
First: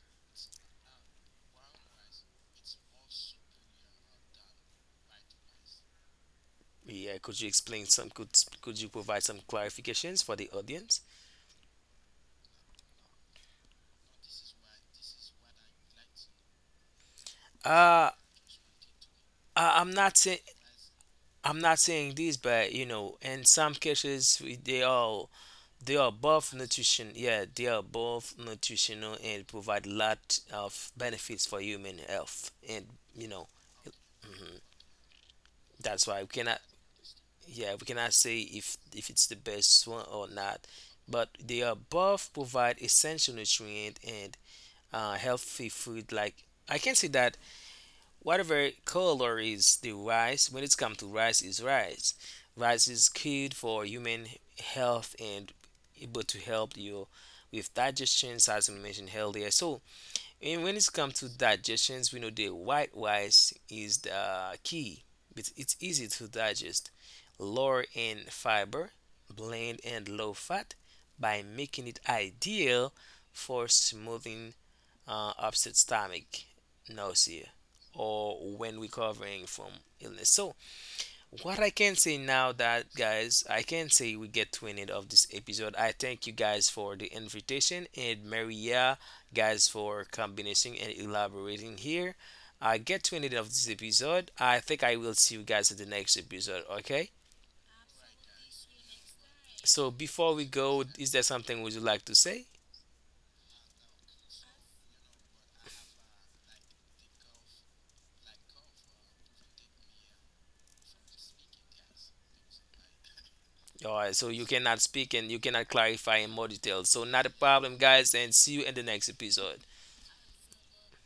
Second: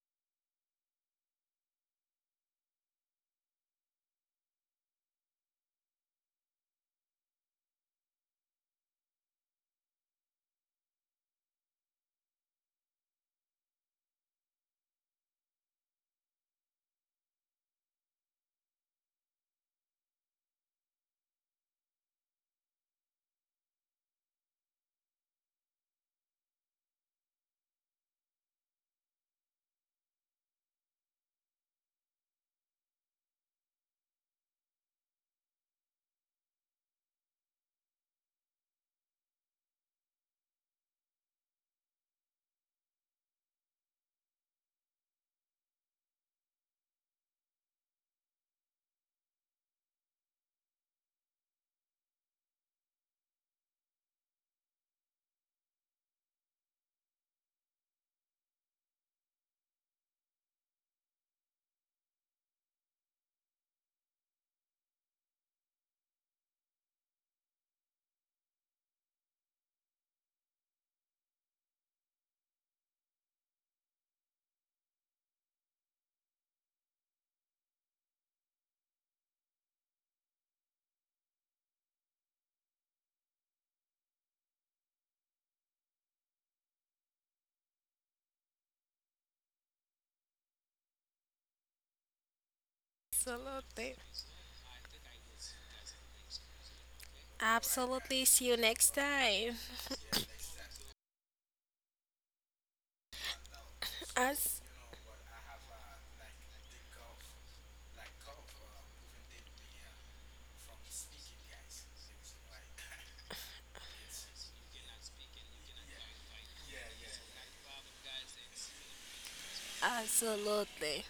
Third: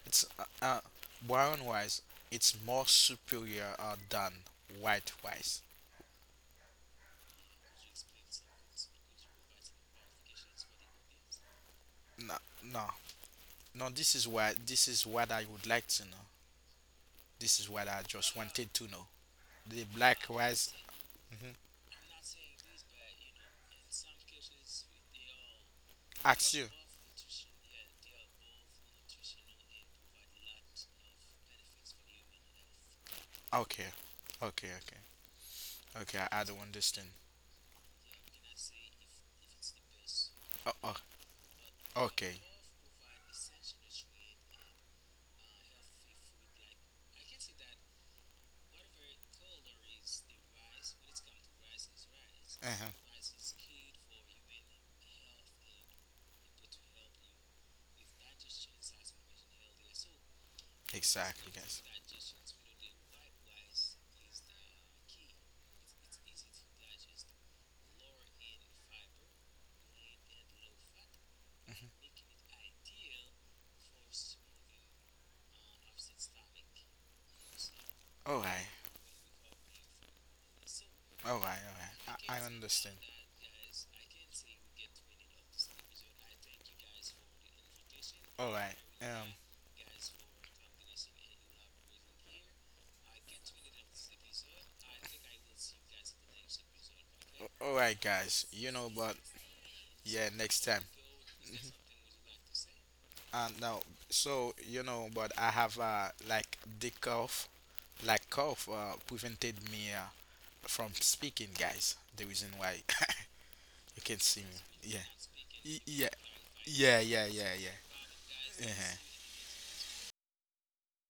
It's brown rice. It's more superior than white rice. Yeah, could you explain some? Could you provide some clarifications for the audience? No, no, no. This is what I would like to know. This is what I Uh, just wanted to know. I, The I'm not black saying. rice. Mm-hmm. I'm not saying this, but you know, in some cases they are both Ask you. nutrition. Yeah, they are both nutritional and provide lot of benefits for human health and you know. Okay, okay, okay, That's okay. why we I cannot, don't understand. yeah, we cannot say if it's the best one or not, Oh. but they are both Okay. provide essential nutrient and healthy food. Like I can say that whatever color is the rice, when it's come to rice, is rice. Rice Uh-huh. is good for human health and able to help you with digestion, as we mentioned earlier. So and when it's come to Exactly, guys. digestions, we know the white rice is the key. It's easy to digest, lower in fiber, bland and low fat, by making it ideal for smoothing upset stomach, nausea, or All right. when recovering from illness. So All right. All what I can say right. I now that, understand. guys, I can say we get to an end of this episode. I thank you guys for the invitation and All right. Maria Um. guys for combination and elaborating here. I get to an end of this Absolutely. episode. I think I will see you guys at the next episode, okay? All right, Absolutely. guys. See you You know, next but time. So yeah, before we next time. go, is there something would you like to say? Now, so As you know, but I have like the cough, like cough prevented me from speaking, guys. The reason why [LAUGHS] you Alright, can so see you me. cannot Yeah. speak and you cannot Y- yeah, clarify in more detail. yeah, So yeah, not a yeah, problem, yeah. guys, and see you in the Uh-huh. next episode. absolutely.